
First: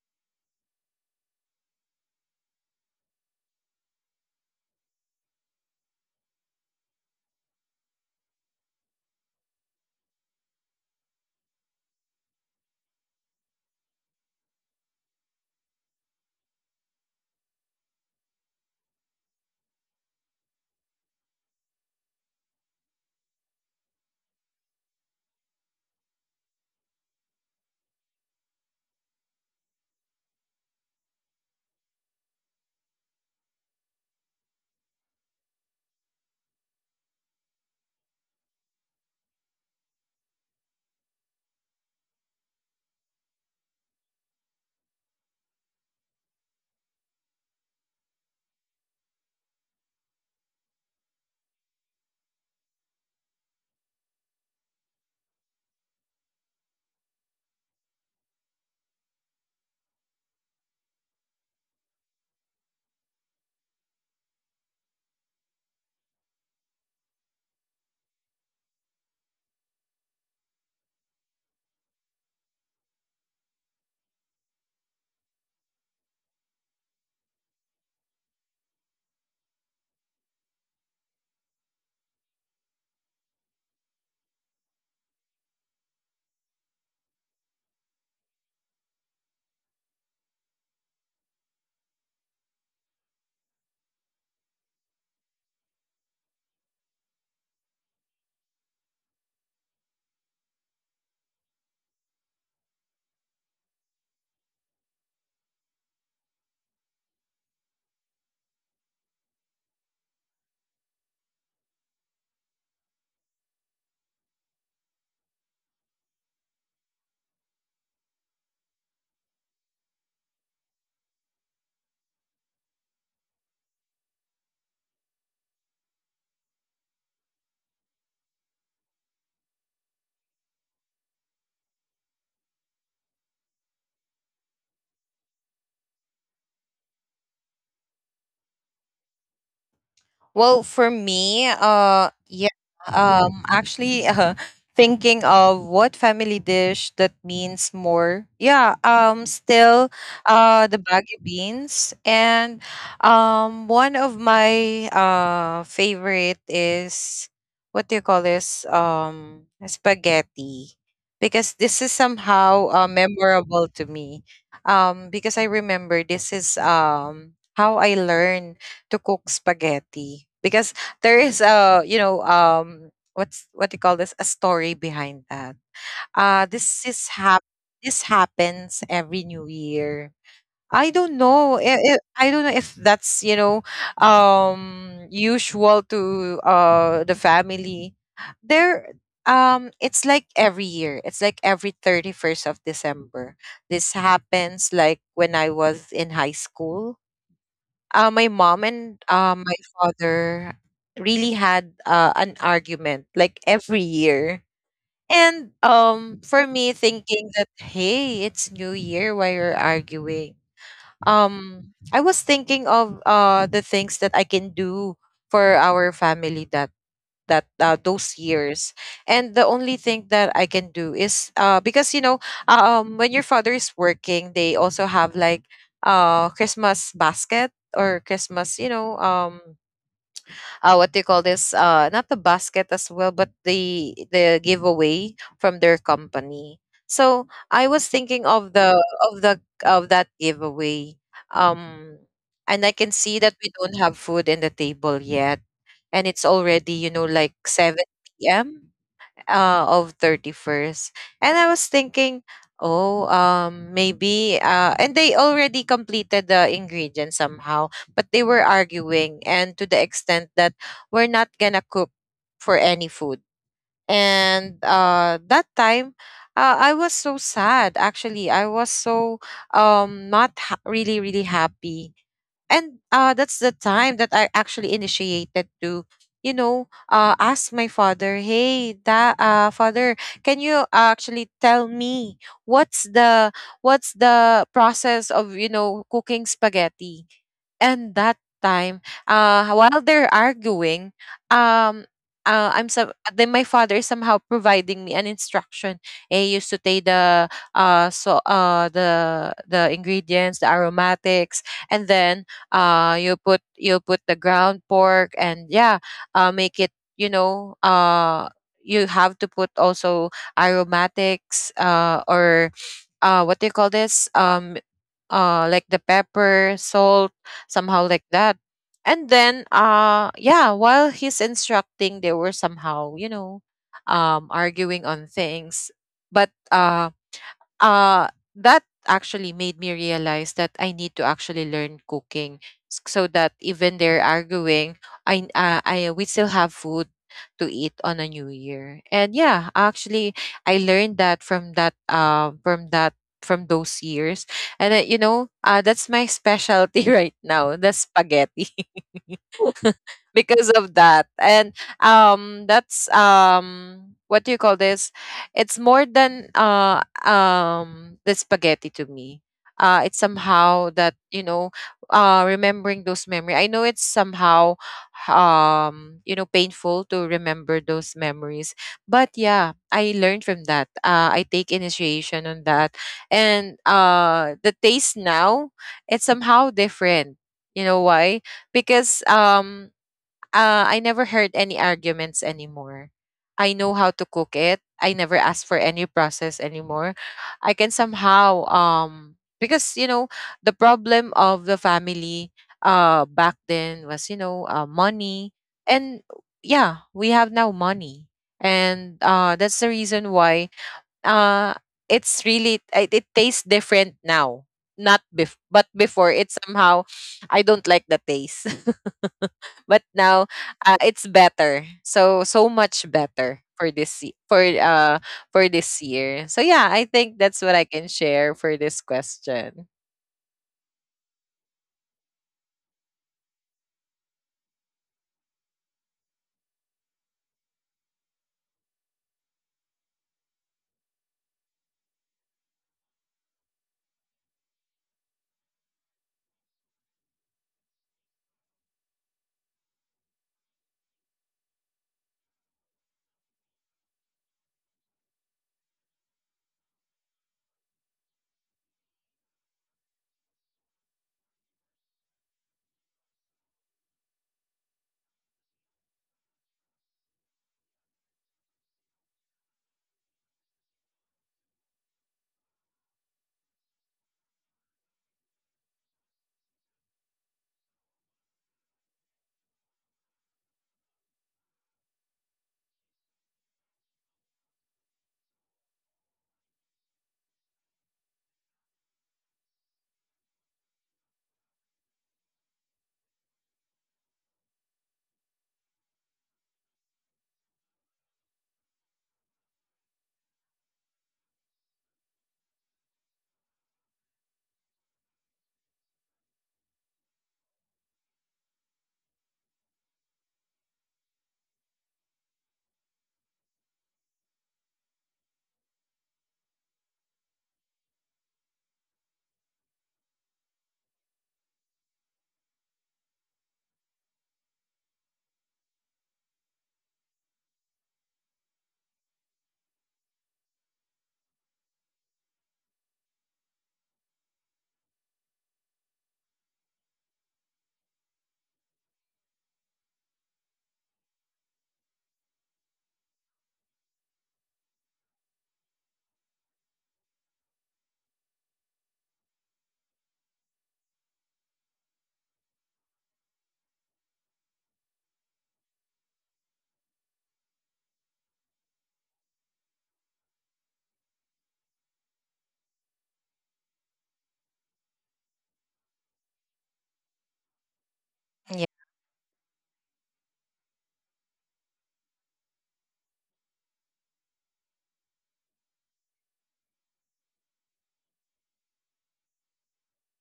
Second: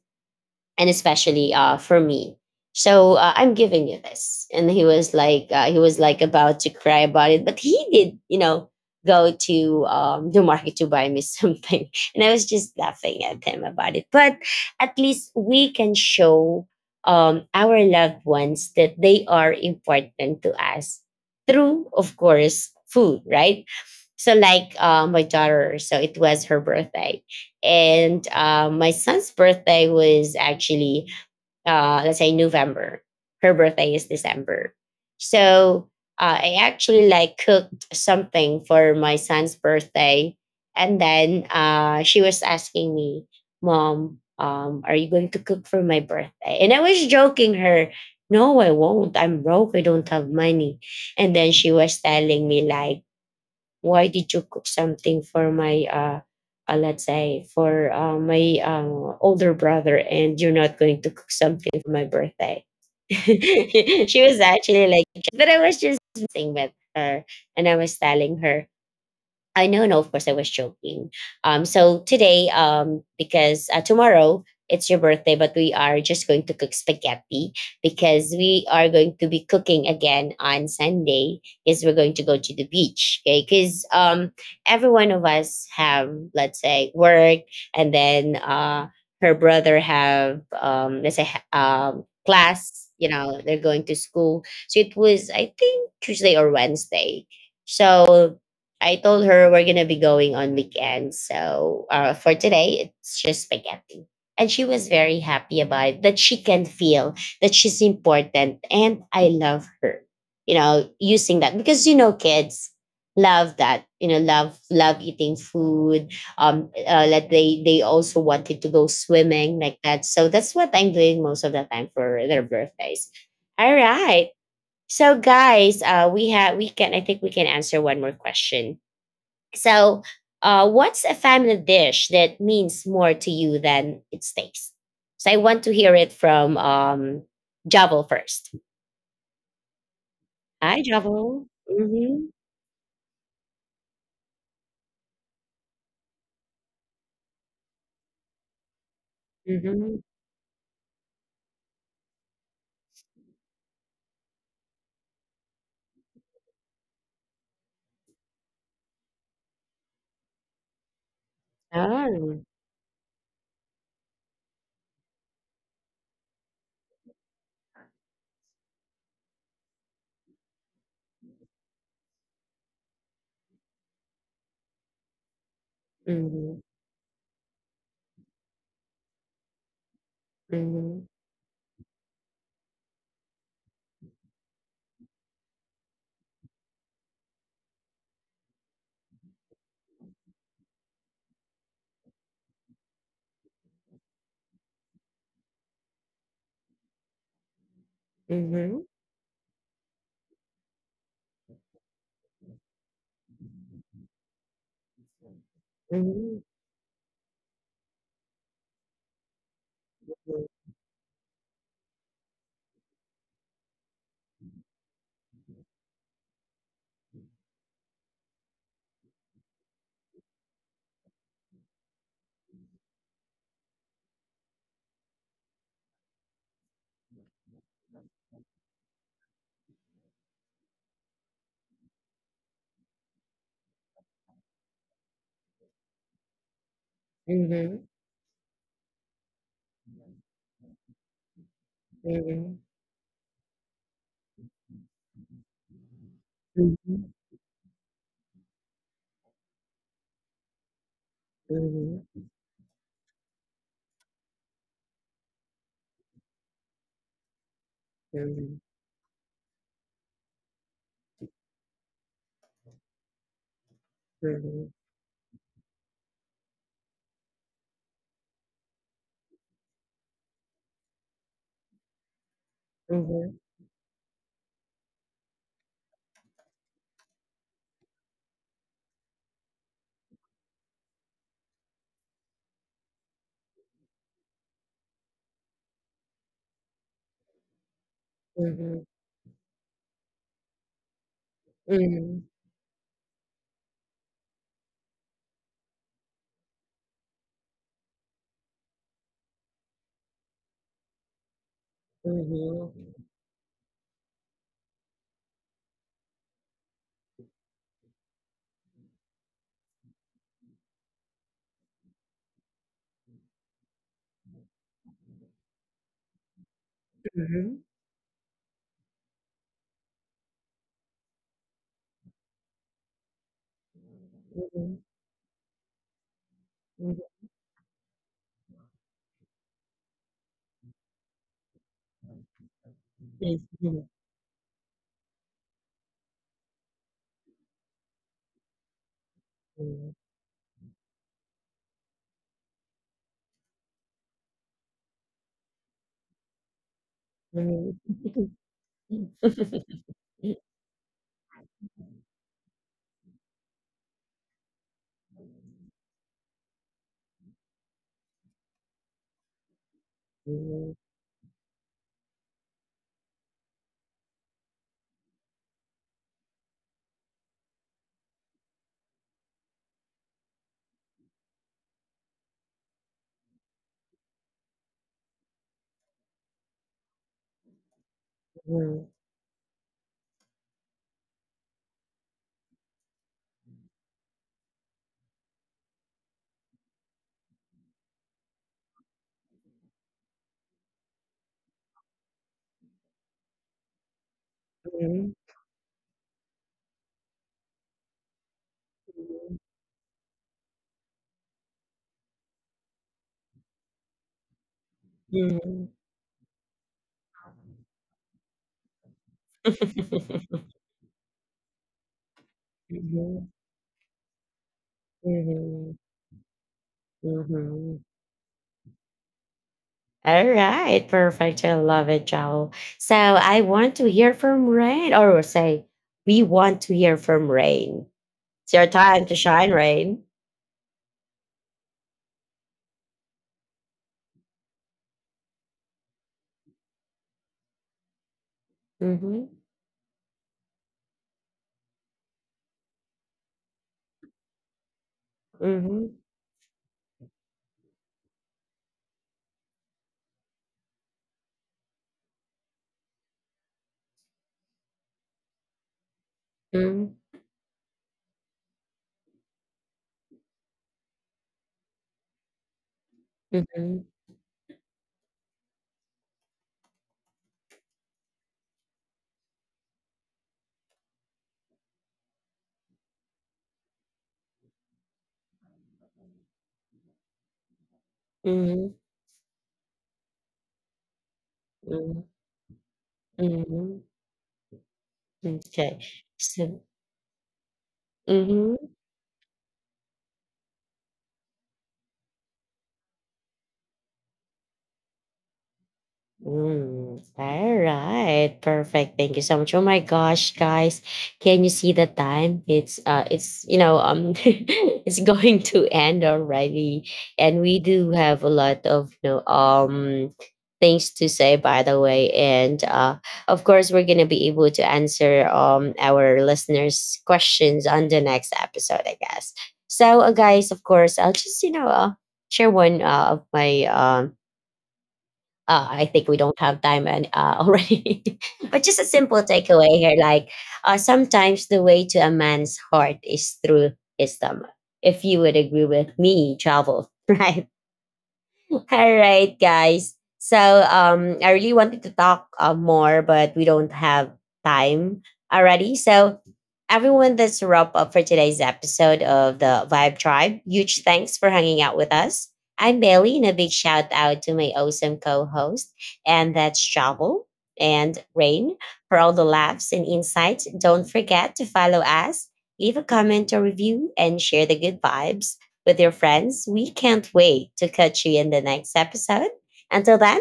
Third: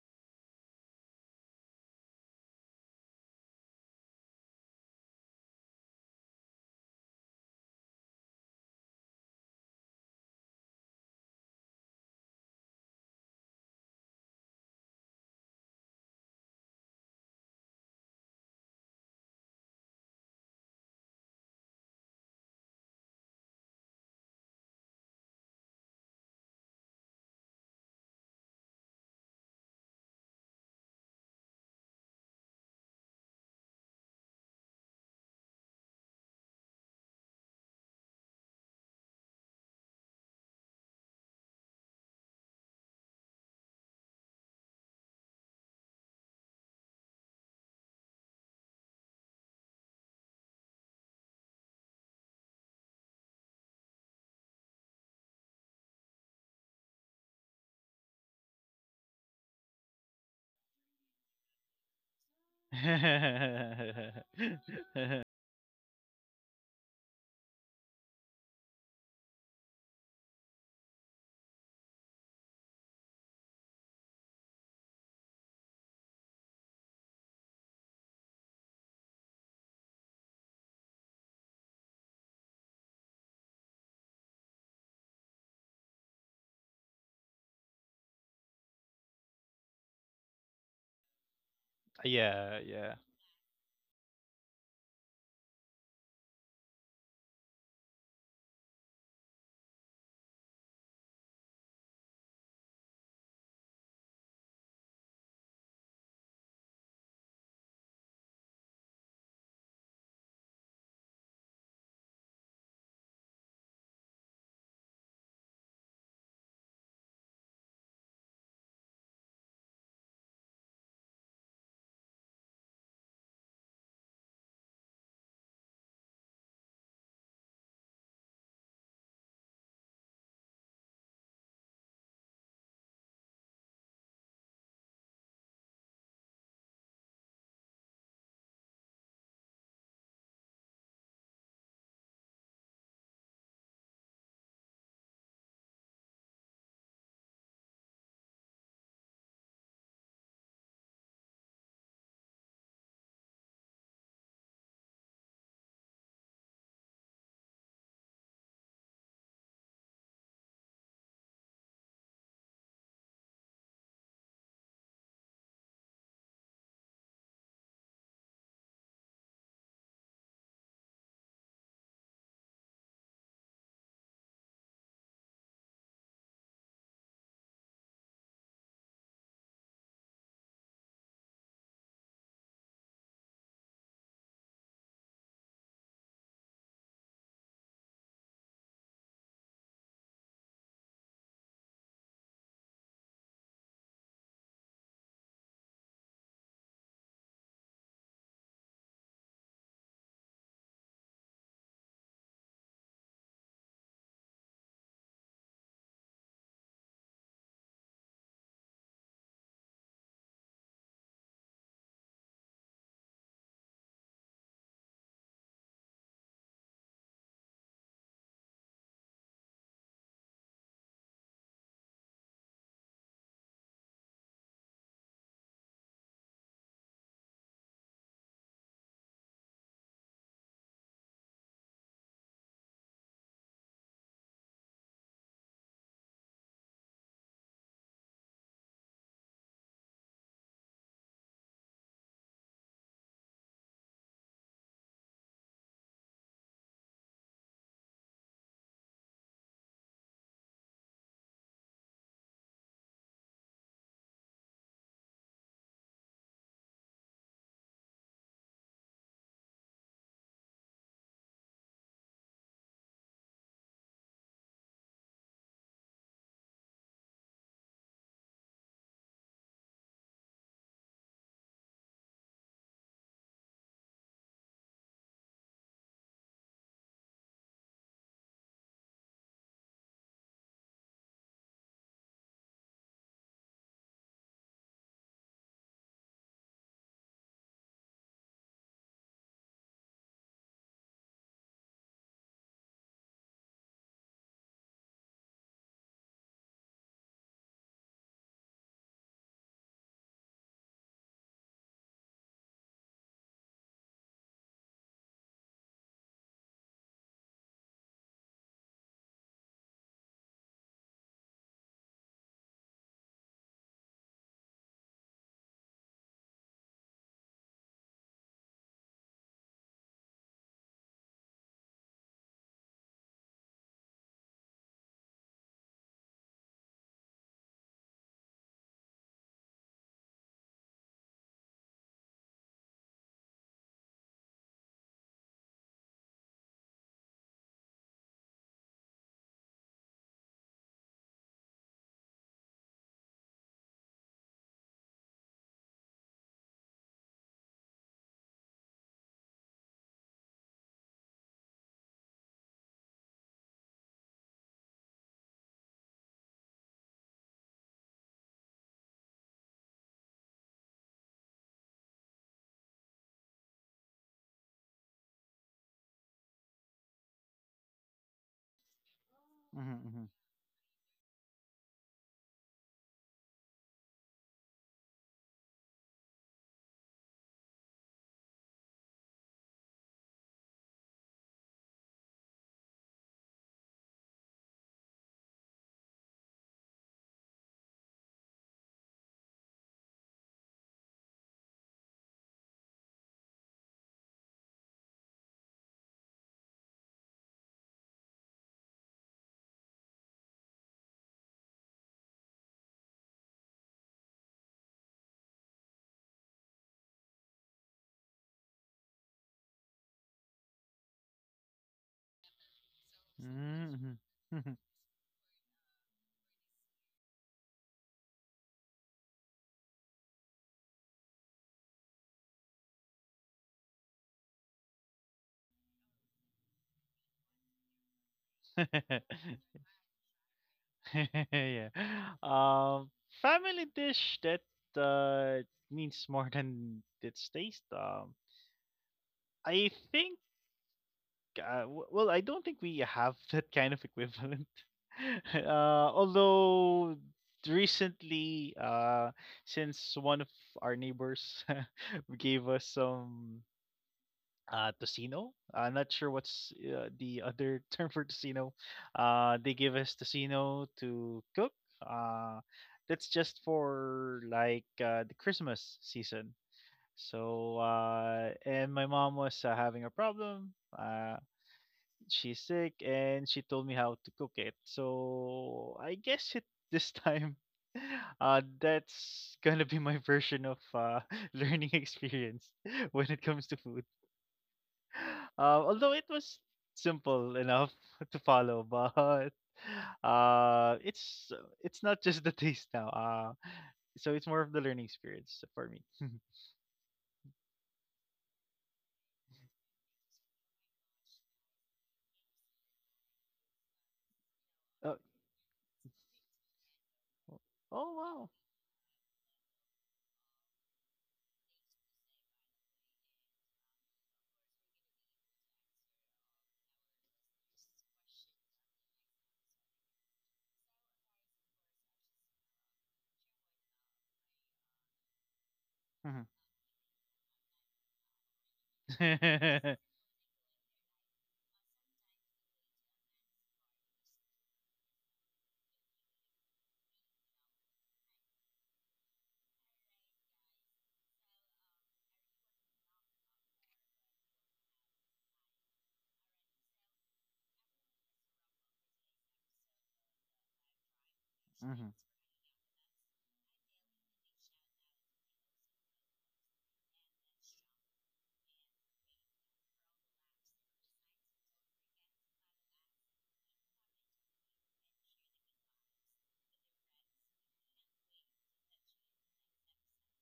A: and especially for me. So I'm giving you this. And he was like, about to cry about it, but he did, go to the market to buy me something. And I was just laughing at him about it. But at least we can show our loved ones that they are important to us through, of course, food, right? So, like, my daughter, so it was her birthday, and my son's birthday was actually, let's say, November. Her birthday is December. So I actually like cooked something for my son's birthday, and then she was asking me, mom, are you going to cook for my birthday? And I was joking her, no, I won't, I'm broke, I don't have money. And then she was telling me, like, why did you cook something for my let's say, for my, older brother, and you're not going to cook something for my birthday? She was actually like, but I was just messing with her. And I was telling her, I know, no, of course, I was joking. So today, because tomorrow it's your birthday, but we are just going to cook spaghetti, because we are going to be cooking again on Sunday. Is we're going to go to the beach, okay? Because every one of us have, let's say, work, and then her brother have, let's say,
B: Yeah,
A: class.
B: yeah.
A: You know, they're going to school. So it was, I think, Tuesday or Wednesday. So I told her we're gonna be going on weekends. So for today, it's just spaghetti. And she was very happy about it, that she can feel that she's important and I love her. You know, using that, because you know kids love that. You know, love eating food. Like they also wanted to go swimming like that. So that's what I'm doing most of the time for their birthdays. All right. So guys, we can, I think we can answer one more question, so, what's a family dish that means more to you than its taste? So, I want to hear it from Javel first.
C: Well,
A: Hi,
C: for
A: Javel.
C: me,
A: Mm-hmm.
C: yeah, actually, thinking of what family dish that means more. Yeah, still,
A: Mm-hmm.
C: the baggy beans, and one of my favorite is what do you call this? Spaghetti, because this is
A: Oh.
C: somehow memorable to me. Because I remember this is how I learned to cook spaghetti because there is a, you know, um, what's what do you call this, a story behind that.
A: Mm-hmm.
C: This this happens every new year. I
A: Mm-hmm.
C: don't know, I don't know if that's, you know, um, usual to the family there. Um, it's like every year, it's like every 31st of December, this happens. Like when I was in high school, my mom and my father really had an argument like every year. And
A: Mm-hmm.
C: for me, thinking that, hey, it's New Year, why you're arguing? I was thinking of the things that I can do for our family, that those years. And the only thing that I can do is, uh, because, you know, um, when your father is working, they also have like Christmas basket or Christmas, you know, um, what do you call this? Not the basket as well, but the giveaway from their company. So
A: Mm-hmm.
C: I
A: Mm-hmm.
C: was thinking of the of that giveaway. Um,
A: Mm-hmm.
C: and I can see that we don't have food in the table yet, and it's already,
A: Mm-hmm.
C: you
A: Mm-hmm.
C: know, like 7 p.m. Of 31st. And I was thinking, oh um, maybe, uh, and they already completed the ingredients somehow, but they
A: Mm-hmm. Mm-hmm.
C: were
A: Mm-hmm. Mm-hmm.
C: arguing, and to the extent that we're not gonna cook for any food. And that time, I was so sad. Actually, I was so not really really happy. And that's the time that I actually initiated to, you know, ask my father, "Hey, da, father, can you actually tell me what's the process of, you know, cooking spaghetti?" And that time, while they're arguing, um, I'm some then my father is somehow providing me an instruction. Hey, you saute the the ingredients, the aromatics, and then
A: Mm-hmm. Mm-hmm. Mm-hmm.
C: you put, the ground pork. And yeah, make it, you know, uh, you have to put also aromatics, or what do you call this, um, like the pepper, salt, somehow like that. And then, uh, yeah, while he's instructing, they were somehow, you know, um,
A: Mm-hmm.
C: arguing on things. But
A: Mm-hmm.
C: uh that actually made me realize that I need to actually learn cooking, so that
A: Yes.
C: even they're arguing, I we still have food to eat on a new year. And yeah, actually I learned that from that, um, from that, from those years. And you know, uh, that's my specialty right now, the
A: Mm-hmm.
C: spaghetti.
A: Mm-hmm.
C: because of that. And um, that's um, what do you call this? It's more than the spaghetti to me. It's somehow
A: Mhm,
C: that, you know, remembering those memory, I know it's somehow, um, you know, painful to remember those memories. But yeah, I
B: Mm-hmm,
C: learned from that. I take initiation on that. And the taste now, it's somehow different. You know why?
A: mhm,
C: Because um, I never heard any arguments anymore. I know how to cook it. I never ask for any process anymore. I can somehow um, because, you know, the problem of the family back then was, you know,
A: mhm,
C: money. And yeah, we have now money. And
A: mhm,
C: that's the reason why uh it's really, it tastes different now. Not but
A: mhm,
C: before, it somehow, I don't like the taste. But now, it's better, so so much
A: mhm,
C: better for this for
B: mm-hmm.
C: uh, for
A: mhm.
C: this year. So yeah, I think that's what I
A: Mhm.
C: can share for this question.
A: All right, perfect. I love it, Joel. So I want to hear from Rain, or say, we want to hear from Rain. It's your time to shine, Rain.
B: Yeah. Um, Family dish that uh, means more than its taste.
A: Mm-hmm,
B: I think. Well, I don't think we have that kind of equivalent.
A: mm-hmm,
B: Although recently, since one of our neighbors gave us some tocino, I'm not sure what's
A: mm-hmm,
B: the other term for tocino. They give us tocino to cook, uh that's just
A: mm-hmm,
B: for like, the Christmas season. So and my mom was having a problem, uh she's sick and she told me how to cook it, so I guess it this time
A: mm-hmm,
B: that's gonna be my version of learning
A: mm-hmm.
B: experience when it comes to
A: Mm-hmm.
B: food.
A: Okay.
B: Although it was
A: So,
B: simple enough to
A: mm-hmm.
B: follow, but uh, it's it's not just the taste now. So it's more of the learning experience for me.
A: Mm, all right, perfect. Thank you so much. Oh my gosh, guys, can you see the time? It's
B: Uh,
A: it's going to end already, and we do
B: oh
A: have
B: wow!
A: a lot of, things to say, by the way, and of course we're gonna be able to answer our listeners' questions on the next episode, I guess. So, guys, of course, I'll just share one of my I think we
B: Hmm.
A: don't have time and already. But just a simple takeaway here, like, sometimes the way to a man's heart is through his stomach. If you would agree with me, Travel, right? All right, guys. So I really wanted to talk more, but we don't have time already. So, everyone, that's a wrap up for today's episode of the Vibe Tribe. Huge thanks for hanging out
B: Hmm.
A: with us. I'm Bailey, and a big shout out to my awesome co-host, and that's Travel and Rain,
C: Yeah,
A: for all the laughs and insights. Don't forget to follow us, leave a comment or review, and share the good vibes with your friends. We can't wait to catch you in the next episode. Until then,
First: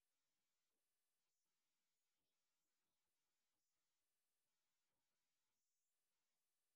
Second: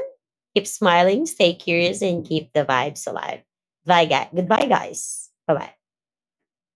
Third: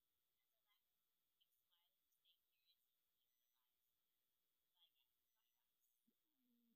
A: keep smiling, stay curious, and keep the vibes alive. Bye, guys. Goodbye, guys. Bye bye.